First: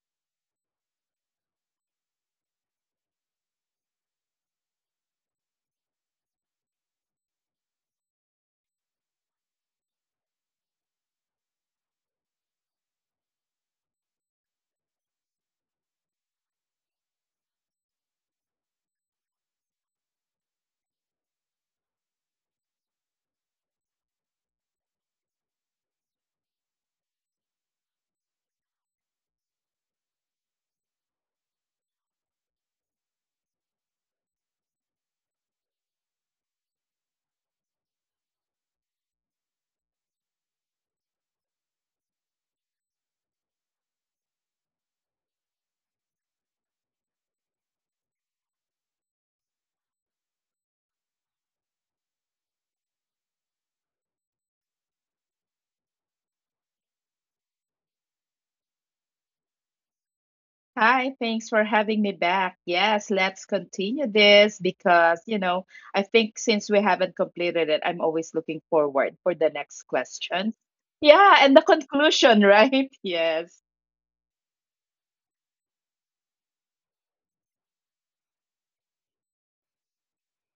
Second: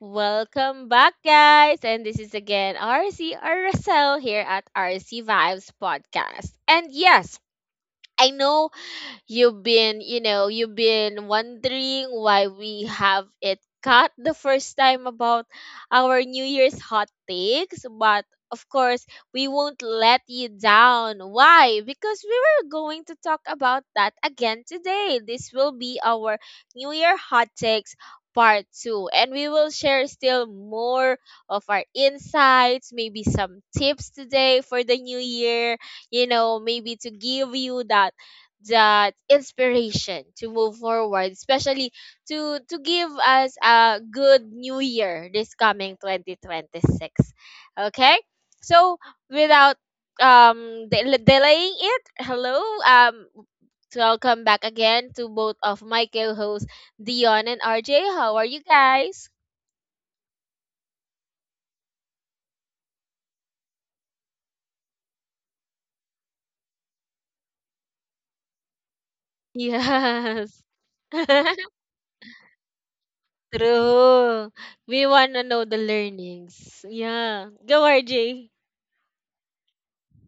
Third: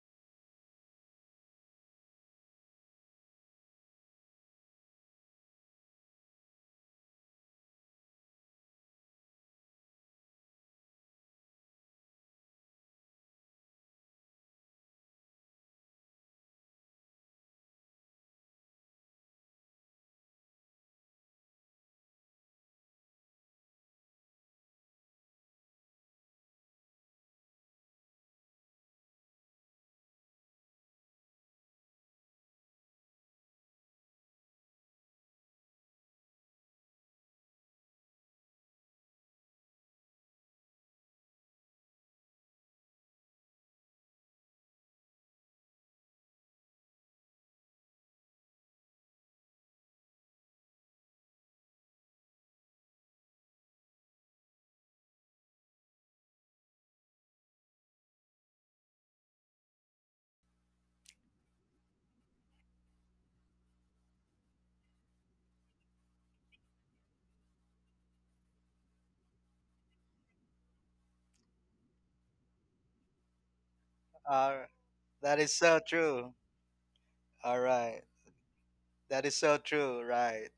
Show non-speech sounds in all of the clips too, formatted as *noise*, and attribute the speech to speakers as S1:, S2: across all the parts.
S1: Welcome back, guys. And this is again RC or Russell here at RC Vibes Podcast. And yes, I know. You've been, you've been wondering why we have it cut the first time about our New Year's hot takes, but of course, we won't let you down. Why? Because we were going to talk about that again today. This will be our New Year hot takes part 2, and we will share still more of our insights, maybe some tips today for the new year, maybe to give you that inspiration to move forward, especially to give us a good new year this coming 2026. Okay, so, without delaying it, hello, welcome back again to both of my co-hosts, Dion and RJ. How are you guys?
S2: Hi, thanks for having me back. Yes, let's continue this because, I think since we haven't completed it, I'm always looking forward for the next question.
S1: Yes.
S2: Yeah, and the
S1: *laughs*
S2: conclusion, right? *laughs* Yes.
S3: Uh,
S1: True. We
S3: that is
S1: want to
S3: so
S1: know the
S3: true.
S1: learnings,
S3: All
S1: yeah.
S3: right.
S1: Go, RJ.
S3: That is so true, right?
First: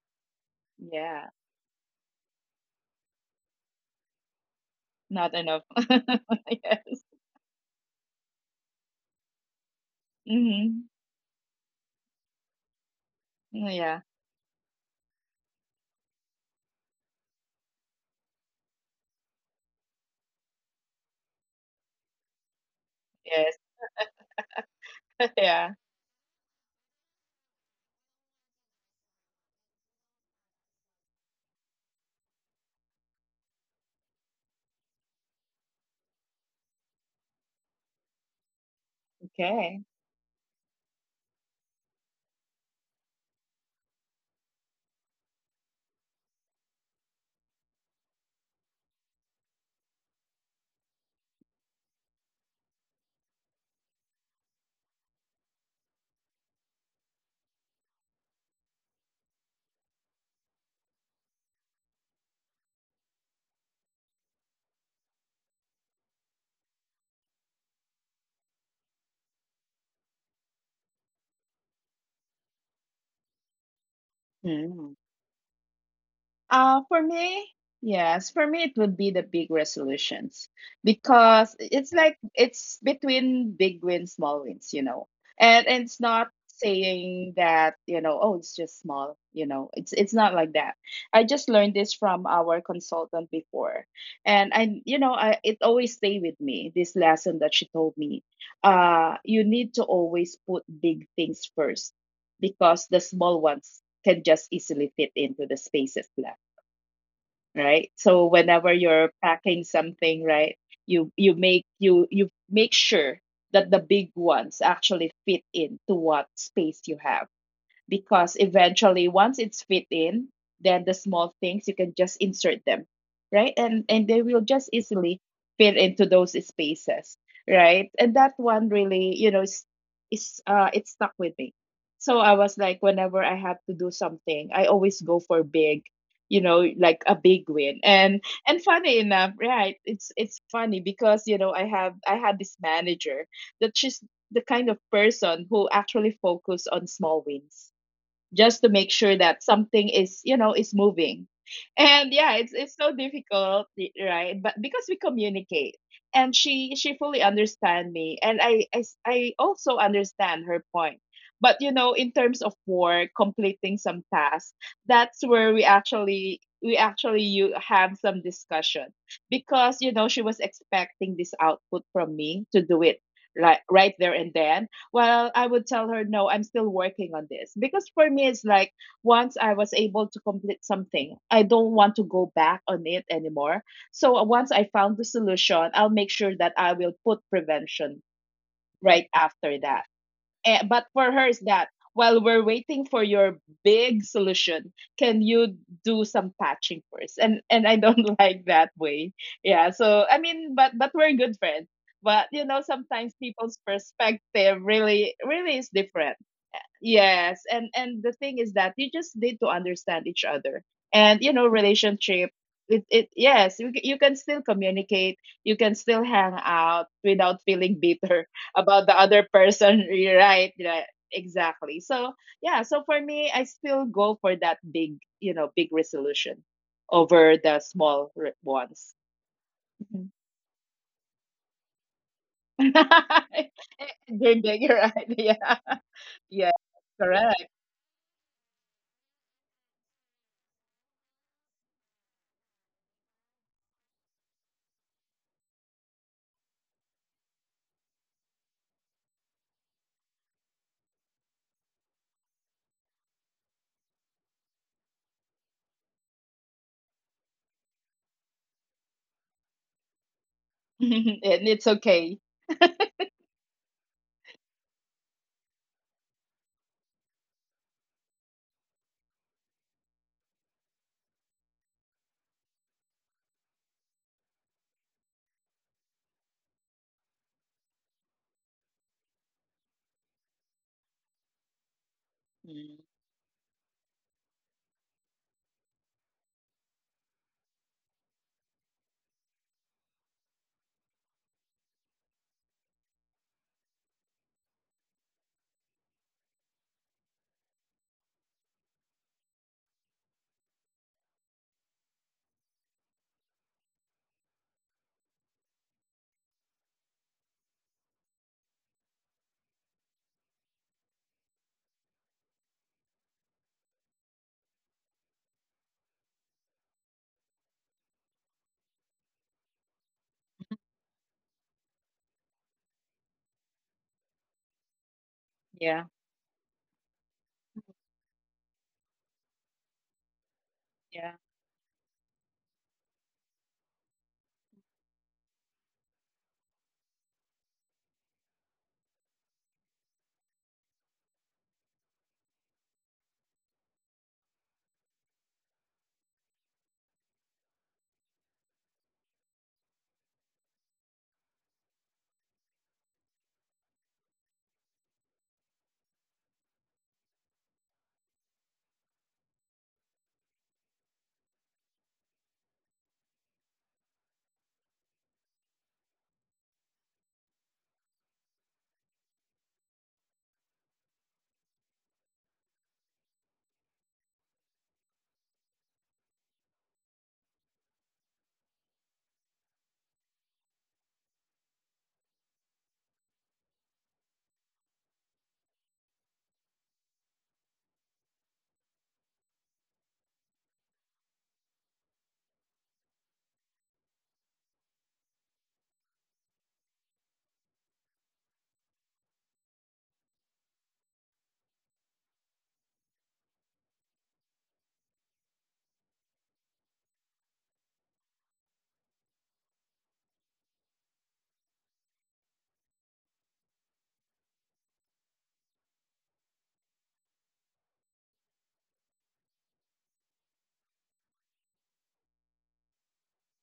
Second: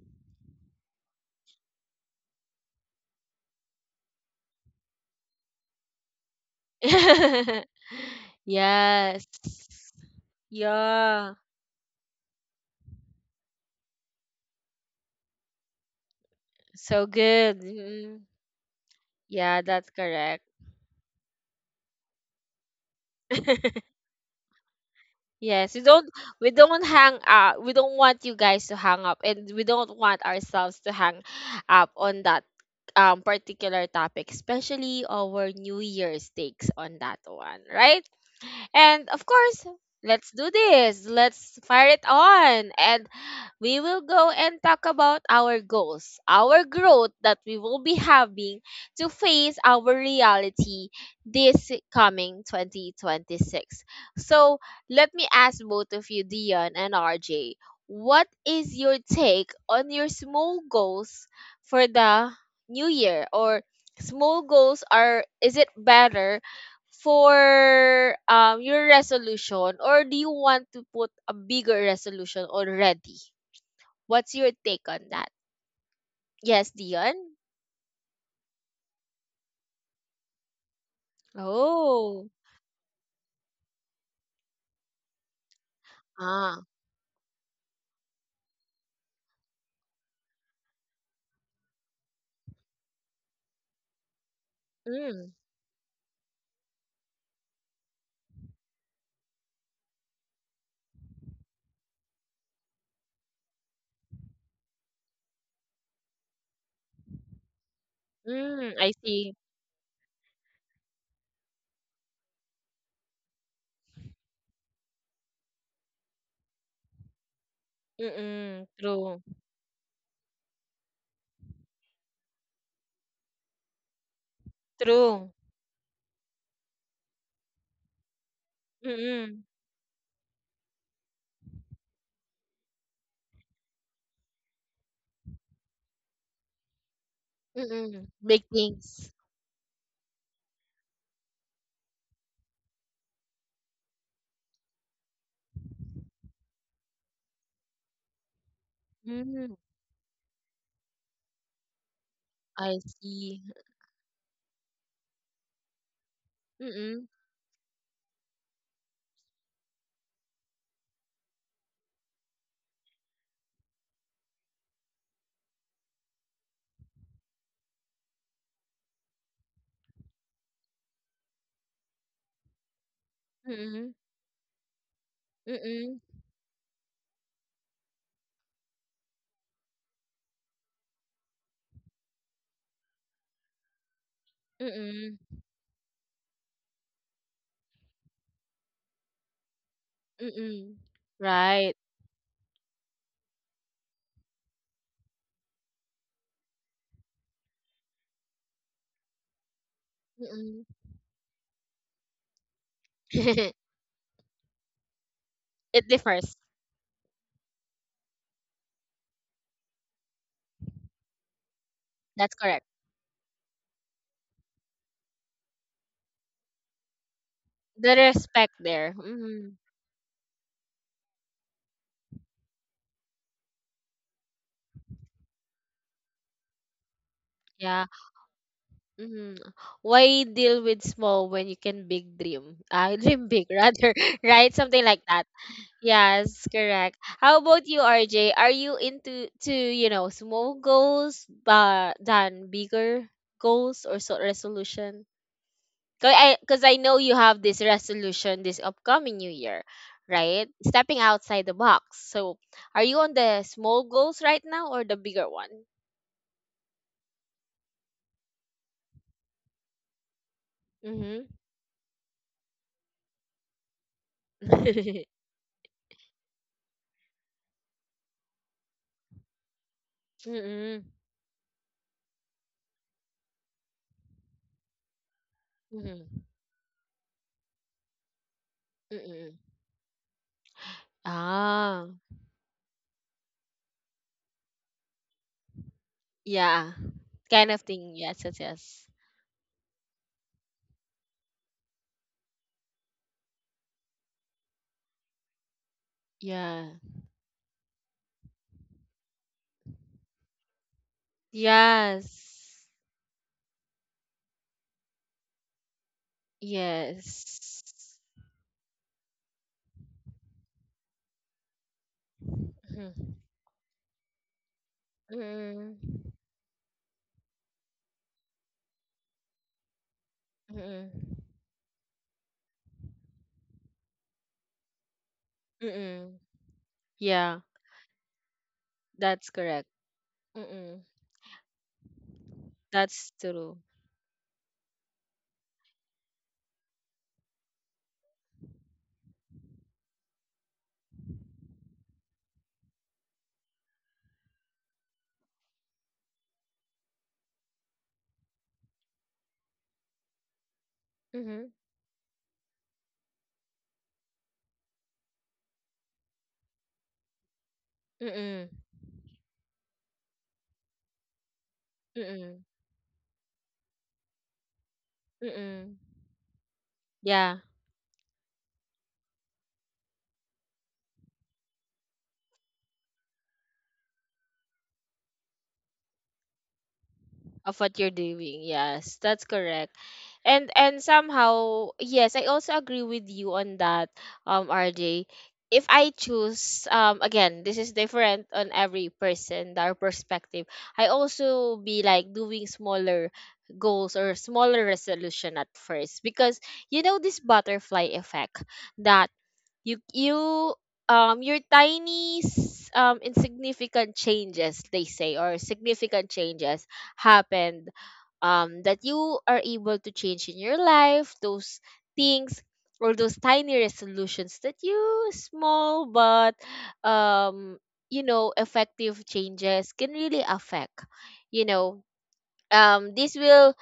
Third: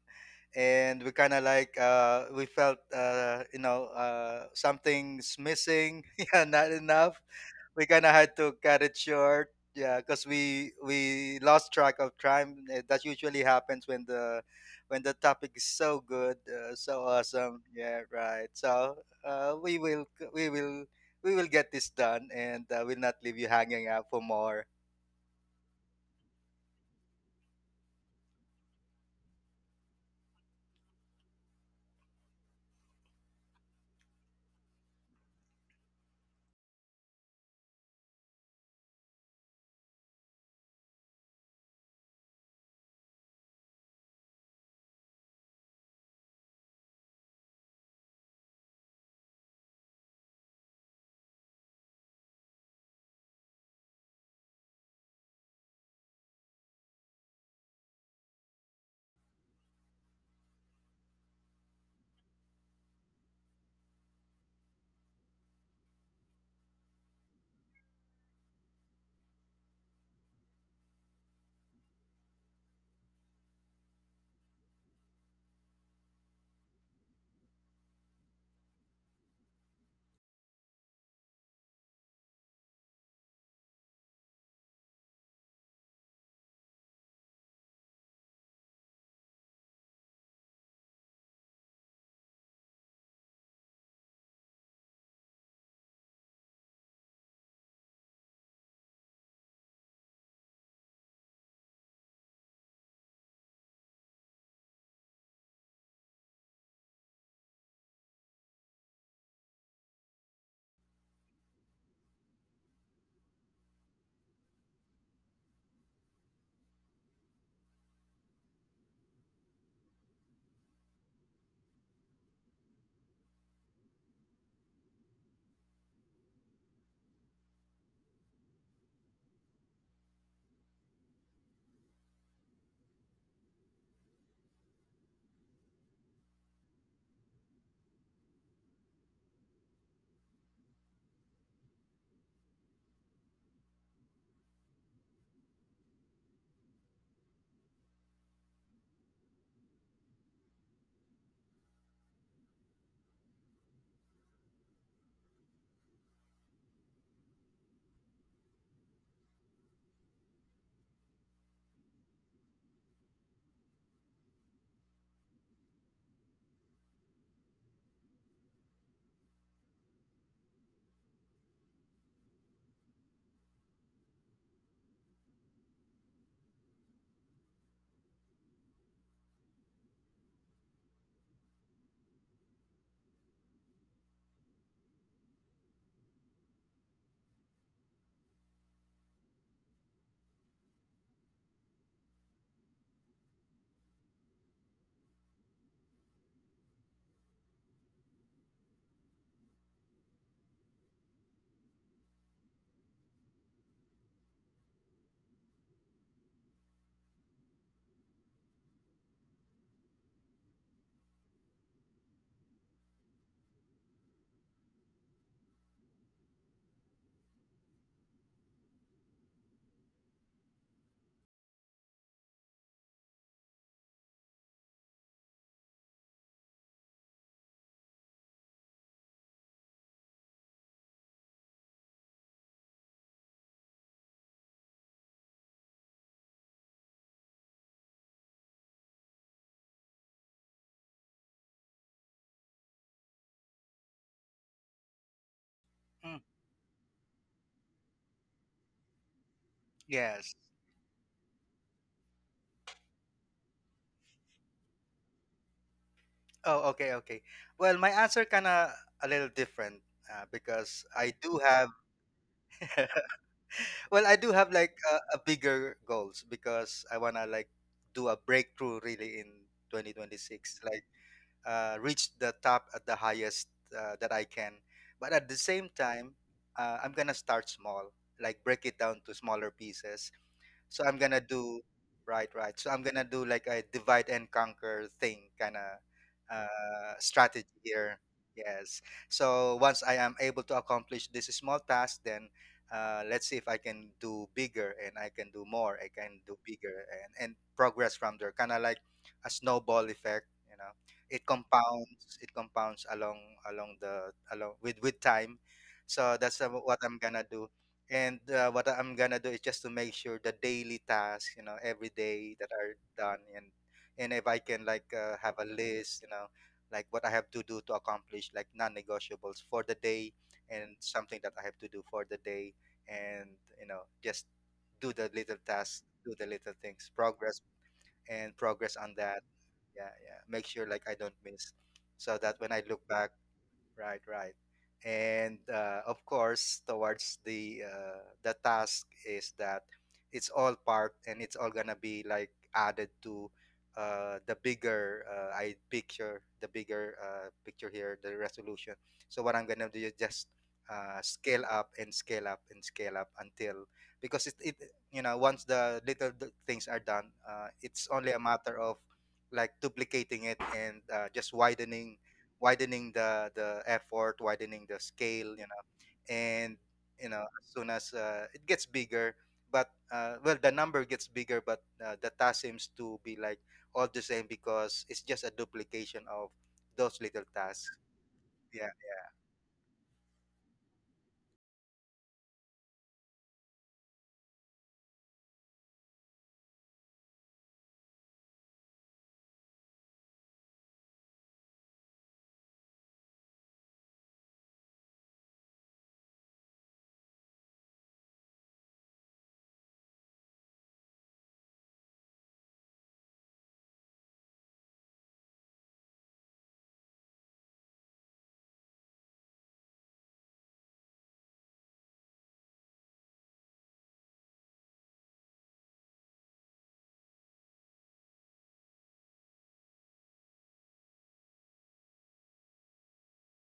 S3: And we
S2: Yeah,
S3: kind of like we felt
S2: not
S3: something's
S2: enough.
S3: missing, *laughs*
S2: *laughs*
S3: yeah, not
S2: Yes.
S3: enough.
S1: *laughs*
S3: We kind of had to cut it
S1: Yes.
S3: short, yeah, because we
S2: Mm-hmm.
S3: we
S1: Yeah.
S3: lost track of time. That usually happens when
S2: Yeah.
S3: the topic is so good,
S1: So
S3: so
S1: good.
S3: awesome, yeah,
S1: Mm.
S3: right. So
S1: Yeah, that's correct.
S3: we will we will get this done, and we'll not leave you
S2: Yes.
S3: hanging
S1: *laughs*
S3: out for more.
S2: *laughs*
S1: Yes,
S2: Yeah.
S1: we don't hang up. We don't want you guys to hang up, and we don't want ourselves to hang up on that particular topic, especially our New Year's takes on that one, right? And of course,
S2: Okay.
S1: let's do this. Let's fire it on. And we will go and talk about our goals, our growth that we will be having, to face our reality this coming 2026. So, let me ask both of you, Dion and RJ, what is your take on your small goals for the new year? Or small goals, are is it better for your resolution, or do you want to put a bigger resolution already? What's your take
S2: Mm.
S1: on that? Yes,
S2: Uh, for
S1: Dion?
S2: me, yes, for me, it would be the big resolutions because it's like
S1: Oh.
S2: it's between big wins, small wins, and it's not
S1: Ah.
S2: saying that, oh, it's just small, it's not like that. I just learned this from our consultant before, and I you know
S1: Mm.
S2: I, it always stay with me, this lesson that she told me. You need to always put big things first because the small ones can just easily fit into the spaces, right? So
S1: Mm.
S2: whenever
S1: I
S2: you're
S1: see.
S2: packing something, right, you make sure that the big ones actually fit into what space you have. Because
S1: Mm-mm.
S2: eventually,
S1: True.
S2: once it's fit in, then the small things, you can just insert them, right? And they will just easily
S1: True.
S2: fit into those spaces, right? And that one really,
S1: Mm-mm.
S2: is, it stuck with me. So I was like, whenever I have to do something, I always go for big, you know, like a big win.
S1: Mm-mm.
S2: and
S1: Big
S2: and
S1: things.
S2: funny enough, right, it's funny because, I had this manager that she's the kind of person who actually focus on small wins just to make sure that
S1: Mm.
S2: something is, is moving. And yeah, it's
S1: I
S2: it's so
S1: see.
S2: difficult, right, but because we communicate, and she
S1: Mm-mm.
S2: she fully understand me. And I also understand her point. But, in terms of work, completing some tasks, that's where we actually, you have some discussion, because, she was expecting this output from me to do it right
S1: Mm-mm.
S2: right there and then. Well, I would
S1: Mm-mm.
S2: tell her, no, I'm still working on this. Because for me, it's like, once I was able to complete something, I don't want to go back on it anymore. So once I found
S1: Mm-mm.
S2: the solution, I'll make sure that I will put prevention right after that.
S1: Mm-mm.
S2: But for her is
S1: Right.
S2: that while we're waiting for your big solution, can you do some patching first? And I don't *laughs* like that way. Yeah. So I
S1: Mm-mm.
S2: mean, but we're good friends. But, sometimes people's
S1: *laughs*
S2: perspective really really is
S1: It
S2: different.
S1: differs.
S2: Yes, and the thing is that you just need to understand each other, and,
S1: That's
S2: relationship.
S1: correct.
S2: It Yes, you can still communicate, you can still hang out without feeling
S1: The
S2: bitter
S1: respect
S2: *laughs*
S1: there.
S2: about the other
S1: Mm-hmm.
S2: person. *laughs* You're right, right, exactly. So yeah, so for me, I still go for that big, big resolution over the
S1: Yeah.
S2: small ones.
S1: Mhm.
S2: Mhm.
S1: Why deal with small when you can big dream? *laughs* I dream big
S2: *laughs*
S1: rather, *laughs* right?
S2: Dream big,
S1: Something
S2: you're
S1: like
S2: right?
S1: that.
S2: *laughs* Yeah,
S1: Yes,
S2: yeah,
S1: correct. How
S2: correct.
S1: about you, RJ? Are you into you know, small goals but than bigger goals or so resolution?
S3: Mm,
S1: Cause I know you have this resolution this upcoming new year,
S3: Yes.
S1: right? Stepping outside the box. So, are you on the small goals right now or the bigger one?
S3: Oh, okay, okay. Well, my answer kind of a little different
S2: *laughs*
S3: because
S1: Mm-hmm.
S2: And it's okay.
S3: *laughs* well, I do have like
S1: *laughs*
S3: a bigger goals because I wanna like do a breakthrough really in 2026,
S1: Mm-hmm.
S3: like reach the top at the highest that I can. But at the same time, I'm gonna start small, like break it down to
S1: Mm-hmm.
S3: smaller pieces so I'm gonna do
S1: Ah,
S3: right, right. So I'm
S2: Mm.
S3: gonna do like a divide and conquer thing kind of
S1: yeah. Kind
S3: strategy
S1: of thing.
S3: here.
S1: Yes, yes, yes.
S3: Yes. So once I am able to accomplish this small task, then let's see if I can do bigger and I can do more. I can do
S1: Yeah.
S3: bigger and progress from there. Kind of like a snowball effect, you know. It compounds. It
S1: Yes.
S3: compounds along with time. So that's what I'm gonna do.
S1: Yes.
S3: And what I'm gonna do is just to make sure the daily tasks, you know, every day that are
S1: Mhm.
S3: done, and if I can like have a
S1: Mm-mm.
S3: list, you know, like what I have to do to accomplish like non-negotiables for the day, and
S1: Mm-mm.
S3: something that I have to do for the day, and you know, just do the little tasks,
S2: Yeah.
S1: Mm-mm.
S3: do the little things,
S1: Yeah,
S3: progress and progress on
S1: that's
S3: that.
S1: correct.
S3: Yeah, yeah. Make
S1: Mm-mm.
S3: sure like I
S2: Yeah.
S3: don't miss, so that when I look
S1: That's
S3: back,
S1: true.
S3: right, right. And of course, towards the task is that it's all part and it's all gonna be like added to the bigger picture here, the resolution. So what I'm gonna do is just
S1: Mm-hmm.
S3: scale up and scale up and scale up until because it you know once the things are done, it's only a
S1: Mm-mm.
S3: matter of like duplicating it and just widening
S1: Mm-mm.
S3: widening the the effort, widening the scale, you
S1: Mm-mm.
S3: know. And you
S1: Yeah.
S3: know as soon as it gets bigger, but well the number gets bigger but the task seems to be like all the same because it's just a duplication of those little
S1: Of what
S3: tasks,
S1: you're doing.
S3: yeah,
S1: Yes,
S3: yeah.
S1: that's correct. And somehow, yes, I also agree with you on that, RJ. If I choose, again, this is different on every person, our perspective. I also be like doing smaller goals or smaller resolution at first, because you know this butterfly effect that you your tiny insignificant changes, they say, or significant changes happened, that you are able to change in your life, those things or those tiny resolutions that you small but um you know, effective changes can really affect, you know, this will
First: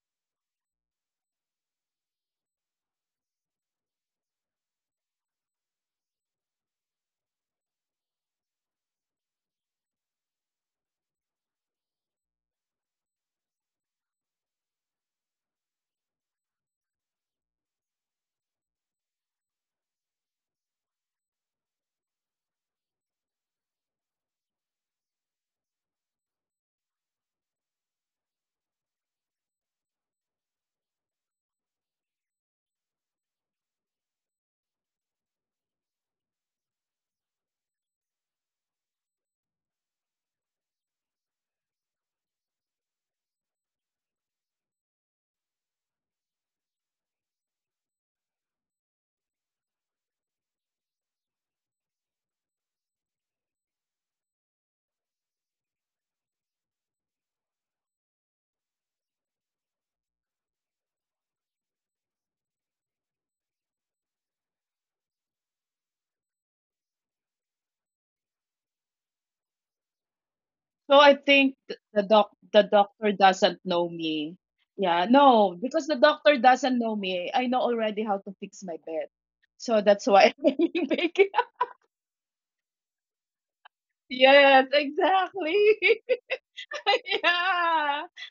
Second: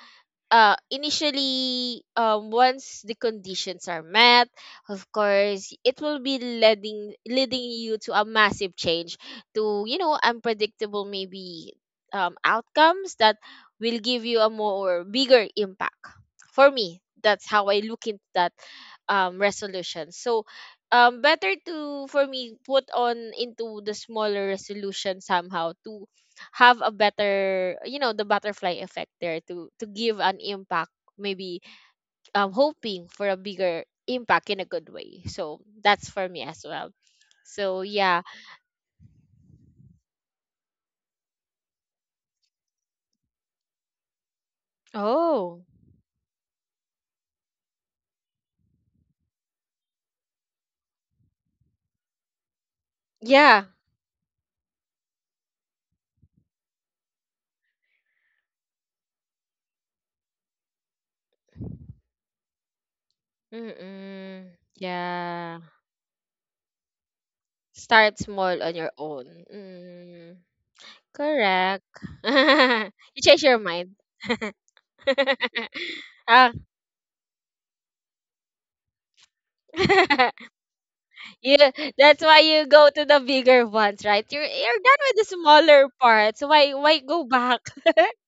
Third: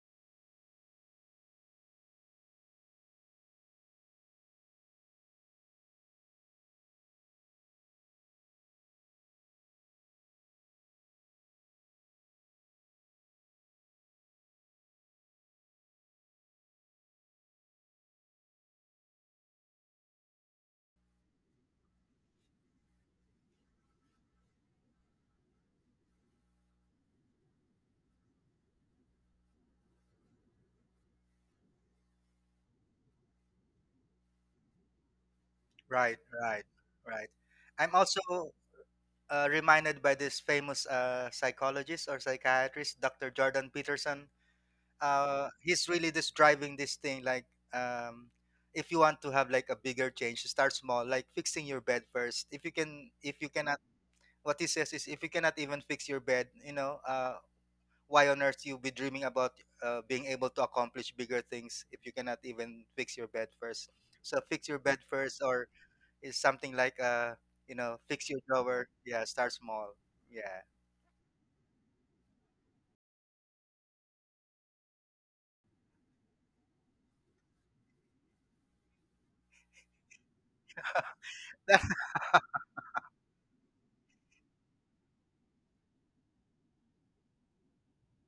S1: initially, once the conditions are met, of course, it will be leading you to a massive change, to, you know, unpredictable maybe outcomes that will give you a more bigger impact. For me, that's how I look into that resolution. So better to for me put on into the smaller resolution somehow, to have a better, you know, the butterfly effect there, to give an impact maybe, hoping for a bigger impact in a good way. So that's
S3: Right,
S1: for me as
S3: right,
S1: well.
S3: right.
S1: So
S3: I'm also
S1: yeah.
S3: reminded by this famous psychologist or psychiatrist, Dr. Jordan Peterson.
S1: Oh.
S3: He's really just driving this thing like um, if you want to have like a bigger change, start small, like fixing your bed first. If you can, if you
S1: Yeah.
S3: cannot, what he says is if you cannot even fix your bed, you know, why on earth you be dreaming about being able to accomplish bigger things if you cannot even fix your bed first? So
S1: Mm-mm.
S3: fix your bed first,
S1: Yeah,
S3: or is something like you know
S1: start
S3: fix your
S1: small on
S3: drawer,
S1: your own.
S3: yeah, start small.
S1: Mm.
S3: Yeah.
S2: So I think th-
S1: Correct.
S2: the
S1: *laughs*
S2: doc the doctor
S1: You change
S2: doesn't
S1: your
S2: know
S1: mind.
S2: me. Yeah, no, because the
S1: *laughs*
S2: doctor
S1: Ah.
S2: doesn't know me. I know already how to fix my bed. So that's why *laughs*
S1: *laughs*
S2: I'm big.
S1: Yeah,
S3: *laughs*
S1: that's why you go to the bigger ones, right?
S2: Yes,
S1: You're done with the smaller
S2: exactly.
S1: parts. Why
S2: *laughs*
S1: go back?
S2: Yeah.
S1: *laughs*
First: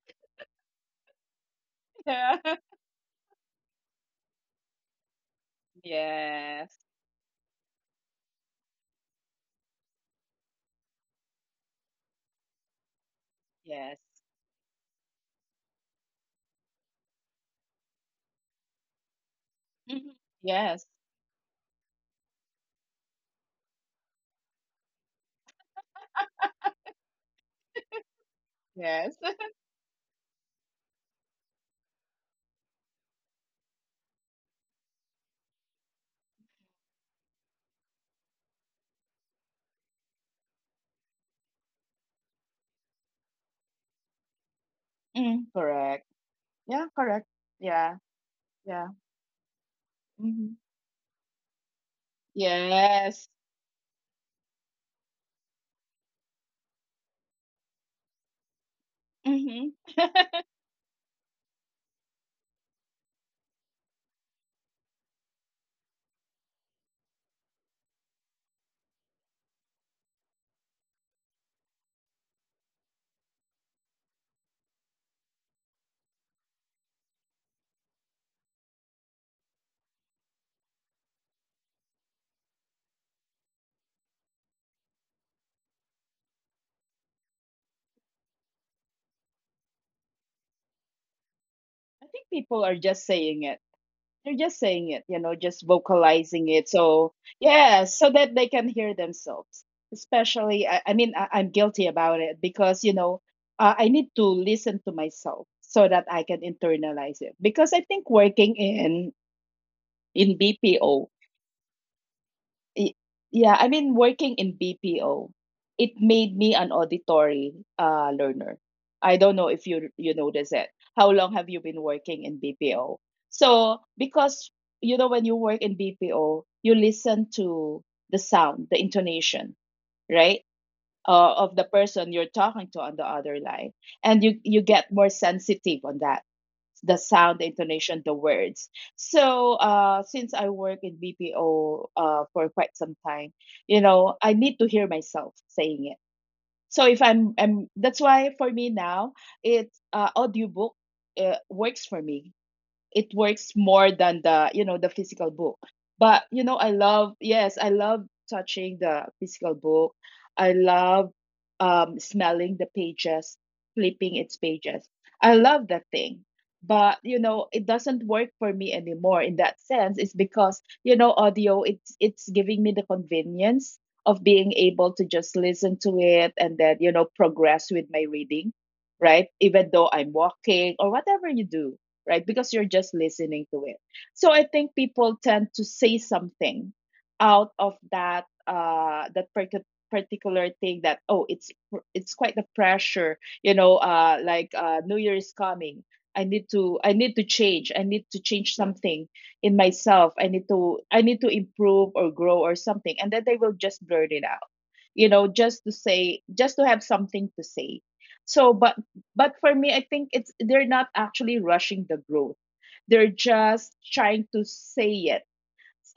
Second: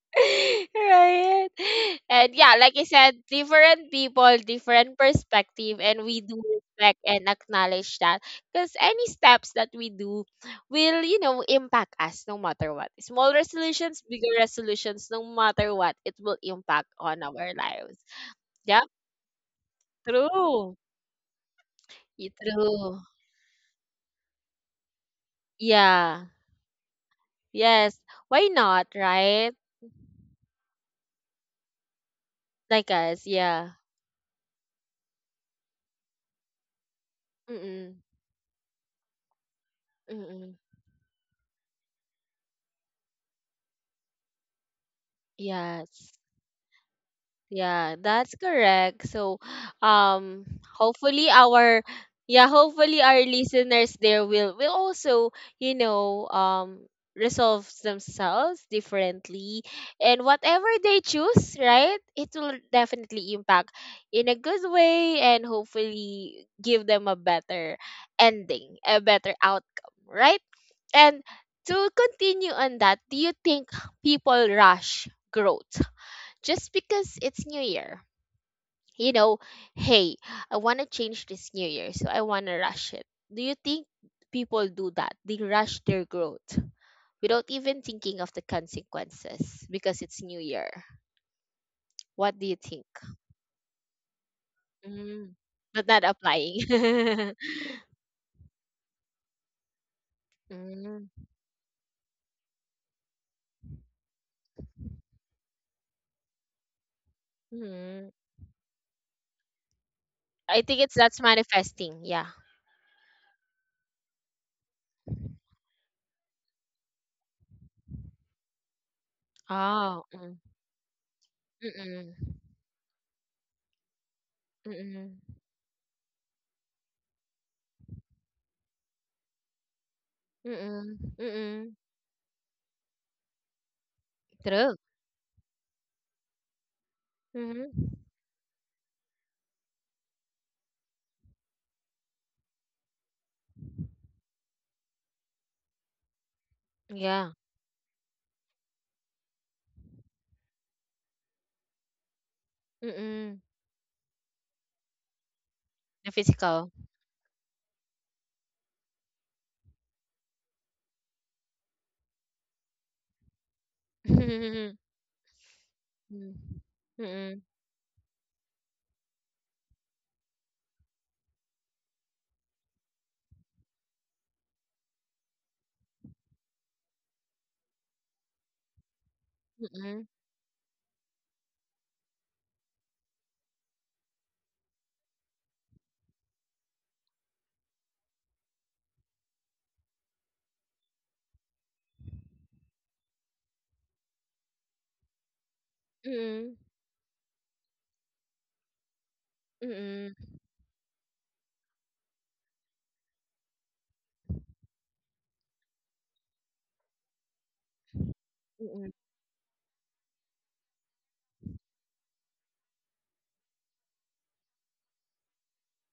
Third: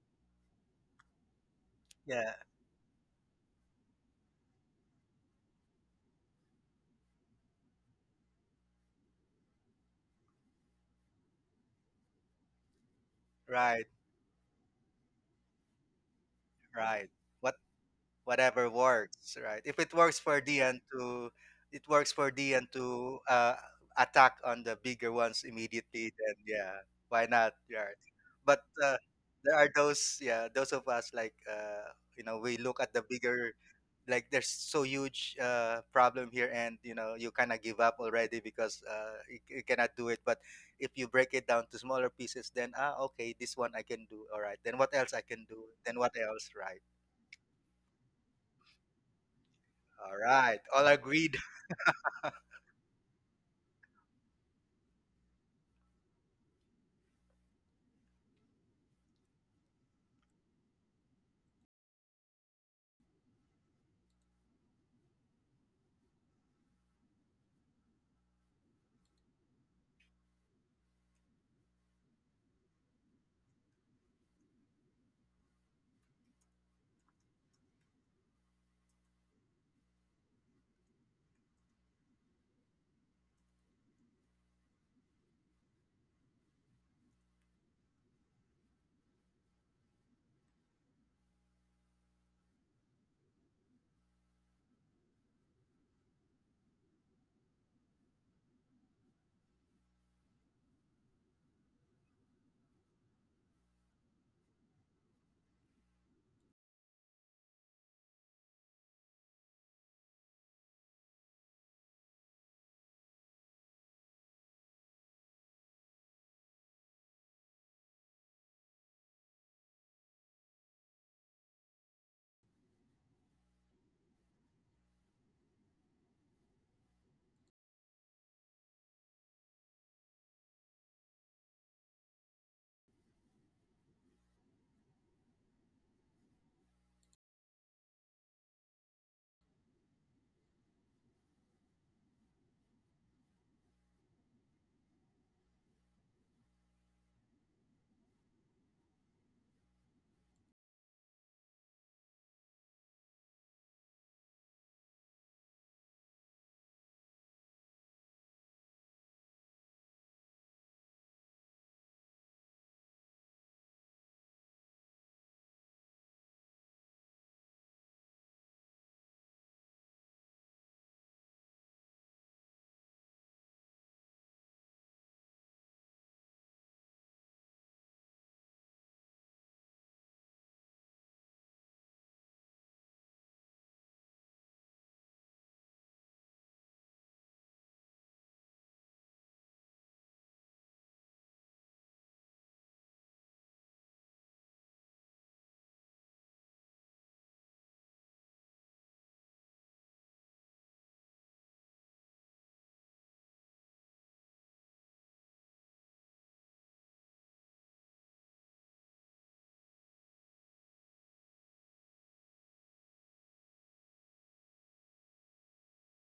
S1: Right.
S3: Yeah,
S1: And
S2: Yeah.
S1: yeah, like I said, different people, different perspective, and we do
S2: Yes.
S1: respect and acknowledge that. Because any steps that we do will, you know, impact us no matter what. Small
S3: right,
S2: Yes.
S1: resolutions, bigger resolutions, no matter what, it will impact
S3: right.
S1: on
S3: what
S1: our lives.
S3: whatever
S1: Yeah,
S3: works, right? If it
S2: Mhm.
S3: works for
S1: true.
S2: Yes.
S1: Y-
S3: dn
S1: True.
S3: to attack on the bigger ones immediately,
S1: Yeah.
S3: then yeah, why not, right?
S1: Yes. Why
S3: But
S1: not,
S2: Yes.
S3: there
S1: right?
S3: are those, yeah, those of us like you know we look at
S1: Like
S3: the
S1: us,
S3: bigger,
S1: yeah.
S3: like there's so huge problem here and you know you kind of give up
S1: Mm-mm.
S3: already because you cannot do it. But
S1: Mm-mm.
S3: if you break it down to smaller pieces, then ah, okay, this one I can do, all right, then what else I
S2: Mm,
S3: can do, then
S2: correct.
S3: what
S1: Yes.
S3: else, right?
S2: Yeah, correct. Yeah.
S1: Yeah, that's
S2: Yeah.
S1: correct. So,
S3: All
S1: um,
S2: Hmm.
S3: right, all
S1: hopefully
S3: agreed.
S1: our, yeah, hopefully our
S2: Yes.
S1: listeners there will also, you know, resolve themselves differently,
S2: Hmm. *laughs*
S1: and
S2: I
S1: whatever they choose, right? It will definitely impact in a good way, and hopefully give them a better ending, a better outcome, right? And to continue on that, do you think people rush growth just because it's New Year? You know, hey, I want to change this New Year, so I want to rush it. Do you think people do that? They rush their growth without even thinking of the consequences because it's New Year.
S2: think
S1: What do you
S2: people are
S1: think?
S2: just saying it. They're just saying it,
S1: Mm,
S2: just
S1: but not
S2: vocalizing
S1: applying.
S2: it. So,
S1: *laughs*
S2: yeah, so that they can hear themselves. Especially, I, I mean,
S1: Mm,
S2: I, I'm guilty about it because, I need to listen to myself so that I can internalize it. Because I think
S1: mm.
S2: working in
S1: I think it's
S2: BPO.
S1: that's manifesting. Yeah.
S2: Y- yeah, I mean, working in BPO, it made me an auditory learner. I don't know if you
S1: Oh.
S2: you
S1: Mm,
S2: notice it. How long have you been
S1: mm,
S2: working in BPO? So because,
S1: mm,
S2: when you
S1: mm,
S2: work in BPO, you listen to the sound, the intonation, right?
S1: mm,
S2: Of the
S1: mm.
S2: person you're talking to on the other line, and you
S1: True.
S2: get more sensitive on that, the sound, the
S1: Mm-hmm.
S2: intonation, the words. So since I work in BPO for quite some time, I need to hear myself saying it. So if
S1: Yeah.
S2: I'm, I'm that's why for me now, it's audiobook works for me. It
S1: Mm-mm.
S2: works more than the, the physical book.
S1: The
S2: But, i
S1: physical.
S2: love yes i love touching the physical book. I love smelling the pages, flipping its
S1: Mm.
S2: pages. I love that thing.
S1: Mm,
S2: But,
S1: mm,
S2: it doesn't work for me anymore in that sense. It's because, audio, it's giving me the convenience of being able to just listen to it and then, progress with my reading, right? Even though I'm
S1: mm,
S2: walking or whatever you do, right? Because you're just listening to it. So I think people tend to say something out of that particular thing that, oh, it's quite the pressure, like New Year is coming. I need to change. I need to change something in myself.
S1: mm,
S2: I need to improve or grow or something. And then they will just blurt it out. Just to say, just to have something to say. So, but
S1: mm.
S2: but for me, I think it's they're not actually rushing the growth. They're just trying to say,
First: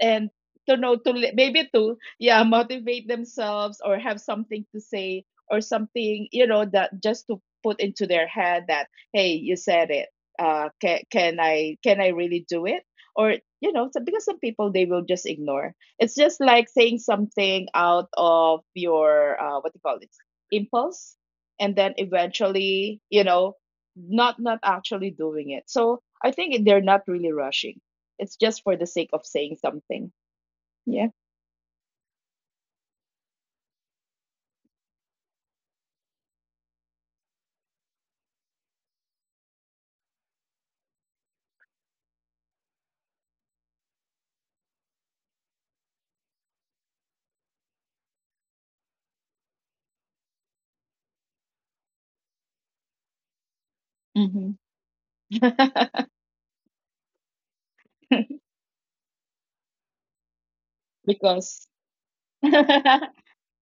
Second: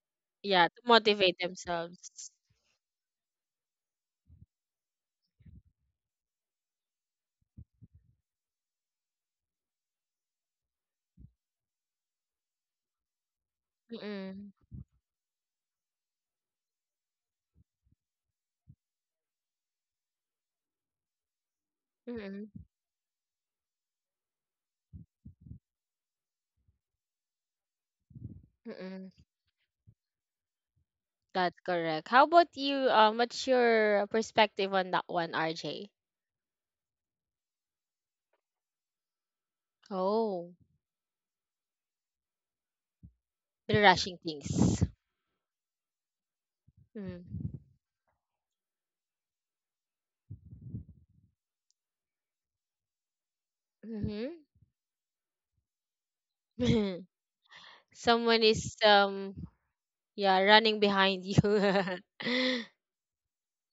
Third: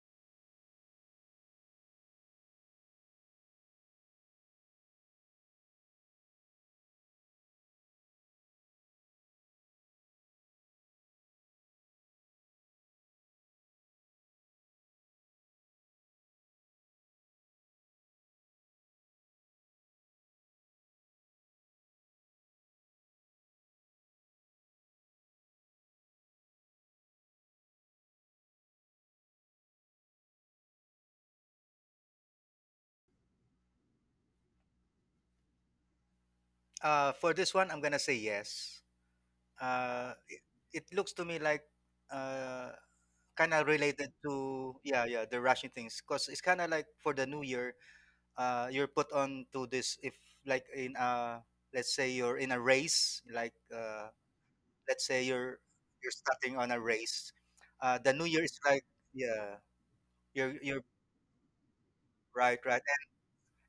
S2: and
S1: Yeah,
S2: to
S1: to
S2: know,
S1: motivate
S2: maybe to,
S1: themselves.
S2: yeah, motivate themselves, or have something to say, or something, that just to put into their head that, hey, you said it. Can I really do it, or, so because some
S1: Mm,
S2: people they will just ignore. It's just like saying something out of your what do you call it, impulse, and then
S1: mm,
S2: eventually, not actually doing it. So I think they're not really rushing, it's just for the sake
S1: mm.
S2: of saying something. Yeah.
S1: That's correct. How about you? What's your perspective on that one, RJ?
S3: *laughs* For this one I'm gonna say yes. uh, it,
S1: Oh,
S3: it looks to me like uh, kind of
S1: they're
S3: related
S1: rushing
S3: to,
S1: things.
S3: yeah, yeah, the rushing things because it's kind of like for
S1: Mm.
S3: the new year you're put on to this, if like in a, let's say you're in a race, like
S1: Mm-hmm.
S2: Hmm.
S3: let's say you're starting on a
S1: *laughs*
S3: race. The new
S1: Someone
S3: year
S2: *laughs*
S3: is
S1: is
S3: like,
S1: um,
S3: yeah,
S1: yeah, running
S3: you're
S1: behind you.
S2: Because.
S3: right,
S1: *laughs*
S3: right.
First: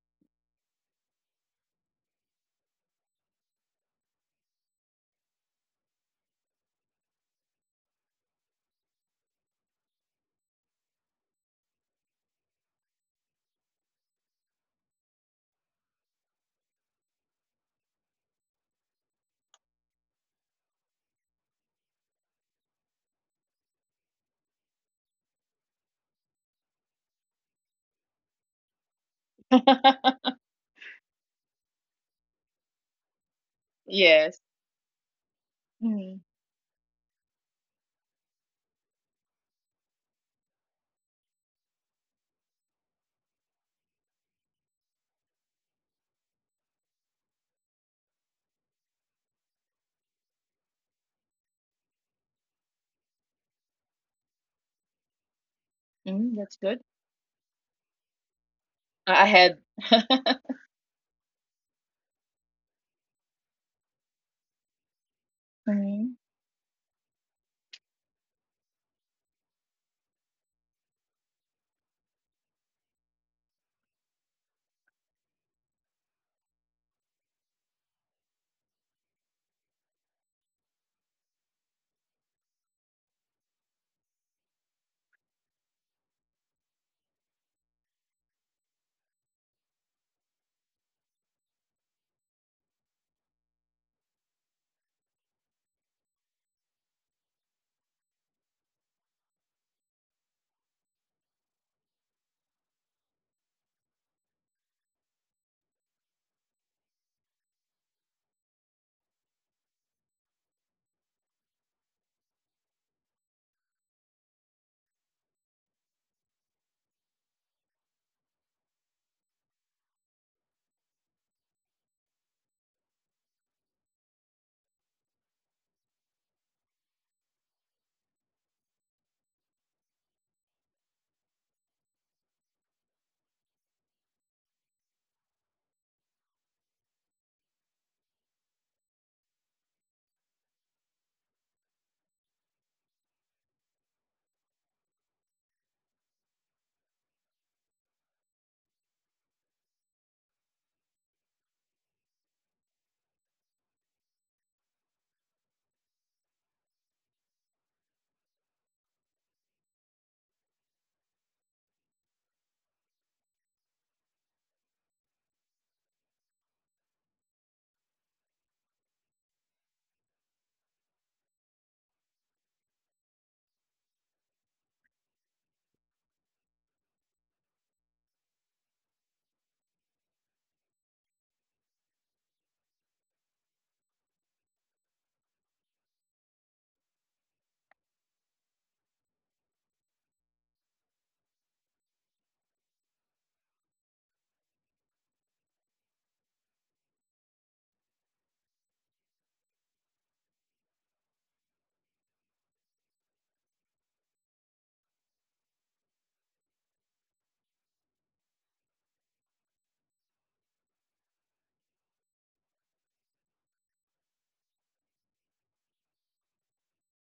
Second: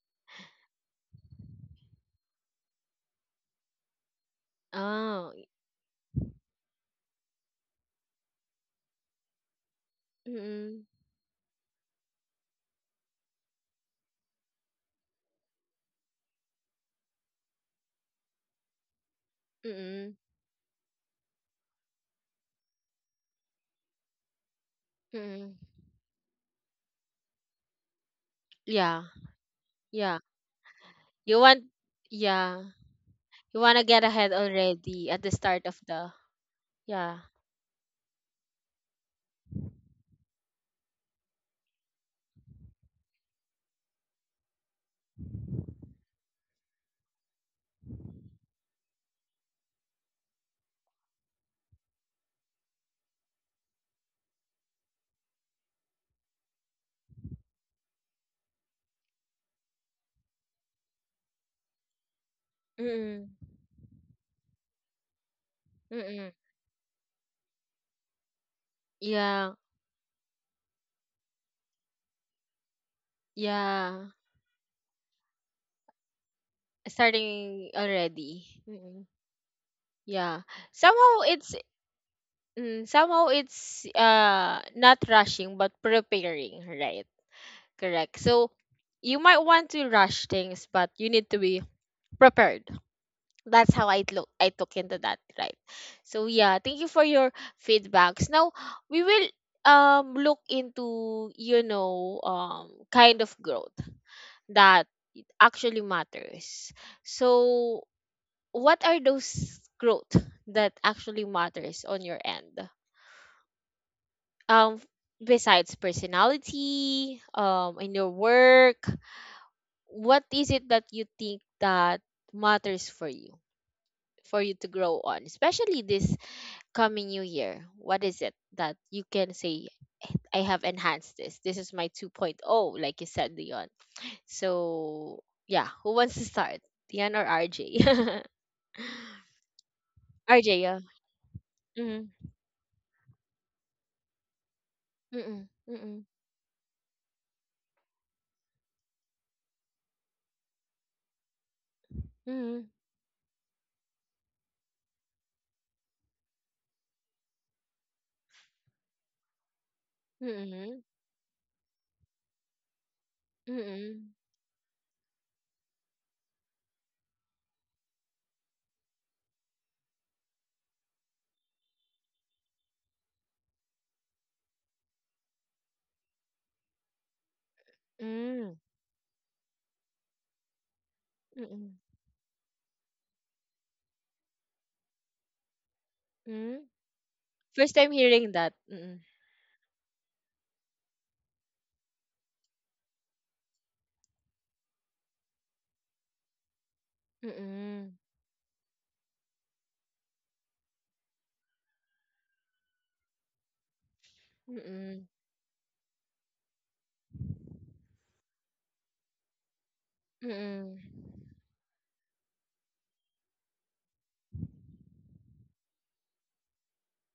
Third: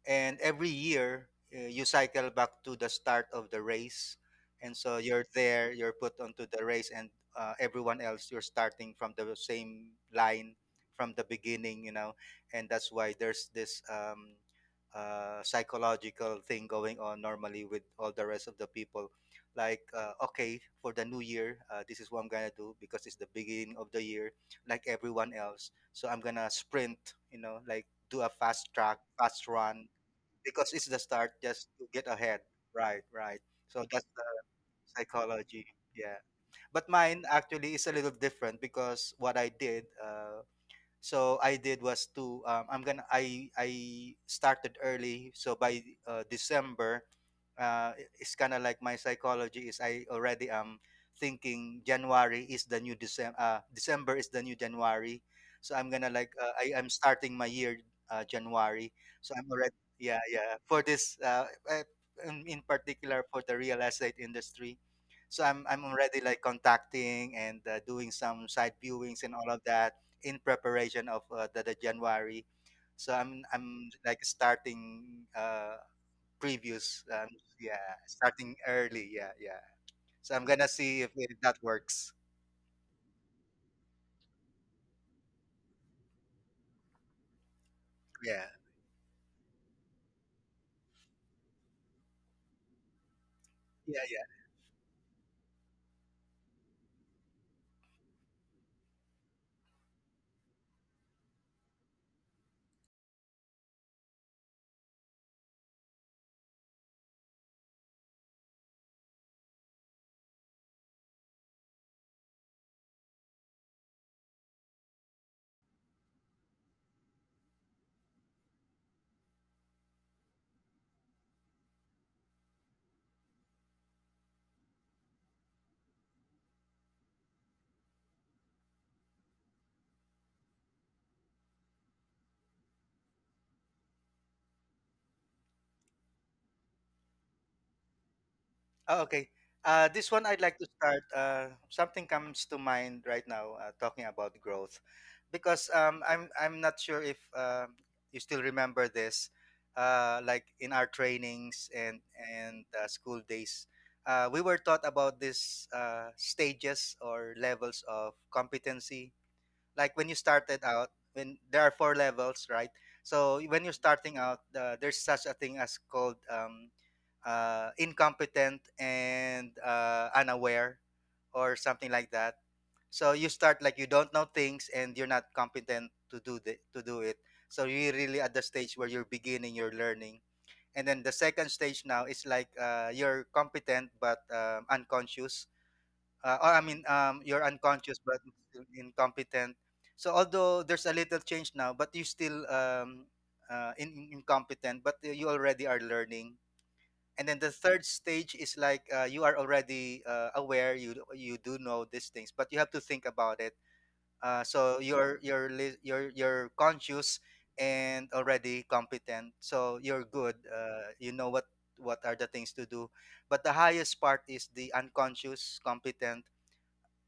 S3: And every year you cycle back to the start of the race, and so you're
S1: Oh,
S3: there, you're put onto the race, and everyone else, you're starting from the same
S1: mm,
S3: line,
S1: mm,
S3: from the beginning, you know. And that's why there's this psychological thing going on normally with all the rest of the people, like,
S1: mm,
S3: okay, for the new year, this is what I'm gonna do, because it's the beginning of the year, like everyone
S1: mm.
S3: else, so I'm gonna sprint, you know, like do a fast track,
S1: Yeah,
S3: fast run,
S1: yeah.
S2: *laughs*
S3: because it's the start,
S1: You want,
S3: just to get ahead.
S1: yeah.
S3: Right, right.
S1: You
S3: So
S1: wanna get
S3: that's the
S1: ahead
S2: Yes.
S1: already at the start
S3: psychology.
S1: of the,
S3: Yeah.
S2: Mm.
S3: But
S1: yeah.
S3: mine actually is a little different, because what I did, was to I'm gonna I started early, so by December it's kind of like my psychology is I already am thinking January is the new December, December is the new January, so I'm gonna
S2: Mm,
S3: like
S2: that's
S3: I
S2: good.
S3: am starting my year January.
S2: I
S3: So I'm
S2: had.
S3: already, yeah,
S2: *laughs*
S3: yeah, for this in
S1: Mm-mm.
S3: particular for the real estate industry, so I'm
S2: Mm.
S3: already
S1: Mm-mm.
S3: like contacting and doing some side viewings and
S1: Yeah.
S3: all of that in preparation of the January. So I'm
S1: Yeah.
S3: like starting uh previews.
S1: Starting
S3: Yeah,
S1: already.
S3: starting
S1: Mm-mm.
S3: early. Yeah, yeah. So
S1: Yeah.
S3: I'm gonna see
S1: Somehow
S3: if
S1: it's,
S3: that works.
S1: mm, somehow it's not rushing but preparing, right? Correct.
S3: Yeah,
S1: So you might want to rush things, but you need to be prepared. That's how
S3: yeah,
S1: I took into that, right? So yeah, thank you for your feedbacks. Now we will look into, you know, kind of growth that actually matters. So what are those growth that actually matters on your end? Um, besides personality, in your work, what is it that you think that matters for you to grow on, especially this coming new year? What is it that you can say, I have enhanced this? This is my 2.0, like you said, Leon. So, yeah, who wants to start? Dion or RJ?
S3: Oh, okay. This one I'd
S1: RJ, *laughs*
S3: like to
S1: yeah.
S3: start.
S1: Mm-mm,
S3: Something comes to mind right now talking about growth,
S1: mm-mm,
S3: because
S1: mm-mm,
S3: I'm not sure if you still remember this. Like in our trainings and
S1: mm-mm,
S3: school days, we were taught about this stages or levels of competency, like when you started
S1: mm-mm,
S3: out, when there are four levels, right? So when you're
S1: mm-mm,
S3: starting out, there's such a thing as called incompetent and unaware, or something like that. So you start like you don't know things, and you're not competent to do the, to do it. So you're really at the
S1: mm-mm,
S3: stage where you're beginning your learning. And then the second
S1: mm-mm,
S3: stage now is like you're competent but unconscious.
S1: mm-mm.
S3: You're
S1: First time
S3: unconscious but
S1: hearing
S3: it's
S1: that.
S3: still
S1: Mm-mm,
S3: incompetent. So although there's a little change now, but you still in- incompetent, but you already are learning. And then the
S1: mm-mm,
S3: third stage is like you are already aware, you do know these things, but you have to think about it. So
S1: mm-mm,
S3: you're li- you're conscious and already competent, so you're good.
S1: mm-mm,
S3: You know what are the things to do, but the highest part is the unconscious competent,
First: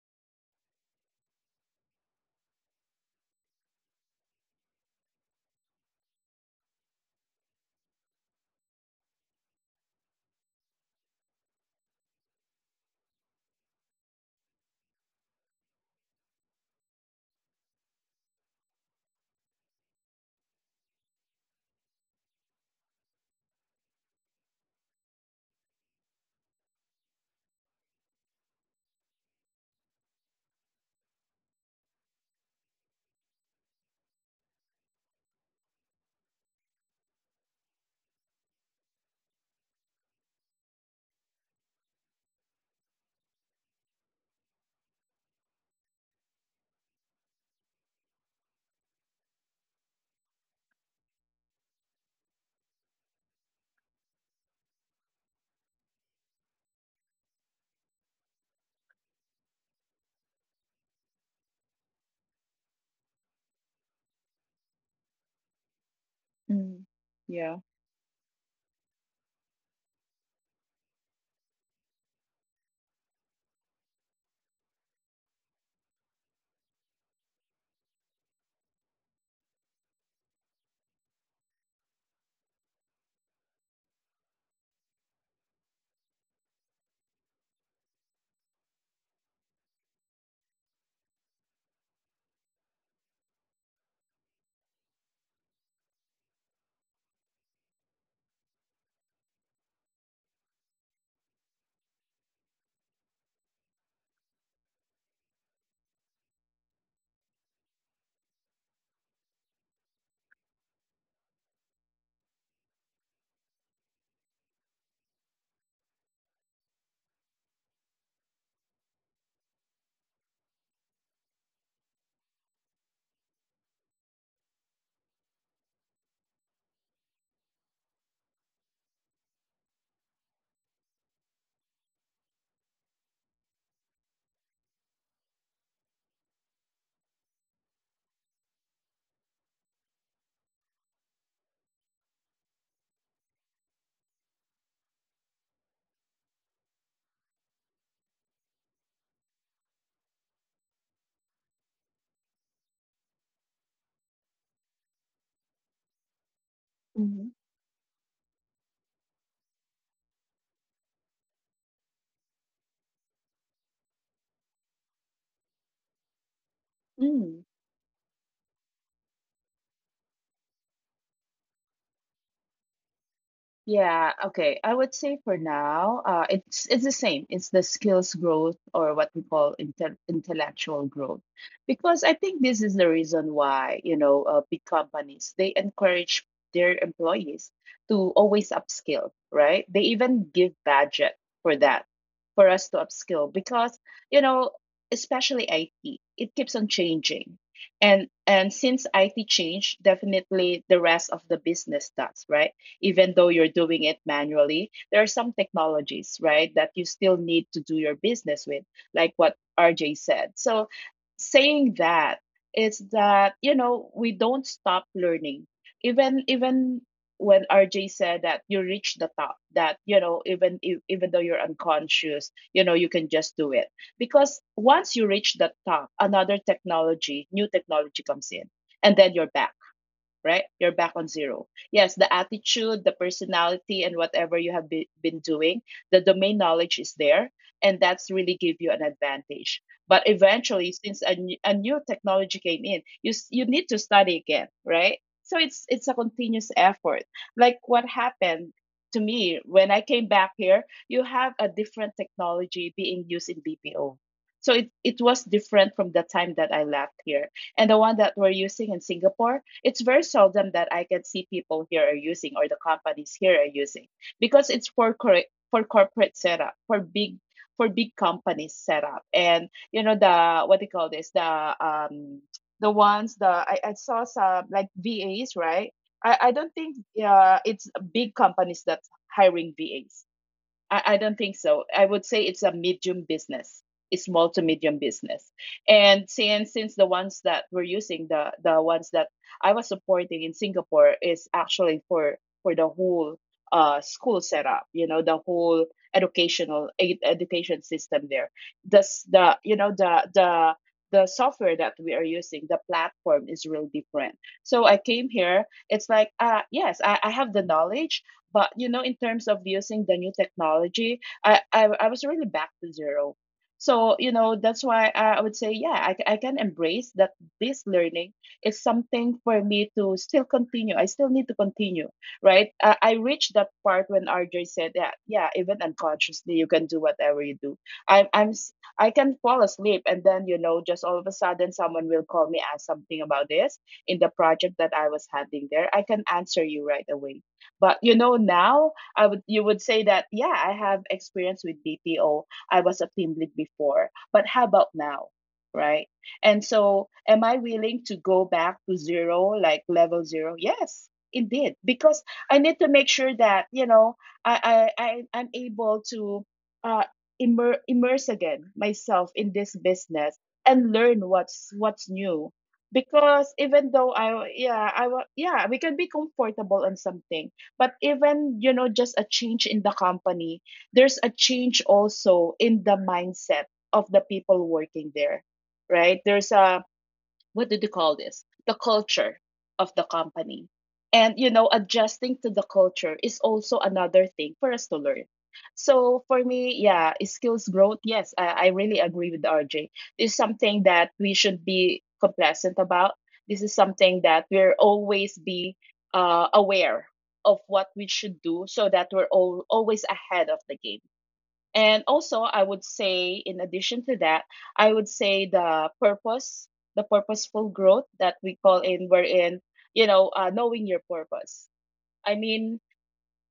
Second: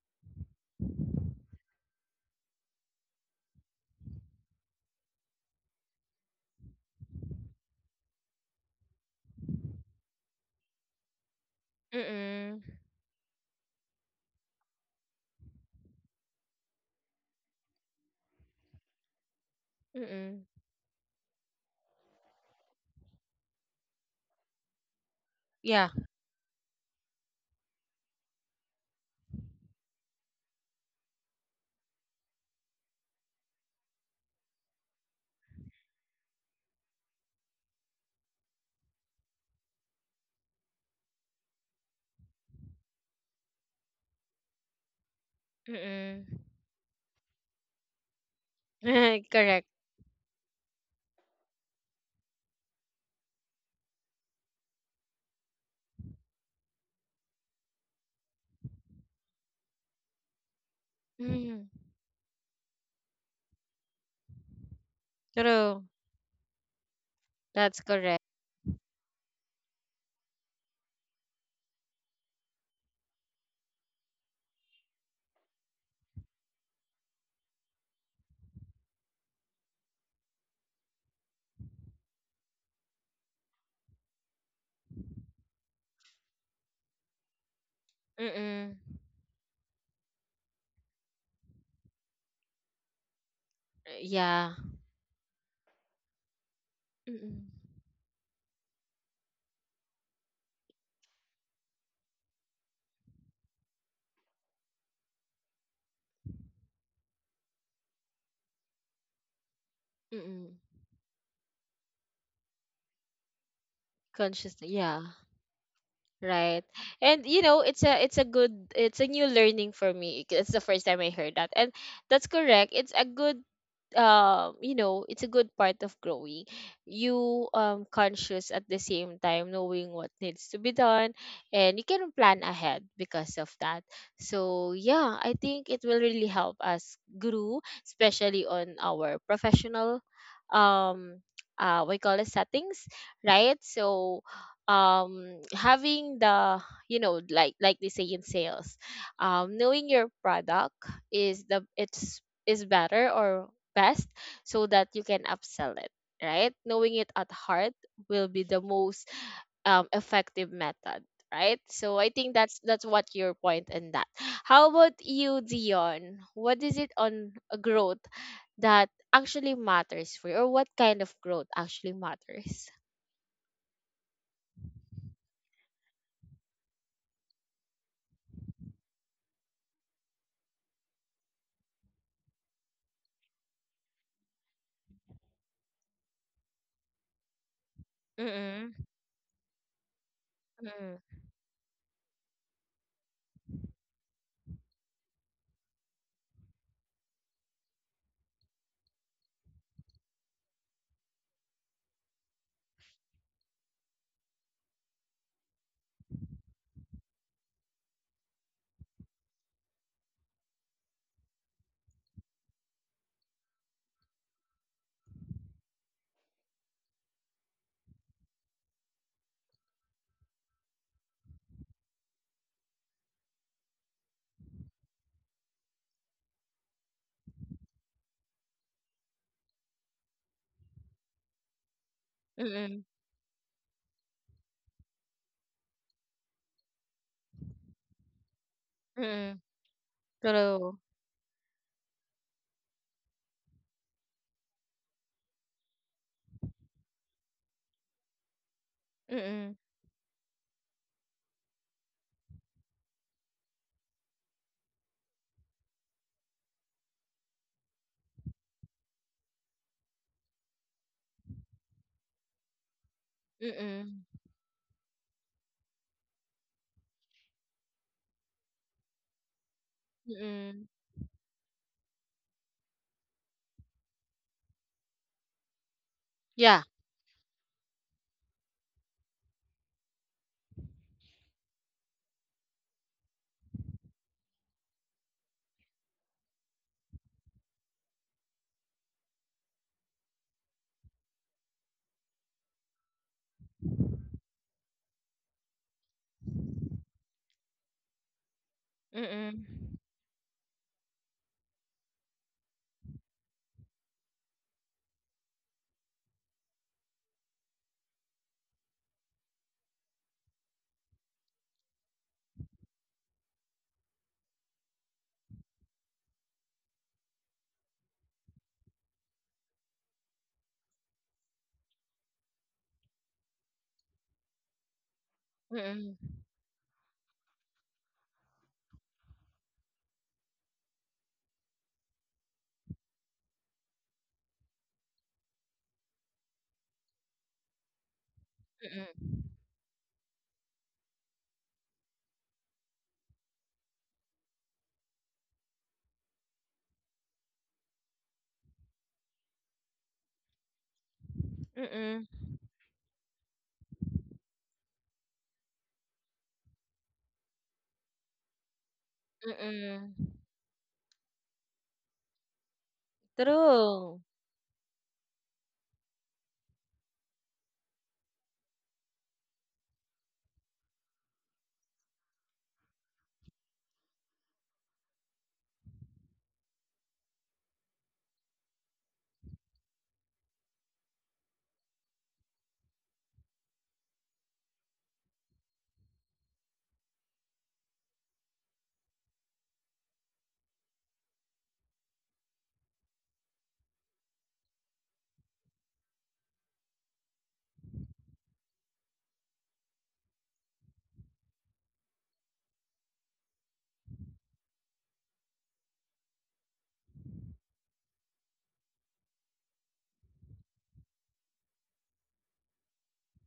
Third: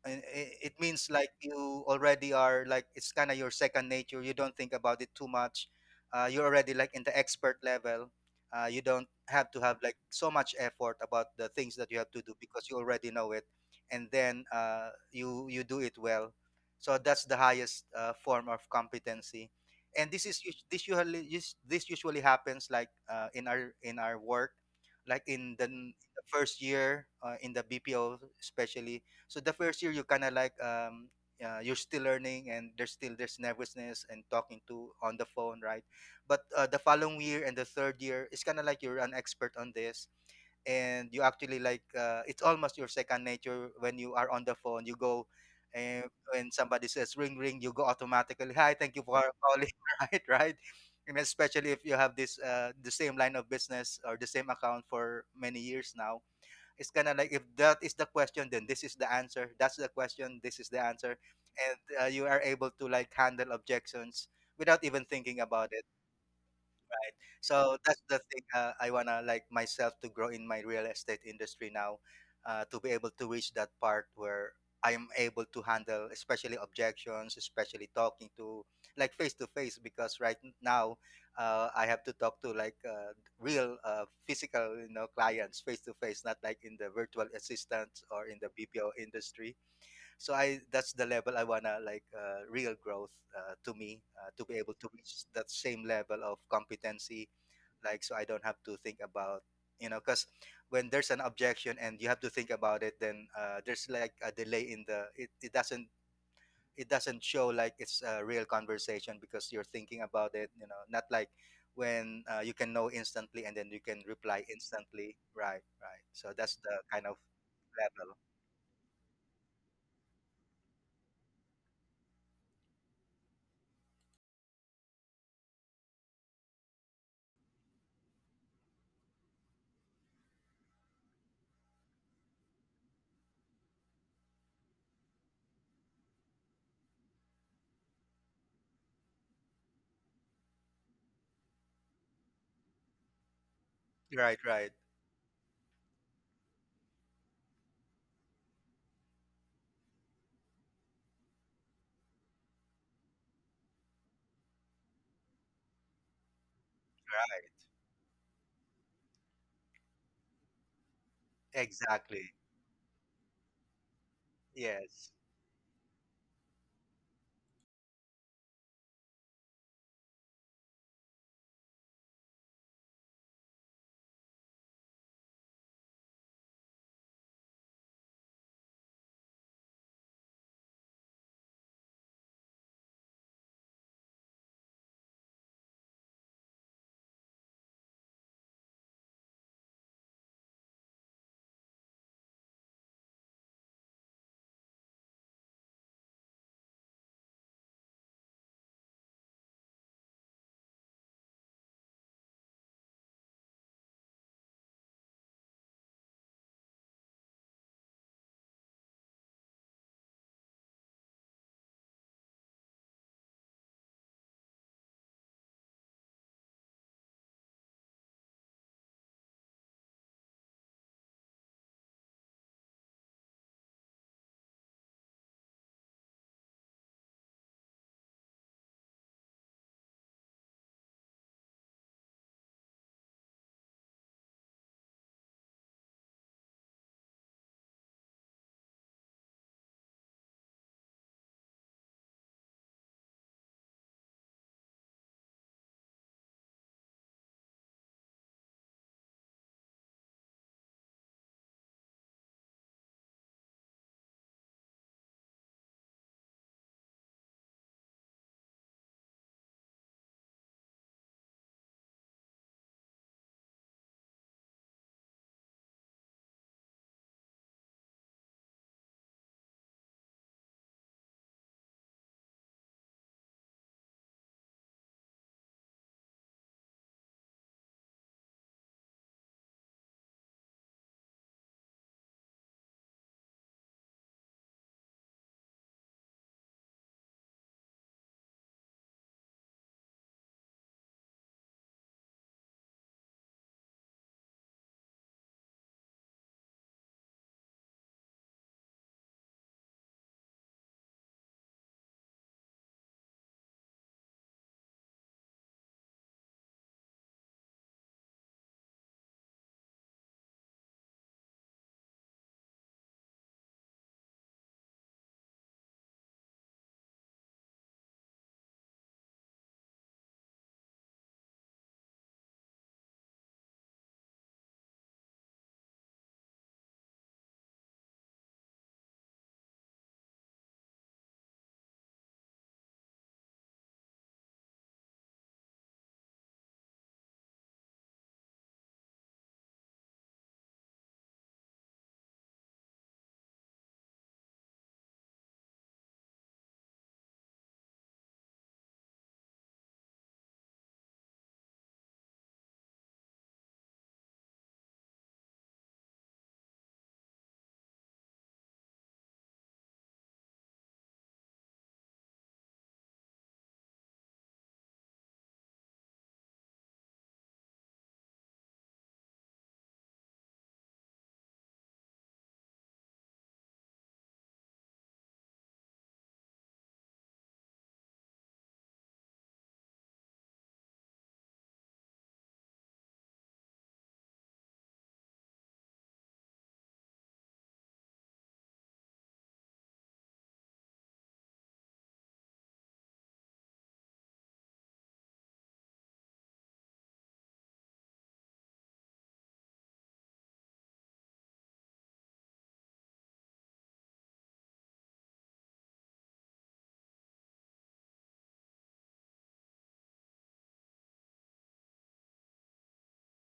S3: and it means like you already are like it's kind of your second nature, you don't think about it too much. You're already like in the expert level. You don't have to have like so much effort about the things that you have to do
S1: mm-mm,
S3: because you already know it, and then you you do it well. So that's the highest form of competency, and this is
S1: mm-mm.
S3: us- this usually happens like in our work, like in
S1: Yeah.
S3: the first year in the BPO especially. So the first year you kind of like you're still learning, and there's still there's nervousness and talking to on the phone, right? But the following year and the third year, it's kind of like you're an expert on this, and you actually like it's almost your second nature when you are on the phone. You go, and
S1: Mm-mm.
S3: when somebody says ring ring, you go automatically. Hi, thank you for
S1: *laughs* Correct.
S3: calling, *laughs* right? Right? And especially if you have this the same line of business or the same account for many years now, it's kind of like if that is the question, then this is the answer. That's the question. This is the answer,
S1: Mm,
S3: and you are able to like handle objections without even thinking about
S1: true.
S3: it.
S2: Mm. Yeah.
S3: So
S1: That's
S3: that's
S1: correct.
S3: the thing I wanna like myself to grow in my real estate industry now, to be able to reach that part where I am able to handle, especially objections, especially talking to like face to face. Because now, I have to talk to like real physical, you know, clients face to face, not like in the virtual assistants or in the
S1: Mm.
S3: BPO industry. So I that's the level I wanna like real growth to me to be
S1: Yeah.
S3: able to reach that same level of competency
S1: Mm.
S3: like so I don't have to think about you know because when there's an objection and you have to think about it, then there's like a delay in it doesn't it doesn't show like it's a real conversation because you're thinking about it,
S1: Mm.
S3: you know, not like when you can know instantly and then you can reply
S1: Consciously, yeah.
S3: instantly. Right, right. So that's
S1: Right.
S3: the kind of
S1: And you know, it's
S3: level.
S1: a good, it's a new learning for me. It's the first time I heard that. And that's correct. It's a good, um, you know, it's a good part of growing, you conscious at the same time knowing what needs to be done, and you can plan ahead because of that. So yeah, I think it will really help us grow, especially on our professional, um, uh, we call it settings, right? So,
S3: Right, right,
S1: um, having the, you know, like they say in sales, um, knowing your product is the, it's is better or best, so that you can upsell it, right? Knowing it
S2: Hmm.
S1: at
S3: right.
S1: heart will be the most, effective method, right? So I think
S3: Exactly.
S1: that's what your point in that. How about
S3: Yes.
S1: you, Dion? What is it on
S2: Mm.
S1: a growth that actually matters for you, or what kind of growth actually matters?
S2: Yeah, okay. I would say for now, it's the same. It's the skills growth, or what we call intellectual growth. Because I think this is the reason why, big companies, they encourage their employees to always
S1: Mm-mm.
S2: upskill, right? They even give budget for that, for us to upskill because, you know, especially IT, it keeps on changing. And since IT changed, definitely the rest of the business does, right? Even though you're doing it manually. There are some technologies, right, that you still need to do your business with, like what RJ said. So, saying that is that, we don't stop learning. Even when RJ said that you reach the top, that, even if, even though you're unconscious, you can just do it, because once you reach the top, another technology, new technology comes in, and then you're back, right? You're back on zero. Yes, the attitude,
S1: Mm,
S2: the personality, and whatever you have been doing, the domain knowledge is there, and that's really give you an
S1: mm,
S2: advantage. But eventually,
S1: true.
S2: since a new technology came in, you need to study again, right? So it's a continuous effort. Like what happened to me
S1: Mm,
S2: when I came back here, you have a different technology being used in BPO. So it was different from the time that I left here, and the one that we're using in Singapore, it's very seldom that I can see people here are using, or the companies here are using,
S1: mm,
S2: because it's for, correct, for corporate setup, for big companies setup. And, the what they
S1: mm.
S2: call this, the ones, I saw some like VAs, right? I don't
S1: Yeah.
S2: think it's big companies that's hiring VAs. I don't think so. I would say it's a medium business. It's small to medium business. And since the ones that we're using, the ones that I was supporting in Singapore is actually for the whole school setup. The whole educational education system there. This the you know
S1: Mm,
S2: the software that we are using, the platform is real different. So I came here, it's like, yes, I have the knowledge, but, in terms of using the new technology, I was really back to zero. So, that's why I would say, yeah, I can embrace that this learning is something for me to still continue. I still need to continue, right? I reached that part when RJ said that, yeah, even
S1: mm, mm,
S2: unconsciously, you can do whatever you do. I'm I'm s- I can fall asleep, and then just all of a sudden someone will call me, ask something about this in the project that I was handling there. I can answer you right away. But now I would you would say that, yeah, I have experience with BPO. I was a team lead before, but how about now? Right? And so am I willing to go back to zero, like level zero? Yes, indeed.
S1: mm,
S2: Because
S1: mm.
S2: I need to make sure that, I I, I'm able to uh immerse again myself in this business and learn what's new. Because even though
S1: True.
S2: I yeah I wa- yeah we can be comfortable on something, but even just a change in the company, there's a change also in the mindset of the people working there, right? There's a, what do they call this? The culture of the company. And adjusting to the culture is also another thing for us to learn. So for me, yeah, skills growth, yes, I really agree with RJ. It's something that we should be complacent about. This is something that we're always be aware of what we should do so that we're always ahead of the game. And also, I would say, in addition to that, I would say the purpose, the purposeful growth that we call in, wherein, knowing your purpose. I mean,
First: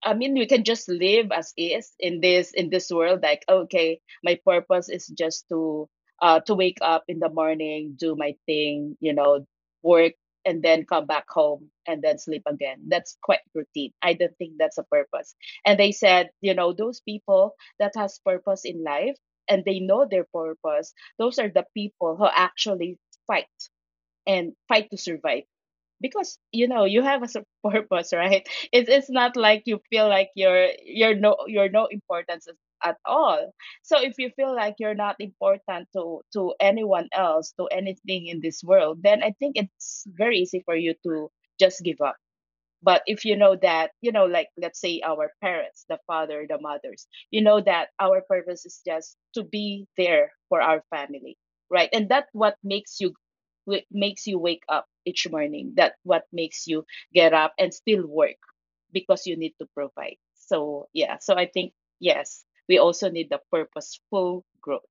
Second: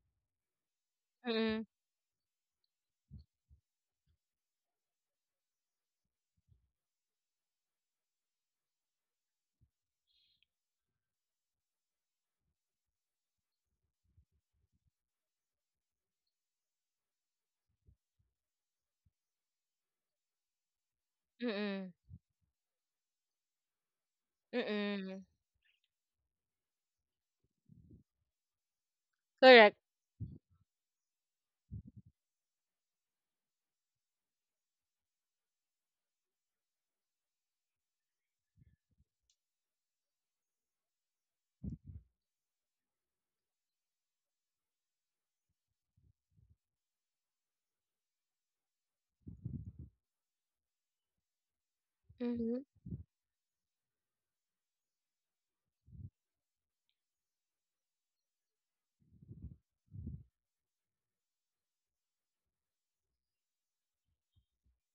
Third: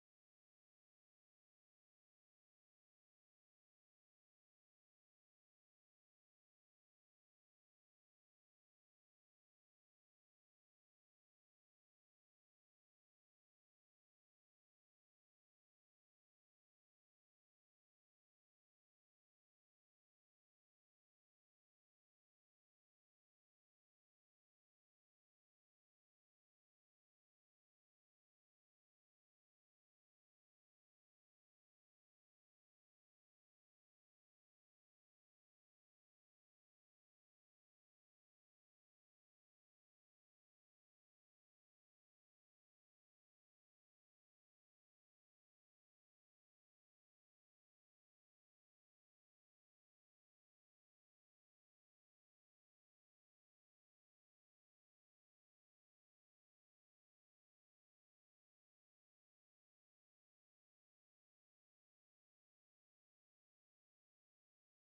S2: I mean, we can just live as
S1: Mm,
S2: is in this world. Like, okay, my purpose is just to wake up in the morning, do my thing, work, and then come back home and then sleep again. That's quite routine. I don't think that's a purpose. And they said, those people that has purpose in life, and they know their purpose, those are the
S1: mm,
S2: people who actually fight and fight to
S1: mm.
S2: survive. Because you have a *laughs* purpose, right? It's not like
S1: Correct.
S2: you feel like you're no importance at all. So if you feel like you're not important to anyone else, to anything in this world, then I think it's very easy for you to just give up. But if you know that, like, let's say our parents, the father, the mothers, you know that our purpose is just to be there for our family, right? And that's
S1: Mm-hmm.
S2: what makes you wake up each morning. That what makes you get up and still work because you need to provide. So yeah, so I think yes, we also need the purposeful growth.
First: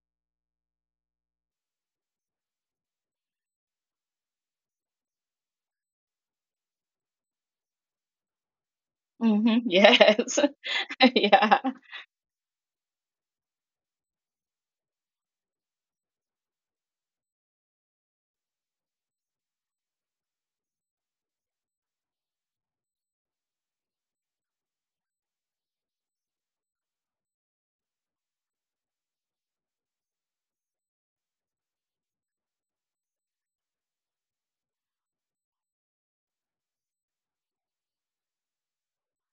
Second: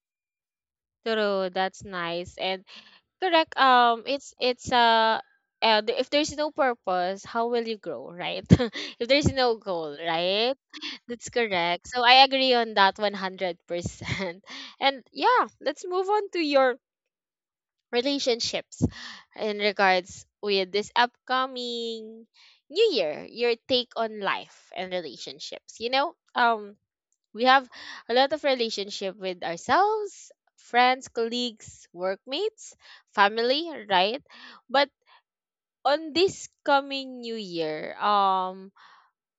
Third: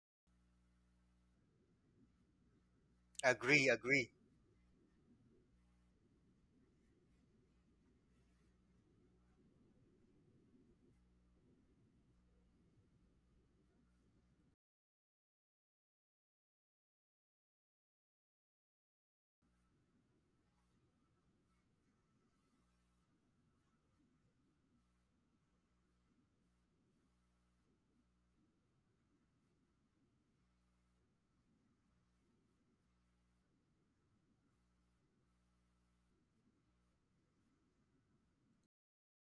S1: True. That's nice. And correct.
S3: Agree, agree.
S1: It's if there's no purpose, how will you grow, right? *laughs* If there's no
S2: Hmm,
S1: goal,
S2: yes.
S1: right?
S2: *laughs*
S1: That's
S2: Yeah.
S1: correct. So I agree on that 100%. *laughs* And yeah, let's move on to your relationships in regards with this upcoming new year, your take on life and relationships. You know, um, we have a lot of relationship with ourselves, friends, colleagues, workmates, family, right? But on this coming new year, um,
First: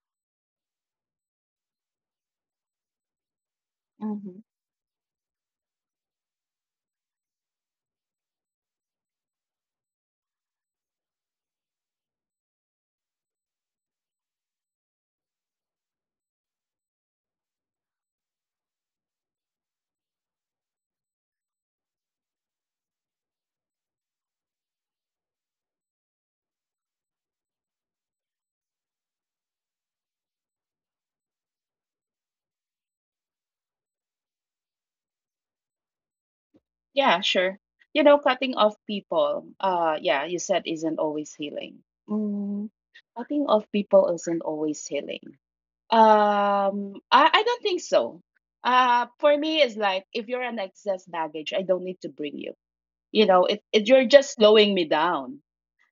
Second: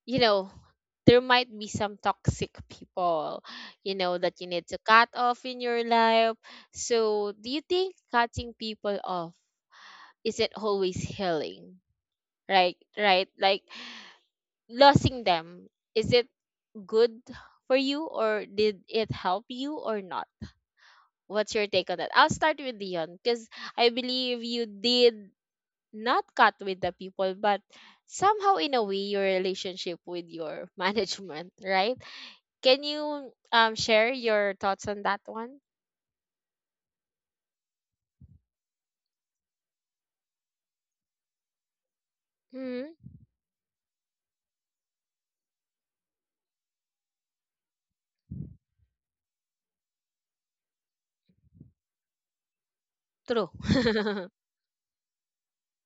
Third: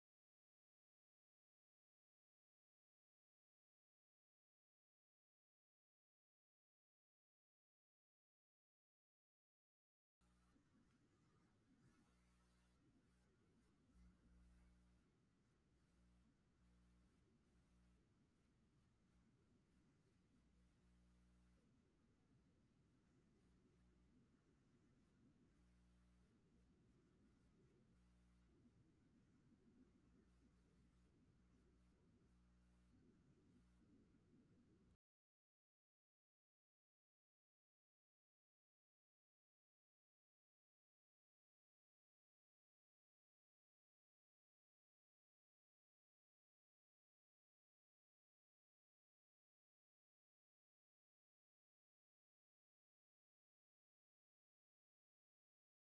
S1: you know, there might be some toxic people, you know, that you need to cut off in your life. So do you think cutting people off, is it always healing? Right, like losing them, is it good for you, or did it help you or not? What's your take on that? I'll start with Dion, because I believe you did not cut with the people, but somehow in a way your relationship with your *laughs* management, right? Can you share your thoughts on that one?
S2: Yeah, sure. You know, cutting off people, yeah, you said isn't always healing. Mm,
S1: Hmm.
S2: cutting off people isn't always healing. I don't think so. For me, it's like if you're an excess baggage, I don't need to bring you. You know,
S1: True.
S2: it You're just
S1: *laughs*
S2: slowing me down,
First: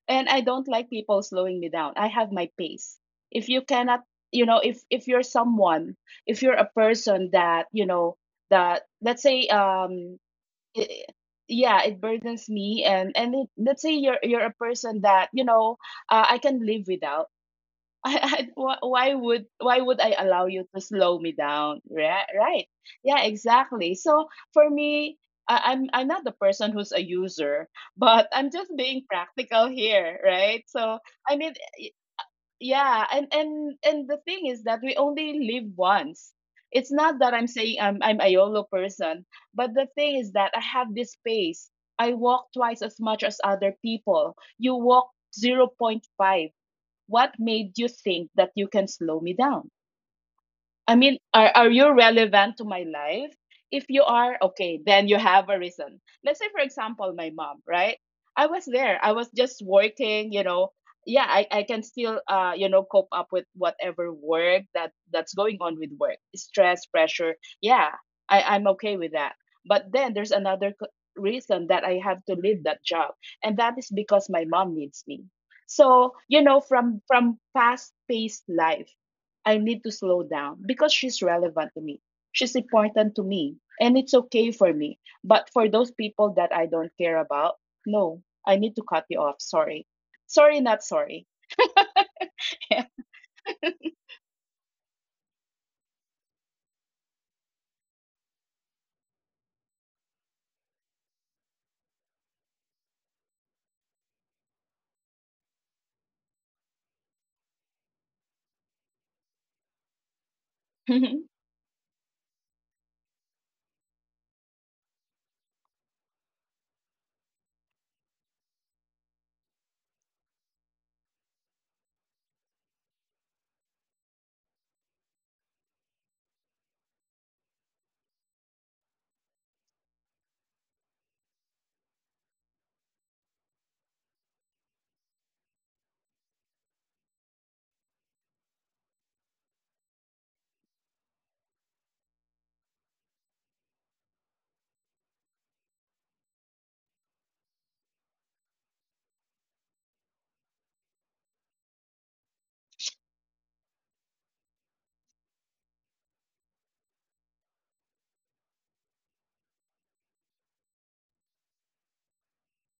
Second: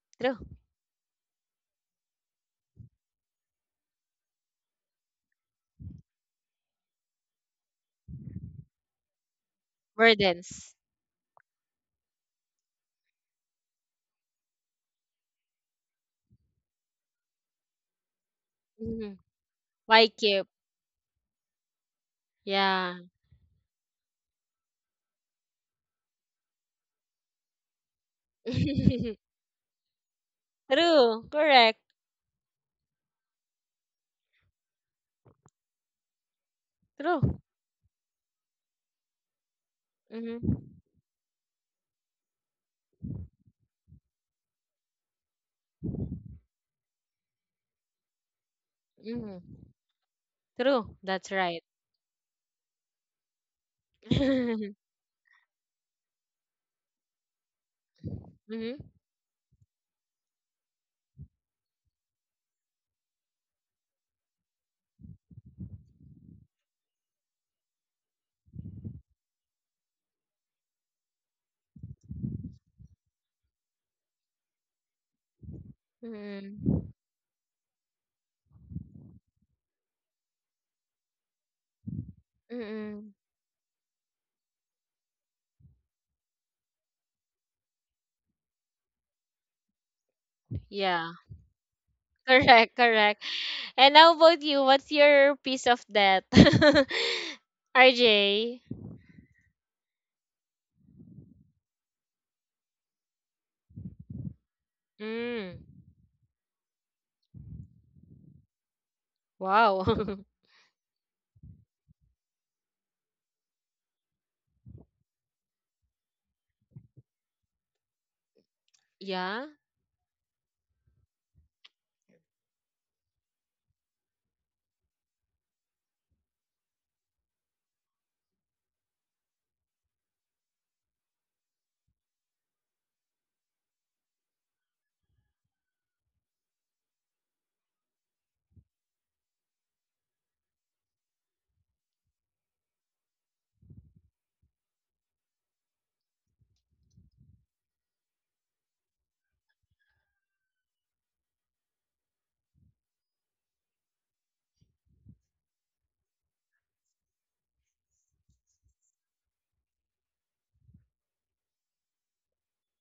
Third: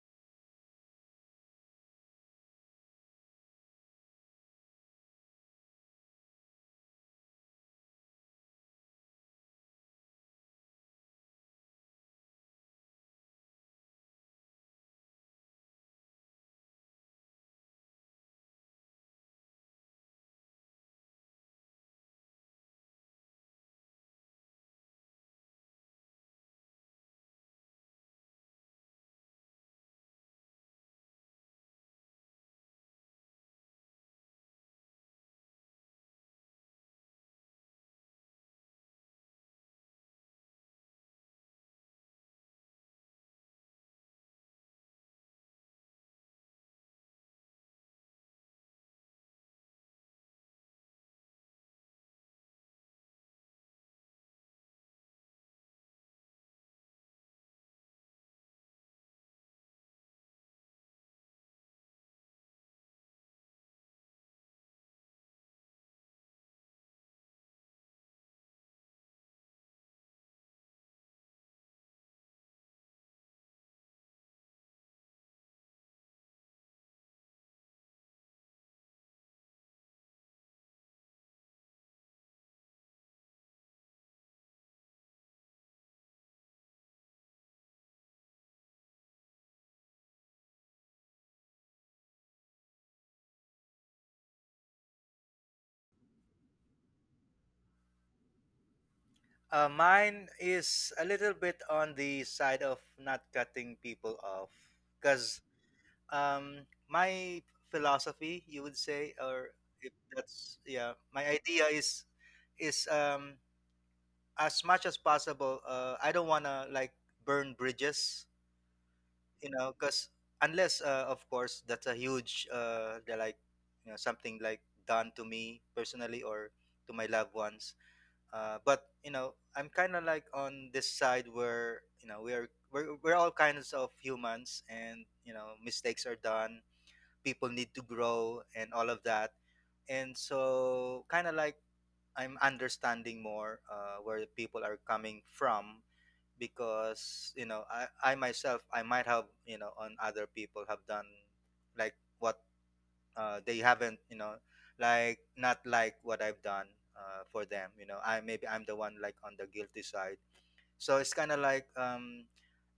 S2: and I
S1: True.
S2: don't like people slowing me down. I have my pace. If you cannot, if you're someone, if you're a person that you know that, let's say,
S1: Burdens.
S2: it, yeah it burdens me. And it, let's say you're a person that you know, I can live without. *laughs*
S1: Hmm.
S2: Why would
S1: Why
S2: I
S1: keep?
S2: allow you to slow me down, right? Right?
S1: Yeah.
S2: Yeah, exactly. So for me, I'm not the person who's a user, but I'm just being *laughs*
S1: *laughs*
S2: practical here, right? So
S1: True,
S2: I mean,
S1: correct.
S2: yeah, and the thing is that we only live once. It's not that
S1: True.
S2: I'm saying I'm a YOLO person, but the thing is
S1: Mm-hmm.
S2: that I have this space. I walk twice as much as other people. You walk zero point 0.5. What made you think that you can slow
S1: Mm-hmm.
S2: me down?
S1: True,
S2: I mean,
S1: that's
S2: are,
S1: right.
S2: are you relevant to my life? If you
S1: *laughs*
S2: are,
S1: Mm-hmm.
S2: okay, then you have a reason. Let's say, for example, my mom, right? I was there. I was just working. Yeah, I can still, cope up with whatever work that that's going on with work, stress, pressure. Yeah, I'm okay with that. But then there's another reason that I have to leave that job, and that is because my mom needs me. So,
S1: Mm-hmm.
S2: from fast-paced life, I need to slow down because she's relevant to me. She's
S1: Mm-hmm.
S2: important to me, and it's okay for me. But for those people that I don't care about, no, I need to cut you off. Sorry. Sorry, not
S1: Yeah,
S2: sorry.
S1: *laughs* correct,
S2: *laughs*
S1: correct. And how about you? What's your piece of that? *laughs* RJ.
S3: Mine is a little bit on the side of not cutting people off, because
S1: Mm.
S3: my philosophy, you would say, or
S1: Wow.
S3: if
S1: *laughs*
S3: that's yeah,
S2: Actually,
S3: my idea is as much as possible. I don't wanna like burn bridges,
S1: Yeah.
S3: you know, because unless of course that's a huge they're like you know something like done to me personally or to my loved ones, but you know I'm kind of like on this side where you know we're all kinds of humans, and you know mistakes are done, people need to grow and all of that, and so kind of like I'm understanding more where the people are coming from, because you know I myself I might have you know on other people have done like what they haven't you know, like not like what I've done for them, you know I maybe I'm the one like on the guilty side. So it's kind of like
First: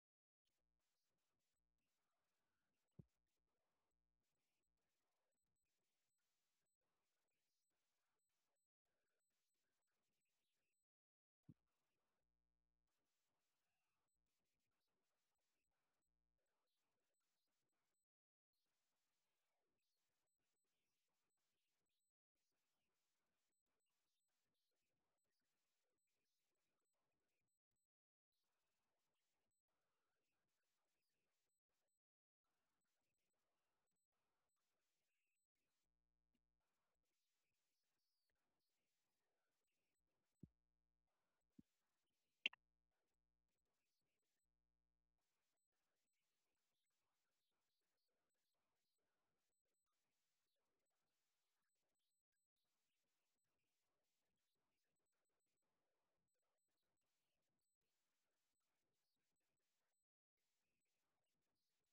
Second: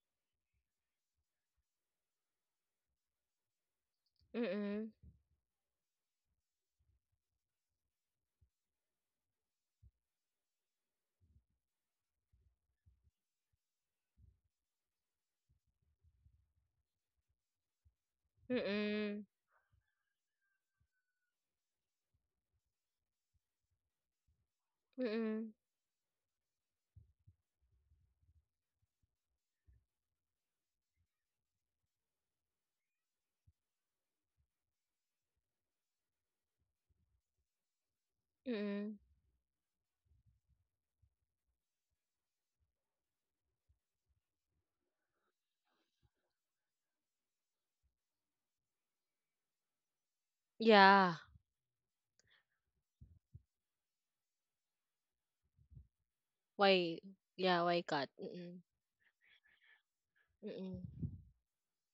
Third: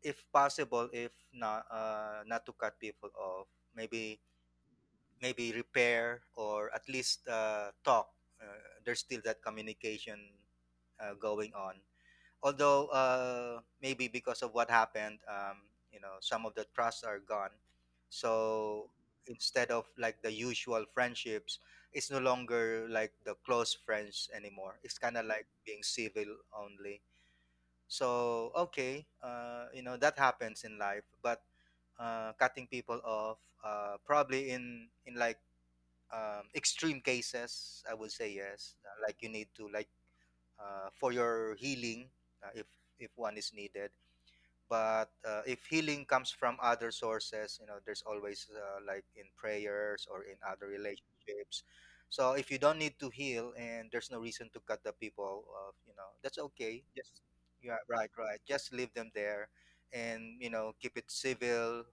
S3: if possible, if not not to cut people off, maybe
S1: Mm-mm.
S3: maybe repair or at least talk. Uh, there's still that communication going on, although maybe because of what happened, you know, some of the trusts are gone. So
S1: Mm-mm.
S3: instead of like the usual friendships, it's no longer like the close friends anymore. It's kind of like
S1: Mm-mm.
S3: being civil only. So okay, you know that happens in life, but cutting people off, probably in like extreme cases, I would say yes.
S1: Mm-mm.
S3: Like you need to like for your healing uh, if if one is needed, but if healing comes from other sources, you know there's always like in prayers or in other
S1: Yeah.
S3: relationships. So if you don't need to heal and there's no reason to cut the people off, you know that's okay,
S1: Why?
S3: just
S1: Yeah, why
S3: yeah,
S1: God?
S3: right, right,
S1: Mm-mm.
S3: just leave them there and you know keep it
S1: Mm-mm.
S3: civil,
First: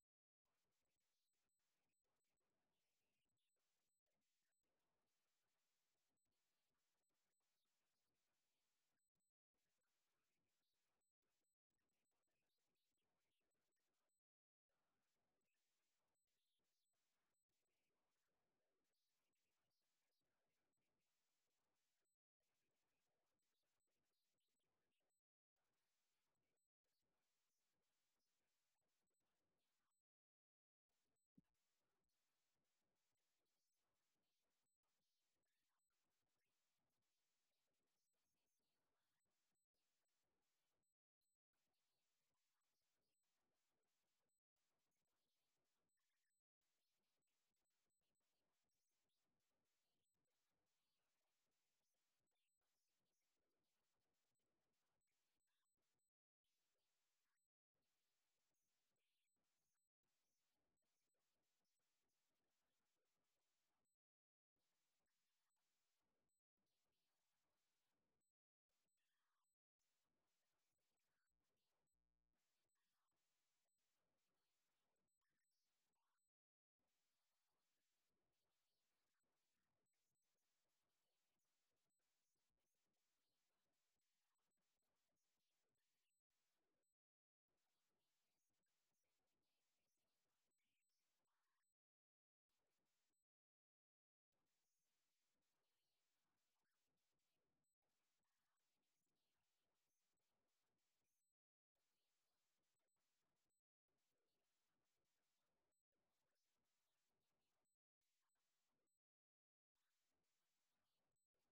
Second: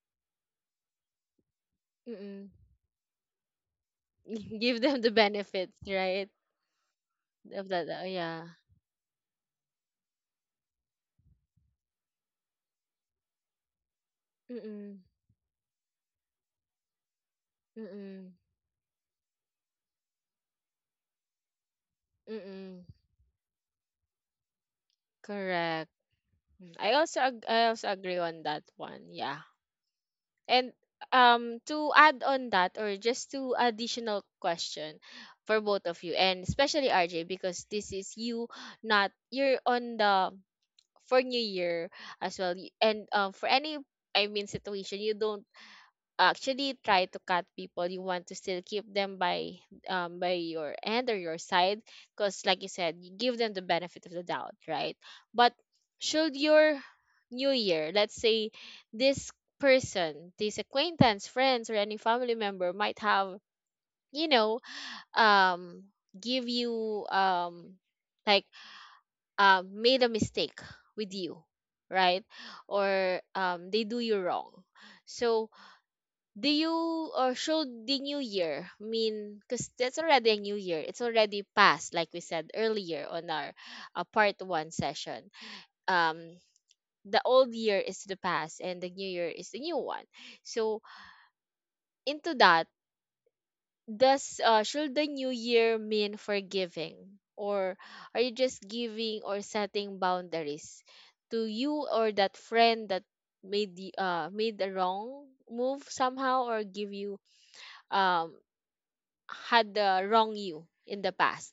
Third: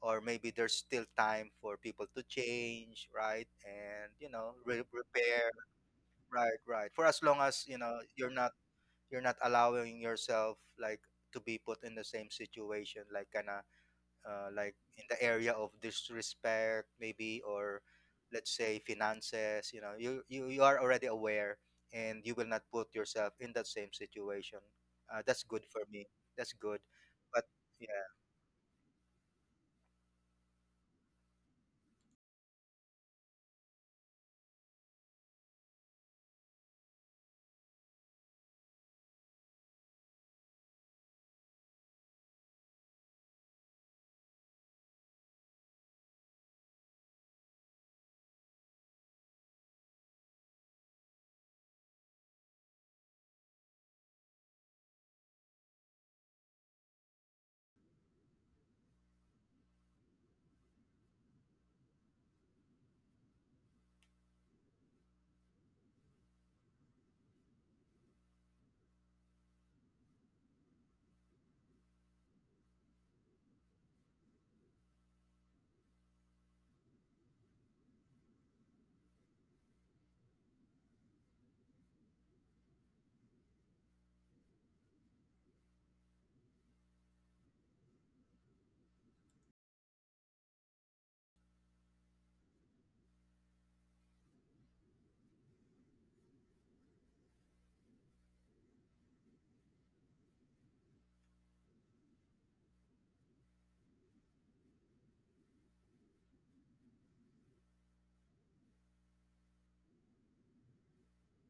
S3: or maybe there's still time for people to
S1: Mm-mm.
S3: change, right? And you know
S1: *laughs* Give them the
S3: repair.
S1: benefits, right?
S3: Right, right. For as long as
S1: Of
S3: you
S1: that.
S3: know
S1: Uh,
S3: you're
S1: yeah.
S3: not you're not allowing yourself like to be put in the same situation, like kind of like
S1: Mm-mm.
S3: in the area of disrespect maybe, or
S1: Mm-mm.
S3: let's say finances, you know you are already aware and you will not
S1: Mm-mm.
S3: put yourself in that same situation, that's good for
S1: Correct.
S3: me, that's
S1: Mm.
S3: good
S1: I also
S3: but
S1: I also
S3: yeah.
S1: agree on that one. Yeah. And to add on that, or just to additional question for both of you, and especially RJ, because this is you, not you're on the for New Year as well, and for any, situation you don't actually try to cut people, you want to still keep them by your end or your side, because like you said, you give them the benefit of the doubt, right? But should your new year, let's say this person, this acquaintance, friends, or any family member might have, you know um give you, like made a mistake with you, right? Or they do you wrong. So do you show the new year? I mean, because that's already a new year. It's already past, like we said earlier on our part one session. Um, the old year is the past, and the new year is the new one. So into that, does should the new year mean forgiving, or are you just giving or setting boundaries to you or that friend that made the wrong move somehow, or give you um had the wrong you in the past?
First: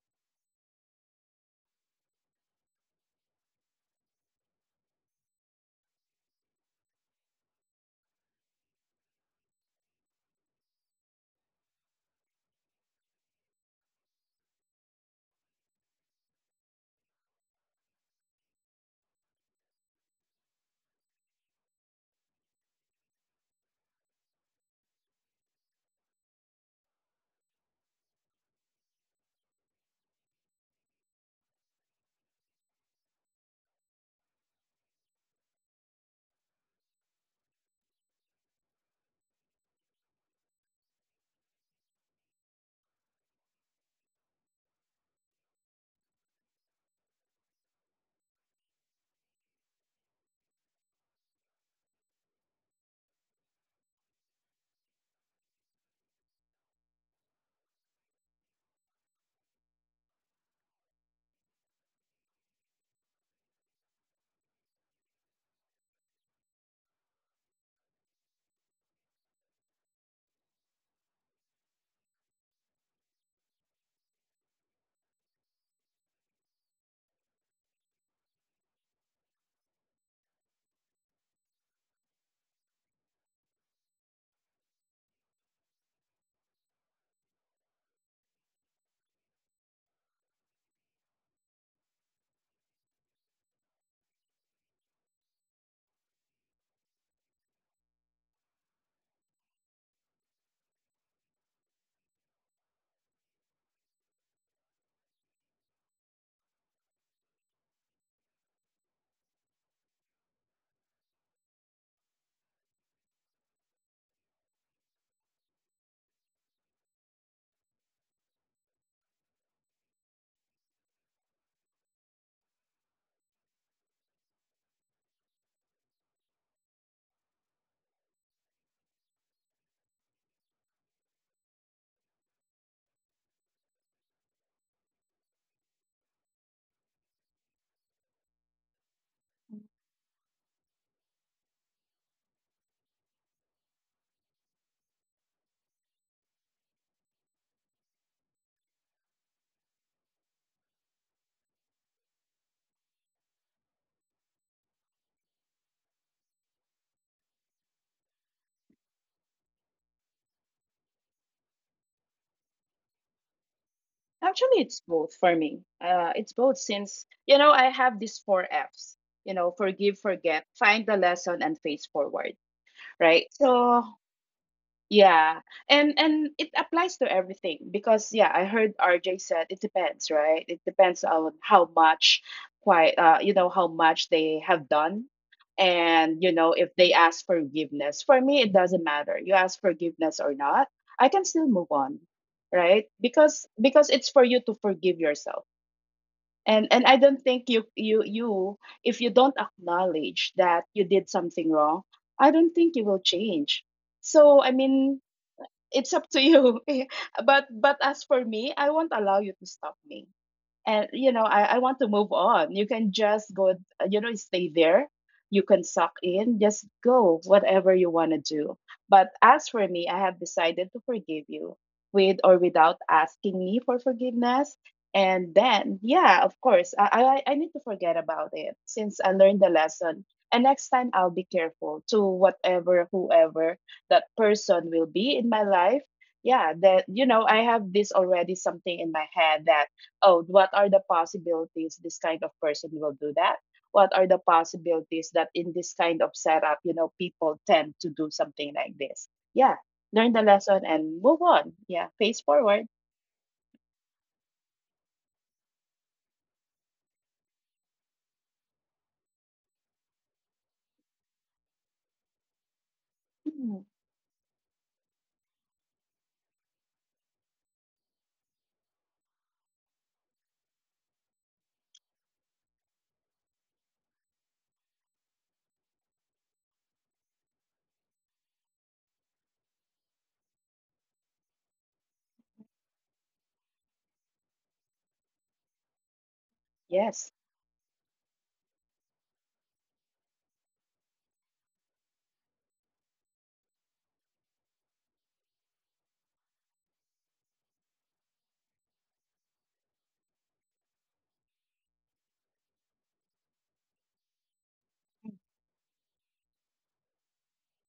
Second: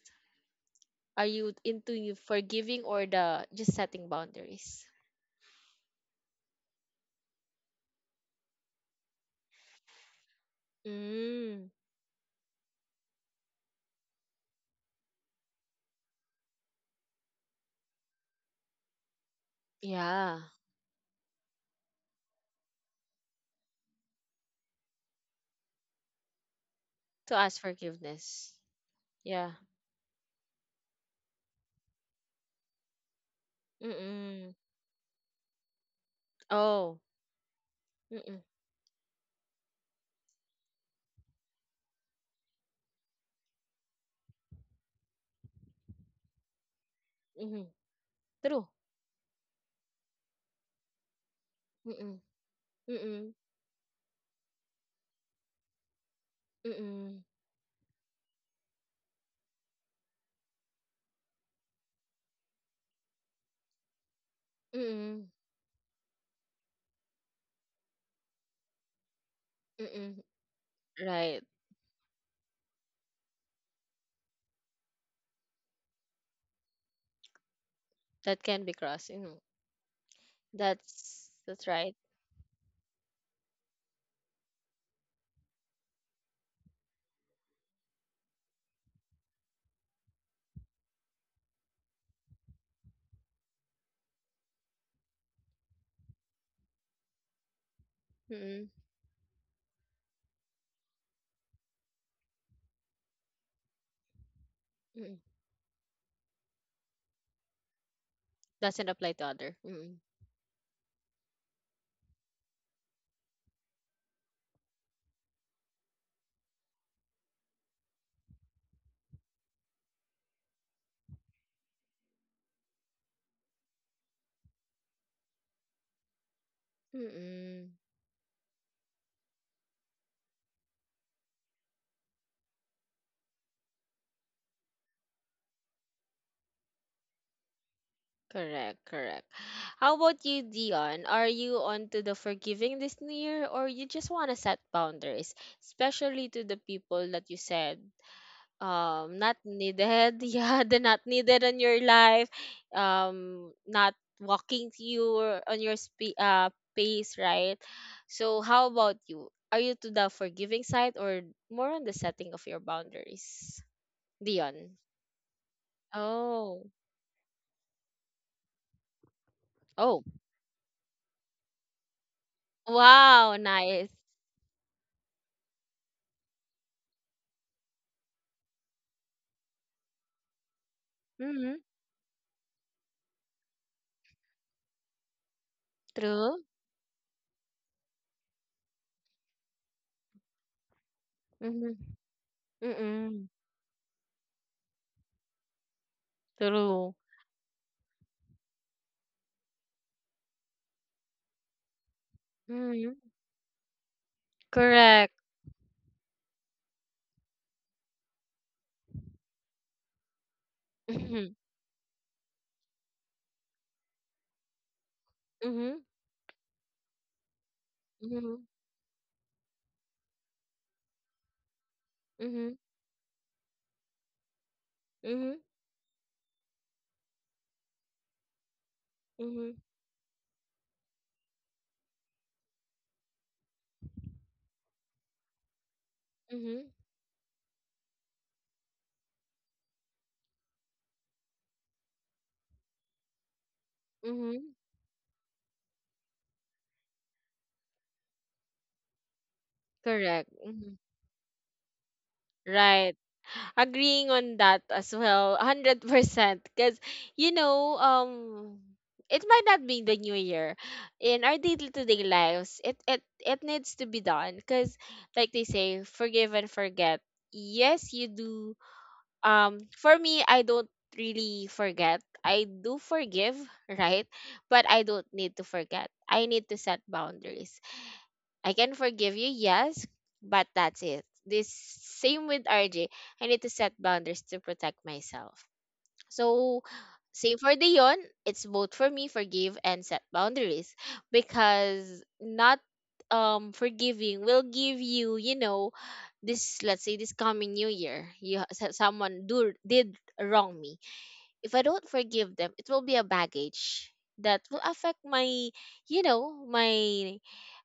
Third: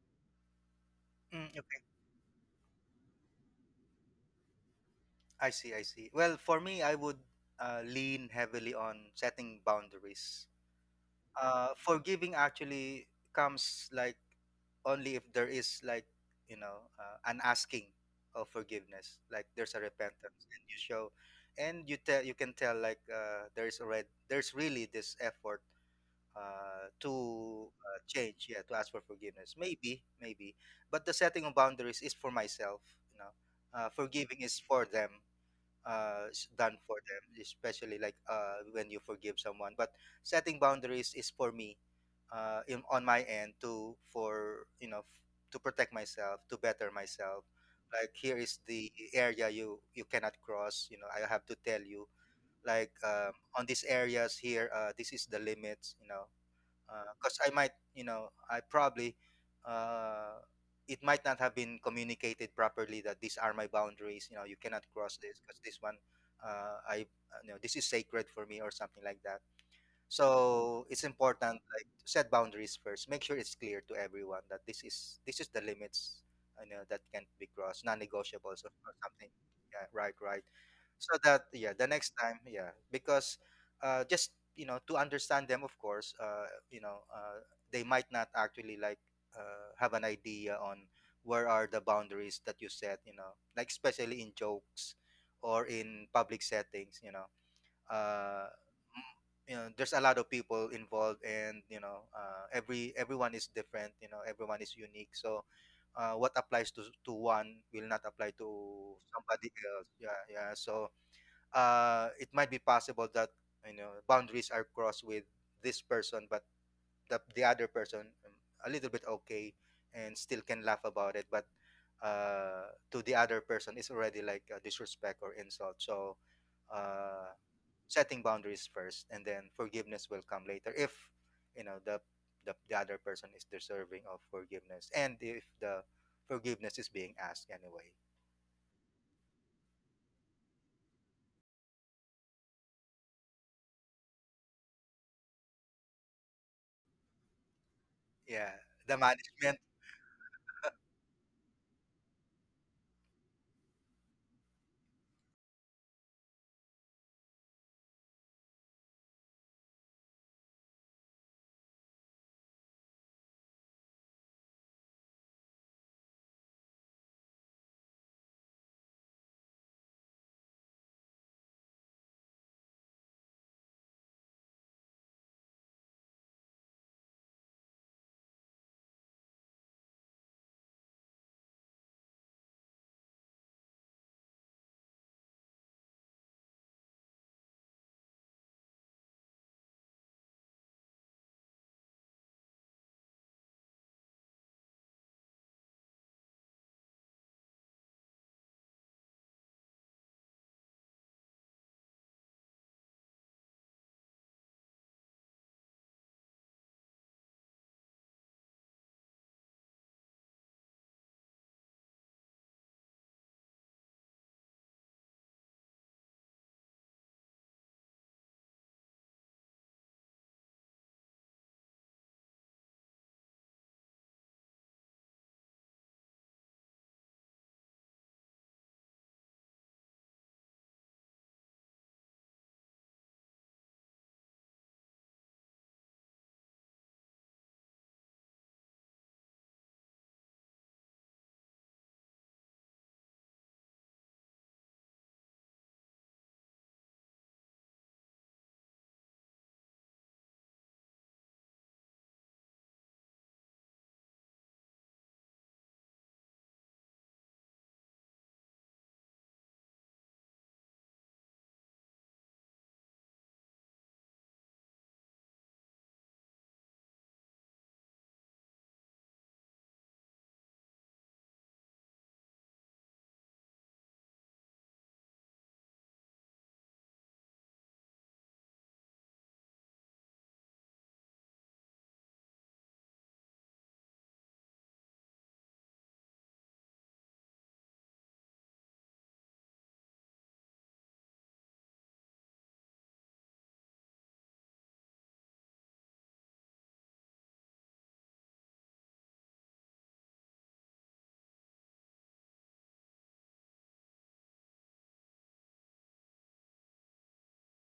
S1: Are
S3: Mm,
S1: you
S3: okay.
S1: into you forgiving or the just setting boundaries?
S3: I see, I see. Well, for me, I would lean heavily on setting boundaries.
S1: Mm,
S3: Forgiving actually comes like only if there is like you know an asking of forgiveness, like there's a
S1: yeah.
S3: repentance and you show and you tell, you can tell like there's already there's really this effort uh,
S1: To ask
S3: to uh, change,
S1: forgiveness.
S3: yeah, to ask for forgiveness,
S1: Yeah.
S3: maybe maybe. But the setting of boundaries is for myself, you know. Forgiving
S1: Mm-mm.
S3: is for them, it's done for
S1: Oh.
S3: them, especially like
S1: Mm-mm.
S3: when you forgive someone, but setting boundaries is for me, on my end to for you know to protect myself, to better myself.
S1: Mm-hmm.
S3: Like here is
S1: True.
S3: the area you cannot cross, you know I have to tell you,
S1: Mm-mm.
S3: like
S1: Mm-mm.
S3: on these areas here, this is the limits, you know,
S1: Mm-mm.
S3: because I might, you know, I probably uh, it might not have been communicated properly that these are my boundaries, you know you cannot cross
S1: Mm-mm.
S3: this, because this one I you know this is sacred for me or something like that.
S1: Mm-mm.
S3: So it's
S1: Right.
S3: important like to set boundaries first. Make sure it's clear to everyone that this is the limits, you know, that can't be crossed,
S1: That can
S3: non-negotiables
S1: be
S3: or
S1: crossed.
S3: something.
S1: Mm.
S3: Yeah, right, right. So
S1: That's
S3: that yeah, the
S1: right.
S3: next time, yeah, because just you know to understand them, of course, you know they might not actually like have an idea on where are the boundaries that you set. You know, like especially in jokes or in public settings. Uh,
S1: Mm-mm.
S3: you know there's a lot of people involved and you know everyone is different, you know everyone is unique.
S1: Mm-mm.
S3: So what applies to one will not apply
S1: Doesn't
S3: to
S1: apply to
S3: somebody
S1: other.
S3: else,
S1: Mm-mm.
S3: yeah yeah. So it might be possible that you know boundaries are crossed with this person, but the other person a little bit okay and still can laugh about it, but to the other person it's already like a disrespect or insult. So uh,
S1: Mm-mm.
S3: setting boundaries first and then forgiveness will come later if you know the other person is deserving of forgiveness and if the forgiveness is being asked anyway.
S1: Correct, correct. How about you, Dion? Are you on to the forgiving this new year, or you just want to set boundaries, especially to the people that you said
S3: Yeah, the
S1: not
S3: management.
S1: needed, *laughs* yeah, the not needed in your life, not walking to you or on your pace, right? So how about you? Are you to the forgiving side or more on the setting of your boundaries? Dion.
S2: it's both for me. It's both
S1: Oh.
S2: since, I have these four F's: forgive,
S1: Oh.
S2: forget, find the lesson, and face forward, right?
S1: Wow,
S2: So
S1: nice.
S2: yeah. And it applies to everything because, yeah, I heard RJ said it depends, right? It depends on
S1: Mm-hmm.
S2: how much, quite, how much they have done. And
S1: True.
S2: if they ask forgiveness. For me, it doesn't matter. You ask forgiveness or not, I can still move
S1: Mhm.
S2: on, right?
S1: Mm.
S2: Because it's for you to forgive yourself. And I
S1: True.
S2: don't think you you you if you don't acknowledge that you did something wrong, I don't think you will
S1: Mhm.
S2: change. So I mean,
S1: Correct.
S2: it's up to you. *laughs* But as for me, I won't allow you to stop me, and
S1: Mhm.
S2: I want to move on. You can just go. Stay there. You can
S1: Mhm.
S2: suck in, just go whatever you want to
S1: Mhm.
S2: do. But as for me, I have decided to forgive you with or
S1: Mhm.
S2: without asking me for forgiveness. And
S1: Mhm.
S2: then, yeah, of course, I need to forget about it since I learned the
S1: Mhm.
S2: lesson. And next time I'll be careful to whatever whoever that person will be in my life. Yeah,
S1: Mhm.
S2: that, I have this already something in my head that, oh, what are the possibilities this kind of person will do that? What are the
S1: Mhm.
S2: possibilities that in this kind of setup, people tend to do something like this? Yeah, learn the
S1: Correct.
S2: lesson
S1: Mhm.
S2: and move on. Yeah, face forward.
S1: Right. Agreeing on that as well, 100%. Because, you know, um, it might not be the new year. In our day-to-day lives, it
S2: Mhm.
S1: needs to be done. Because, like they say, forgive and forget. Yes, you do for me I don't really forget, I do forgive, *laughs* right, but I don't need to forget, I need to set boundaries. I can forgive you, yes, but that's it. This same with RJ, I need to set boundaries to protect myself. So
S2: Yes.
S1: same for Dion, it's both for me, forgive and set boundaries, because not forgiving will give you, you know, this, let's say this coming new year, you someone do did wrong me, if I don't forgive them, it will be a baggage that will affect my, you know, my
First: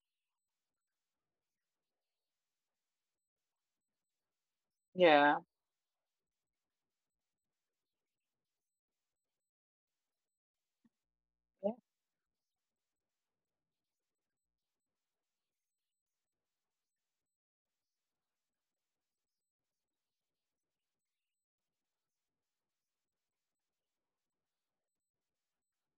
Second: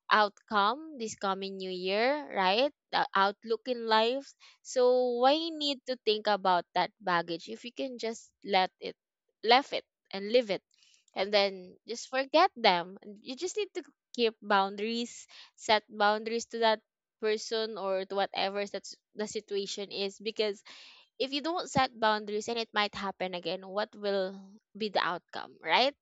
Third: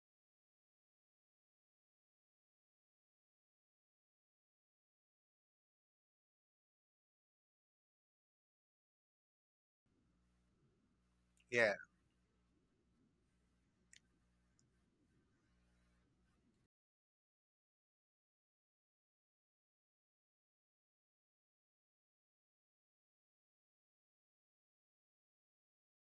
S1: outcome this coming new year, right? The outlook in life. So why
S2: Yeah.
S1: need to think about that baggage, if you can just let it, left it and leave it, and
S2: Yeah.
S1: then
S3: Yeah.
S1: just forget them. You just need to keep boundaries, set boundaries to that person or to whatever that's the situation is, because if you don't set boundaries and it might happen again, what will be the outcome, right?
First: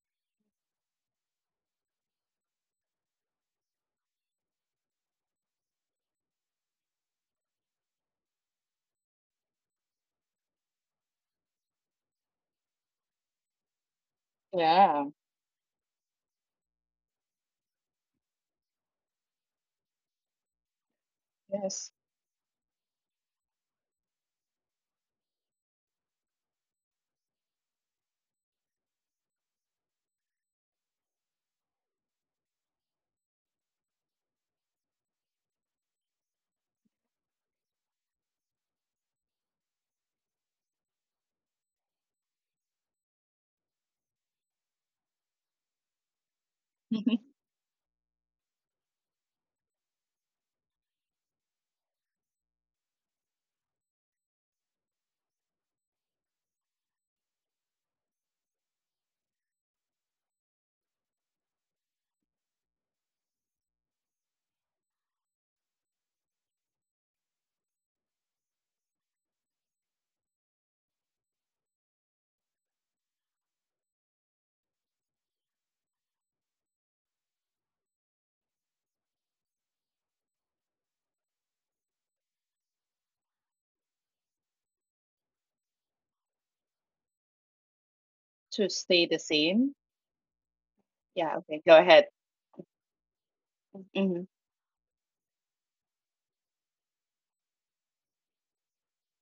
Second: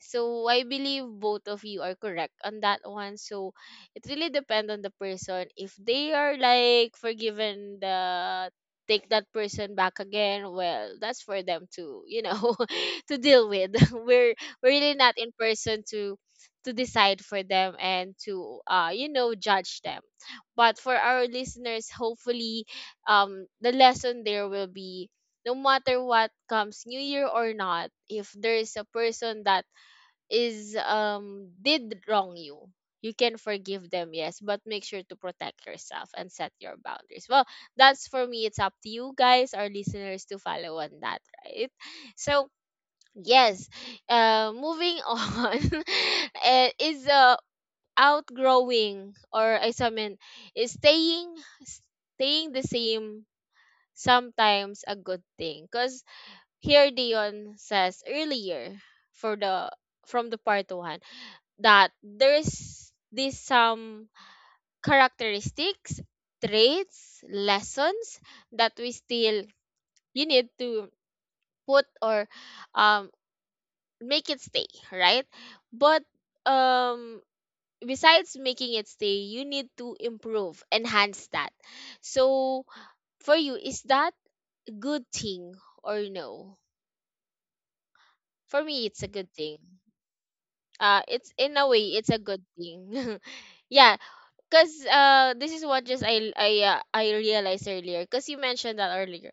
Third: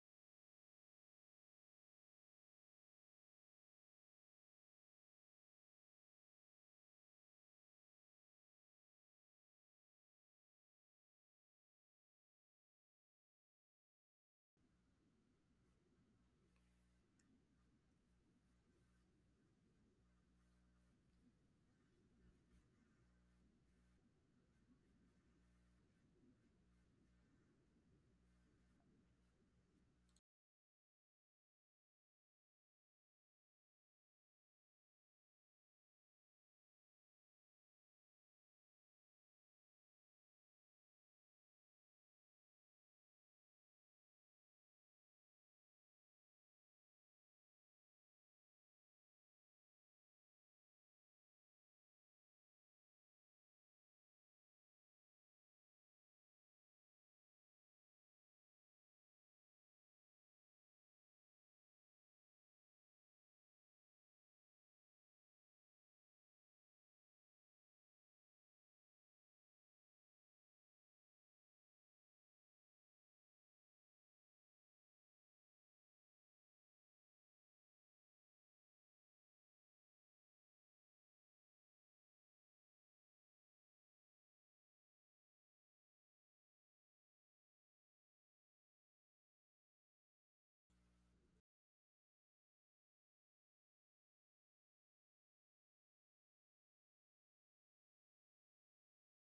S1: So I believe both of you are correct on that one. So it really depends on the person. If they are like forgiven the take that person back again, well, that's for them to, you know, *laughs* to deal with. *laughs* We're really
S2: Yeah.
S1: not in person to decide for them and to you know judge them. But for our listeners,
S2: Yes.
S1: hopefully the lesson there will be, no matter what comes new year or not, if there is a person that is did wrong you, you can forgive them, yes, but make sure to protect yourself and set your boundaries well. That's for me, it's up to you guys, our listeners, to follow on that, right? So yes, moving *laughs* on, is
S2: *laughs*
S1: outgrowing, or is staying the same sometimes a good thing? Because here Dion says earlier, for the from the part one, that there's this some characteristics, traits, lessons that we still you need to put, or um make it stay, right? But um besides making it stay, you need to improve, enhance that. So for you, is that good thing or no? For
S2: To
S1: me, it's a
S2: stay the
S1: good thing.
S2: same.
S1: It's
S2: Yeah,
S1: in a
S2: okay,
S1: way,
S2: go
S1: it's
S2: ahead.
S1: a good thing. *laughs* yeah,
S2: Hmm.
S1: cause this is what just I realized earlier. Cause you mentioned that earlier.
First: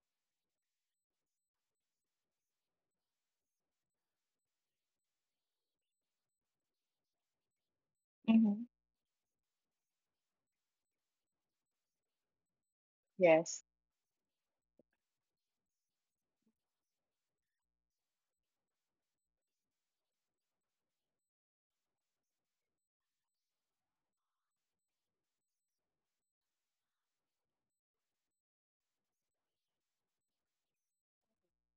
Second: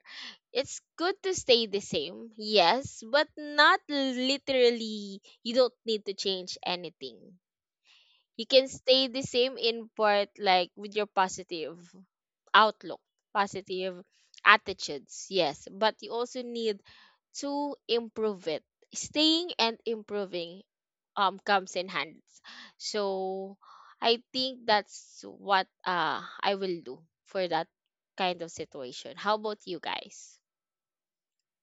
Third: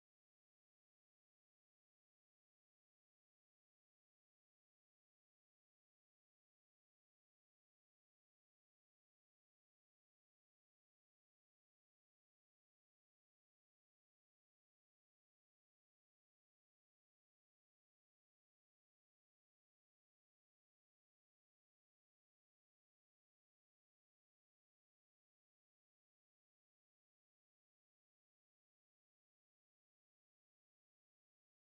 S1: It's good to stay the same, yes, but not literally. You don't need to change anything. You
S2: Hmm.
S1: can stay the same in part, like with your positive outlook,
S2: Yes.
S1: positive attitudes, yes, but you also need to improve it. Staying and improving comes in hands. So I think that's what I will do for that kind of situation. How about you guys?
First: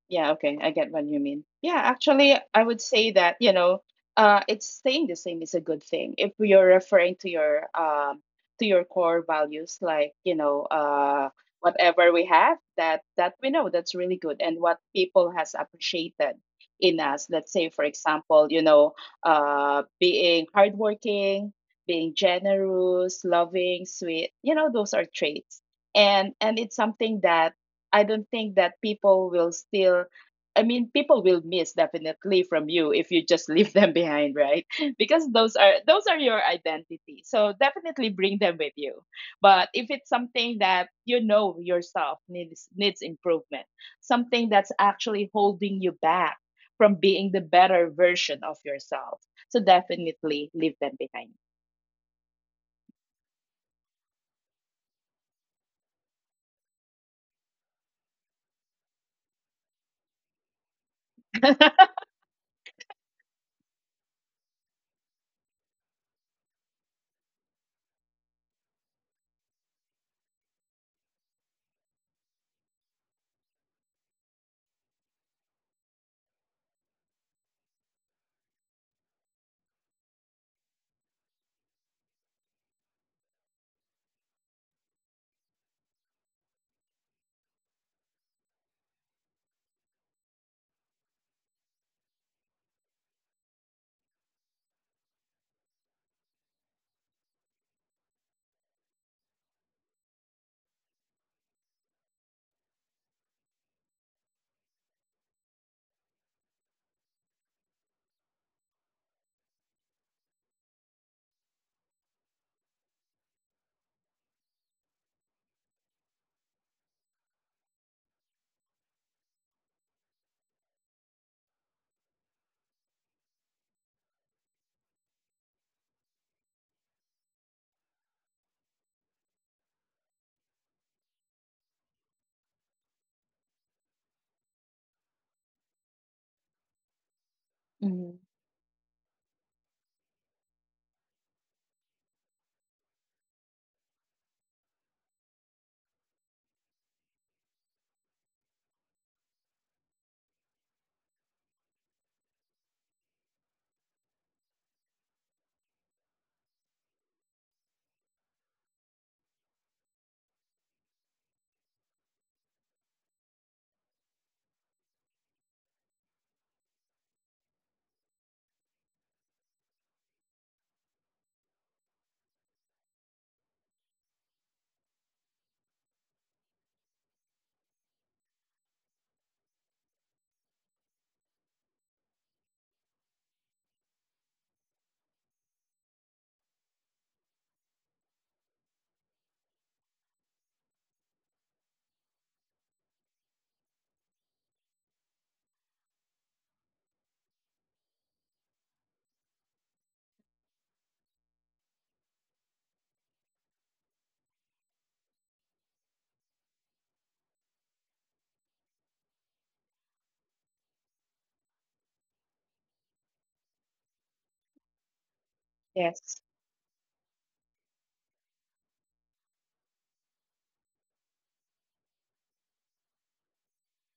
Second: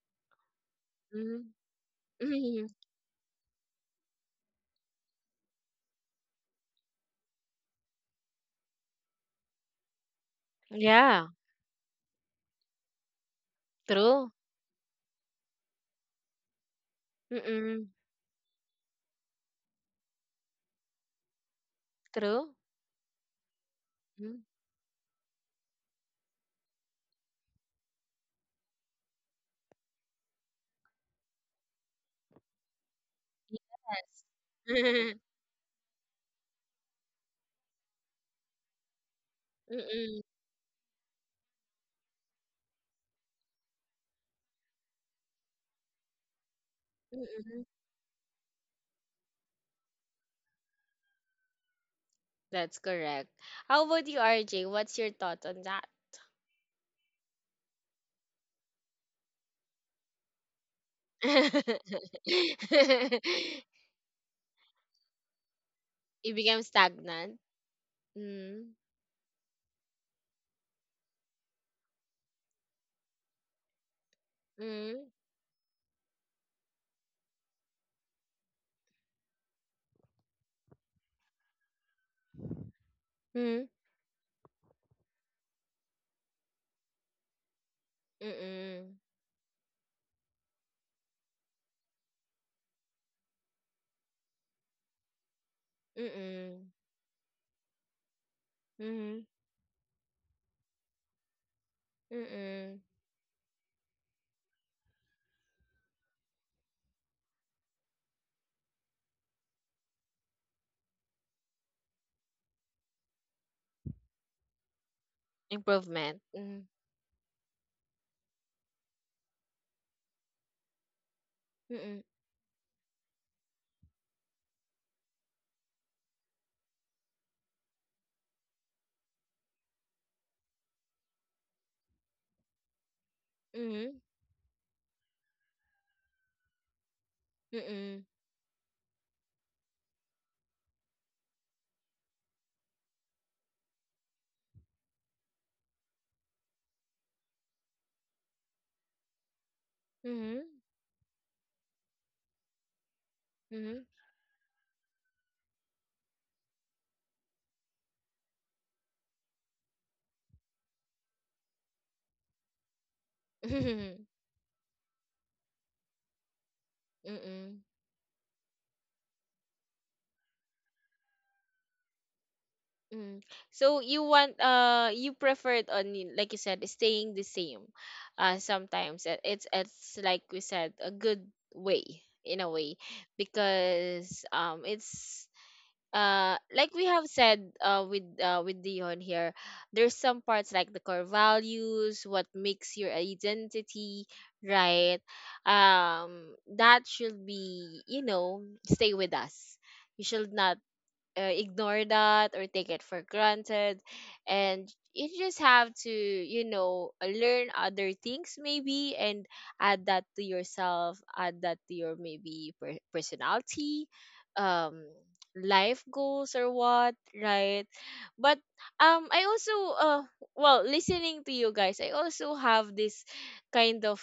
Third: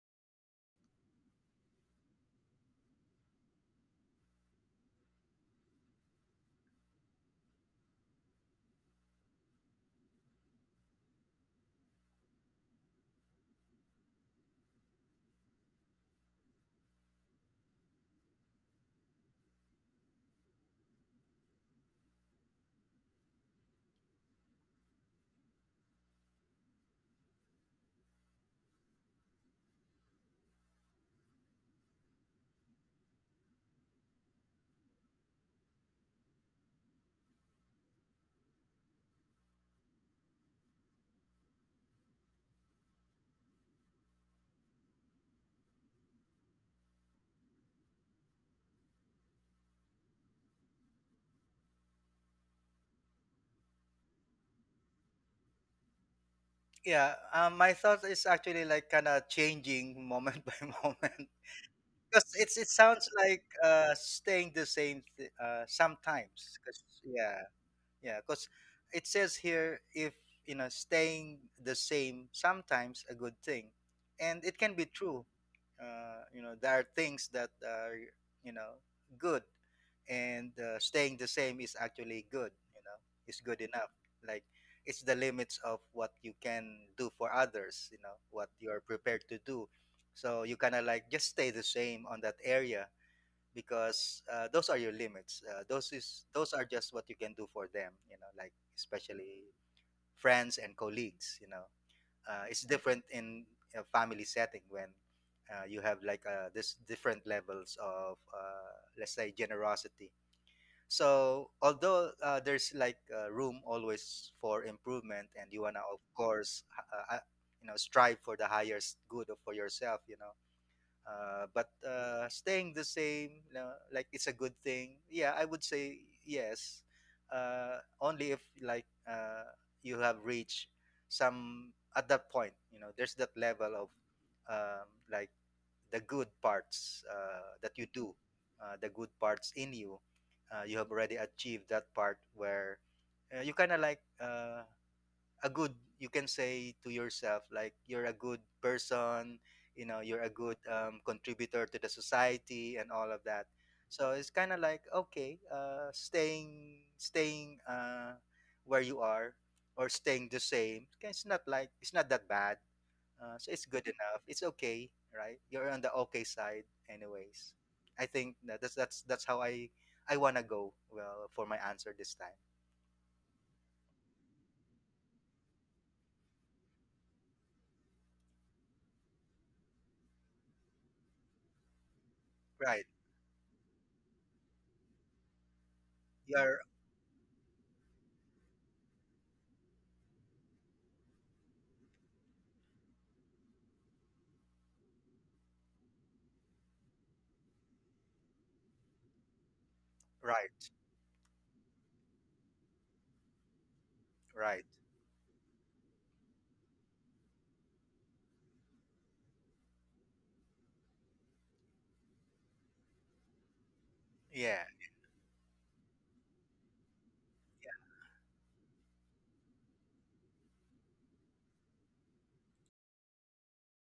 S2: Yeah, okay. I get what you
S1: Mm-hmm.
S2: mean. Yeah,
S1: *laughs*
S2: actually, I
S1: hmm
S2: would say that, it's staying the same is a good thing. If you're referring to your core values, like,
S1: Yeah,
S2: whatever we have that we know that's really
S1: true.
S2: good and what people has appreciated in us. Let's say,
S1: Mm-mm.
S2: for example, being hardworking, being
S1: True.
S2: generous, loving,
S1: Mm.
S2: sweet, those are traits. And it's something that I don't think that people will still, I mean, people will miss definitely from you if you just *laughs* leave them behind, right? *laughs*
S1: Yes. *laughs*
S2: Because those are your identity. So definitely bring them with you. But if it's
S1: Mm-mm.
S2: something that you know yourself needs improvement, something that's actually holding you back from being the
S1: Mm-mm.
S2: better version of yourself. So definitely leave them behind.
S1: That's correct. How about you, RJ? What's your thought on that?
S3: Yeah, my thought is actually like kind of changing moment *laughs* by
S1: *laughs*
S3: moment,
S2: *laughs*
S3: because it's it sounds like
S1: it
S3: staying the same sometimes
S1: became
S3: 'cause,
S1: stagnant.
S3: yeah. Yeah, because
S1: Mm.
S3: it says here if you know staying the same sometimes a good thing, and it can be
S1: Mm.
S3: true. You know there are things that are you know good, and staying the same is actually good. You know, is good
S1: Mm.
S3: enough. Like it's the limits of what you can do for others. You know what you are
S1: Mm.
S3: prepared to do. So you kind of like just stay the same on that area because those are your limits. Those are
S1: Mm.
S3: just what you can do for them. You know, like
S1: Mm.
S3: especially friends and colleagues. You know, it's
S1: Mm.
S3: different in a family setting when you have like this different levels of let's say generosity. So although there's like room always for improvement, and you wanna, of
S1: Improvement. Mm.
S3: course, uh, uh, you know, strive for the highest good for yourself. You know, but
S1: Mm.
S3: staying the same, like it's a good thing. Yeah, I would say yes. Only if like you have reached some at that point, you know, there's that level of
S1: Mm.
S3: like the good parts that you
S1: Mm.
S3: do,
S2: Mhm.
S3: the good parts in you. You have already achieved that part where you kind of like a good, you can say to yourself like you're a good person, you know you're a
S1: Mm.
S3: good contributor to the society and all of that. So it's kind of like okay, staying staying where you are or staying the same, okay, it's not like it's not that bad, so it's good
S1: Mm. *laughs*
S3: enough, it's okay, right? You're on the okay side anyways.
S1: Mm.
S3: I think that's how I want to go well for my answer this time.
S1: Mm. So you want you preferred on like you said, staying the same. Sometimes it's like we said, a good way in a way,
S3: Right,
S1: because it's
S3: you're
S1: like we have said, with Dion here, there's some parts like the core values, what makes your identity, right? um that should be, you know, stay with us. You should not
S3: right,
S1: ignore that or take it for granted,
S3: right,
S1: and you just have to, you know, learn other things maybe, and add that to yourself, add that to your maybe personality,
S3: yeah.
S1: um life
S2: Yes.
S1: goals or what, right? But I also uh well, listening to you guys, I also have this kind of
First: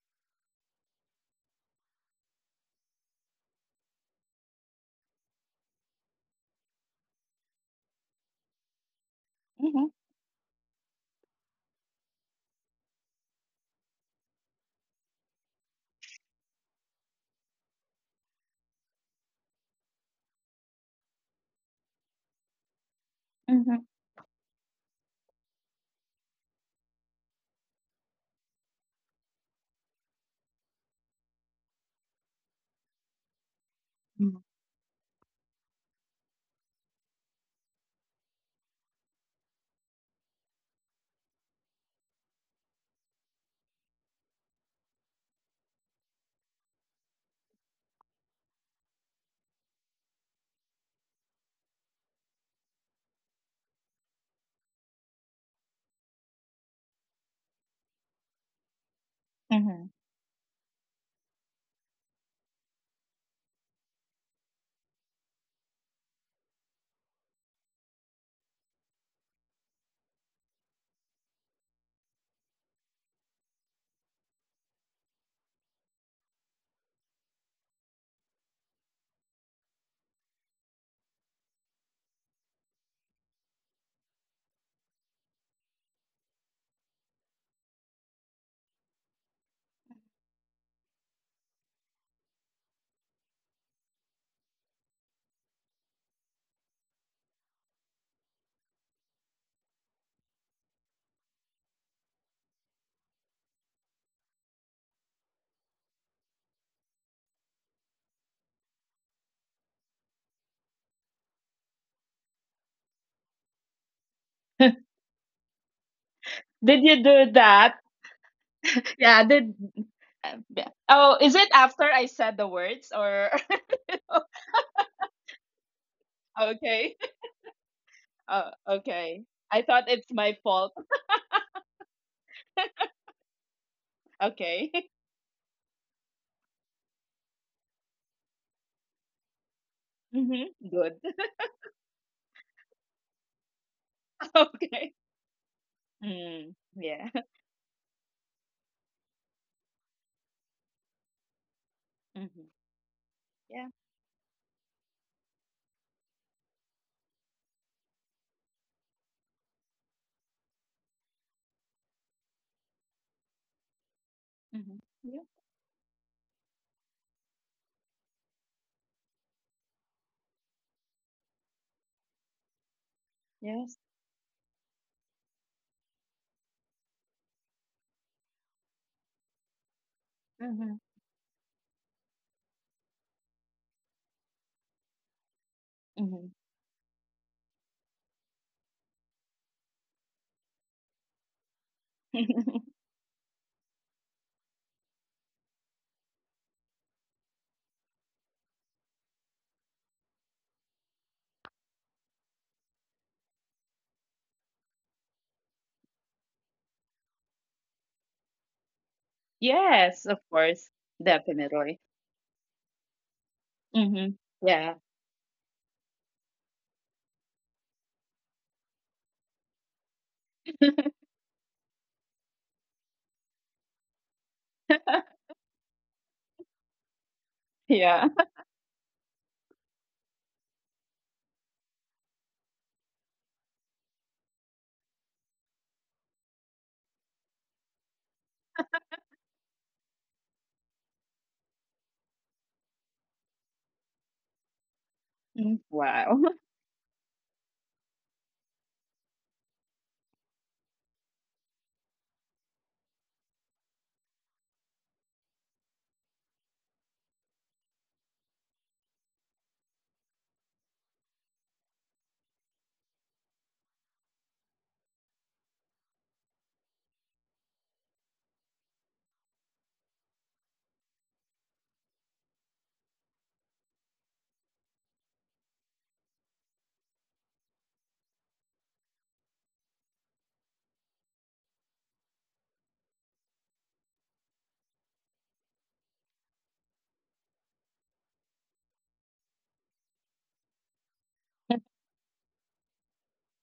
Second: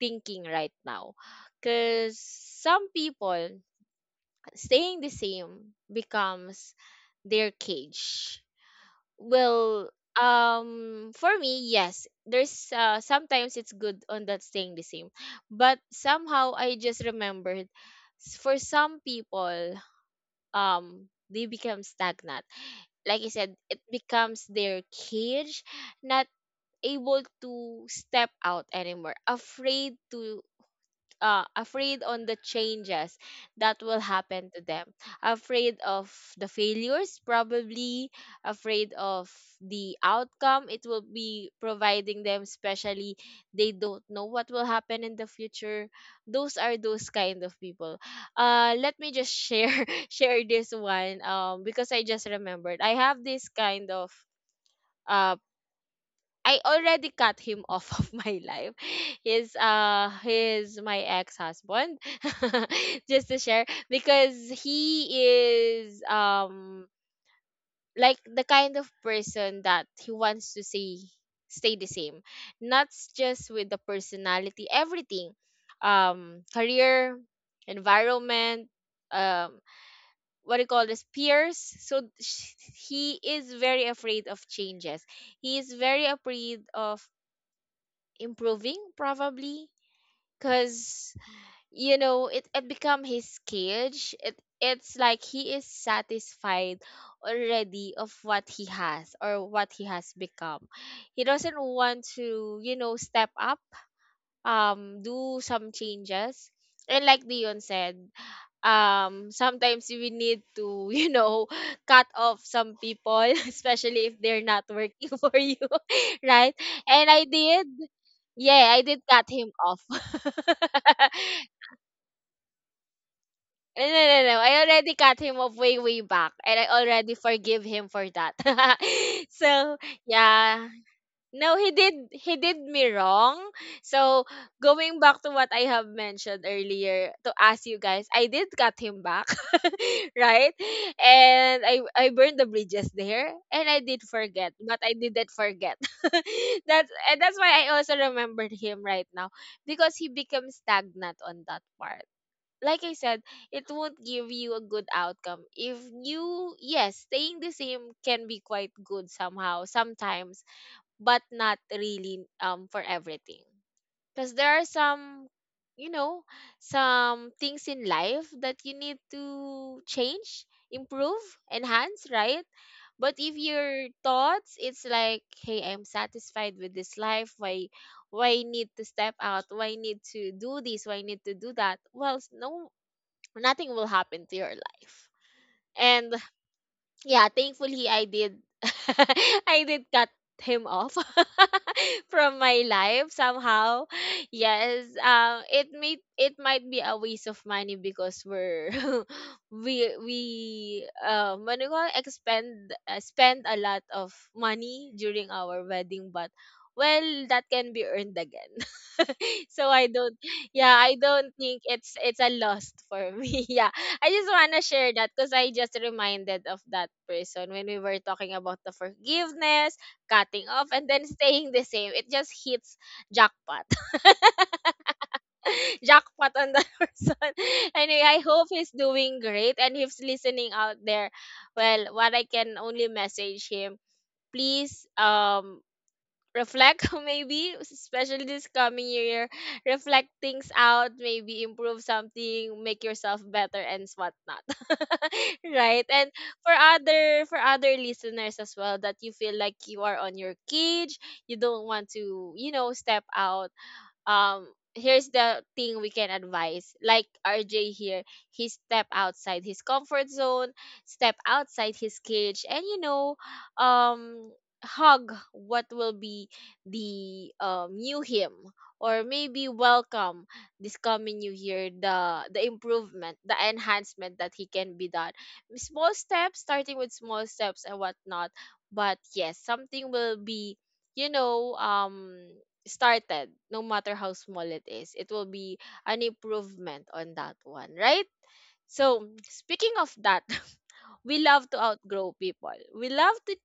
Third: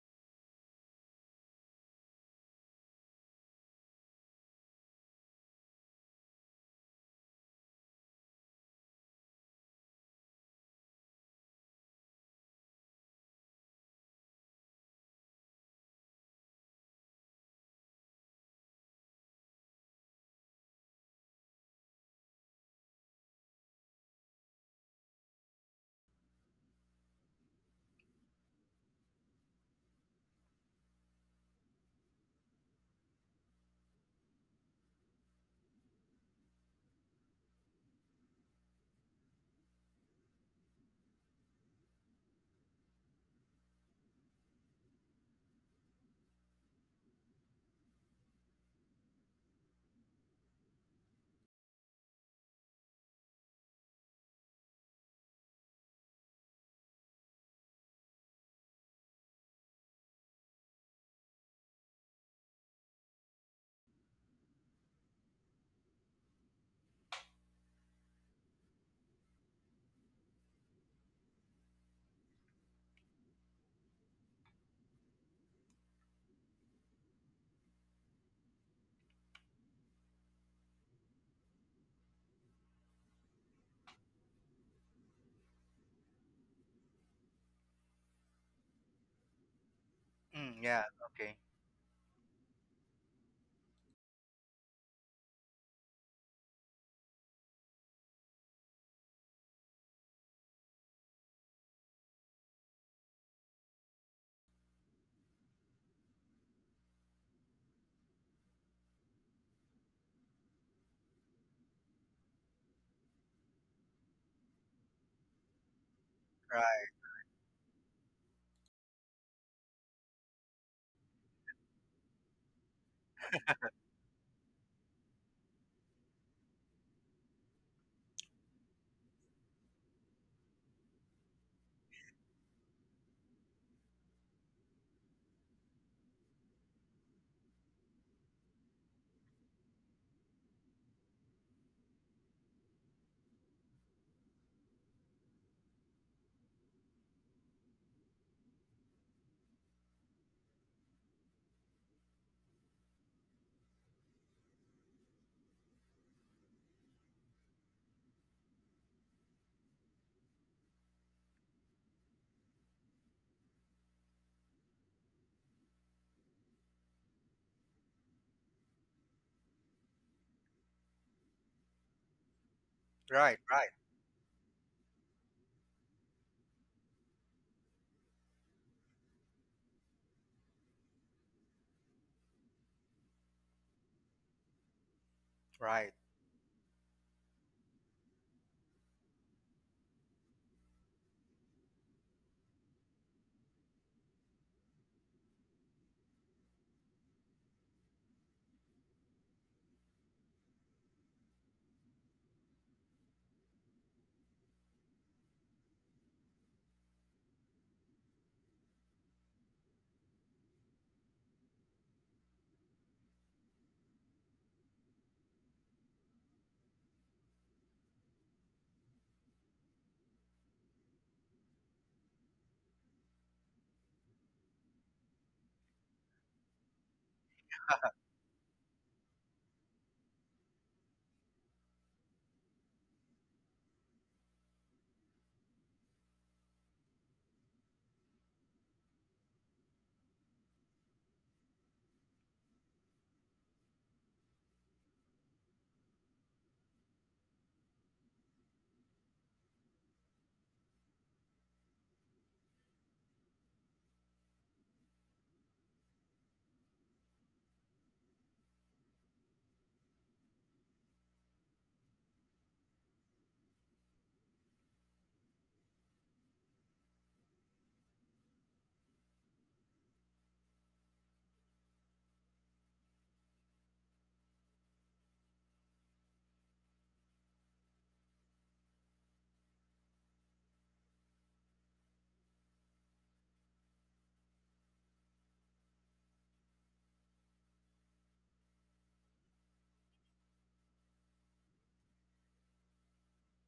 S1: thinking right now, because some people staying the same becomes their cage.
S2: Mm-hmm.
S1: Well, for me, yes, there's sometimes it's good on that staying the same, but somehow I just remembered for some people, they become stagnant. Like I said,
S2: Mm-hmm.
S1: it becomes their cage, not able to step out anymore, afraid to afraid on the changes that will happen to them, afraid of the failures probably, afraid of the outcome it will be providing them, especially they don't know what will happen in the future. Those are those kind of people. Uh let me just share *laughs* share this one, because I just remembered I have this kind of uh I already cut him off *laughs* of my life.
S2: Mm-hmm.
S1: He's my ex-husband. *laughs* Just to share, because he is like the kind of person that he wants to say stay the same. Not just with the personality, everything. Career, environment, um what do you call, this peers, so he is very afraid of changes, he is very afraid of improving probably,
S3: Mm, yeah,
S1: because
S3: okay.
S1: you know it become his cage, it it's like he is satisfied already of what he has or what he has become. He doesn't want to, you know, step up, do some changes, and like Dion said, sometimes we need to *laughs* you know cut off some people *laughs* especially if they're not working *laughs* for you, *laughs* right?
S3: Right,
S2: Did you
S1: And I
S2: do
S1: did,
S2: that?
S1: yeah, I did
S2: Yeah,
S1: cut
S2: the
S1: him off. *laughs*
S2: yeah. Oh, is it after I said the words, or *laughs*
S1: No, I already cut him off way back, and I
S2: okay?
S1: already forgive him for that.
S2: Oh,
S1: *laughs*
S2: okay. I
S1: So
S2: thought it's my
S1: yeah,
S2: fault.
S1: no, he did me wrong. So
S2: Okay. *laughs*
S1: going back to what I have mentioned earlier to ask you guys, I did cut him back, *laughs* right?
S2: Mm-hmm. Good.
S1: And I burned the bridges there, and I did
S2: *laughs*
S1: forget, but
S2: Okay.
S1: I didn't forget. *laughs*
S2: Mm,
S1: That's,
S2: yeah. *laughs*
S1: and that's why I also remembered him right now, because he becomes stagnant on that part.
S2: Mm-hmm.
S1: Like I said,
S2: Yeah.
S1: it won't give you a good outcome. If you, yes, staying the same can be quite good somehow, sometimes, but not really for everything, because there are
S2: Mm-hmm. Yeah.
S1: some, you know, some things in life that you need to change, improve, enhance, right? But if
S3: right, right,
S2: Yes.
S1: your thoughts it's like, hey, I'm satisfied with this life, why need to step out, why need to do
S2: Mm-hmm.
S1: this, why need to do that, well no, nothing will happen to your life.
S3: right.
S1: And
S2: Mm-hmm.
S1: yeah, thankfully I did, *laughs* I did cut him off *laughs* from my life somehow. Yes, it may it might be a waste of money, because we're *laughs* we what do you call it? Expend spend a lot of money during our wedding, but well, that can be earned again. *laughs*
S2: *laughs*
S1: So I
S2: Yes,
S1: don't,
S2: of course.
S1: yeah, I don't think
S2: Definitely.
S1: it's a loss for me. *laughs* Yeah.
S2: Mm-hmm.
S1: I just want to
S2: Yeah.
S1: share that because I just reminded of that person when we were talking about the forgiveness, cutting off, and then staying the same. It just hits jackpot. *laughs*
S2: *laughs*
S1: Jackpot on that *laughs* person. Anyway,
S2: Yeah.
S1: I hope he's doing great, and if he's listening out there, well, what I can only message him, please reflect *laughs* maybe especially this coming year, reflect things out, maybe improve something, make yourself better and whatnot. *laughs*
S2: Mm.
S1: Right. And
S2: Wow.
S1: for other listeners as well that you feel like you are on your cage, you don't want to, you know, step out. um Here's the thing, we can advise like RJ here, he step outside his comfort zone, step outside his cage, and you know, um hug what will be the new him, or maybe welcome this coming new year, the improvement, the enhancement that he can be done. Small steps, starting with small steps and whatnot. But yes, something will be, you know um started, no matter how small it is, it will be an improvement on that one, right? So, speaking of that, *laughs* we love to outgrow people. We love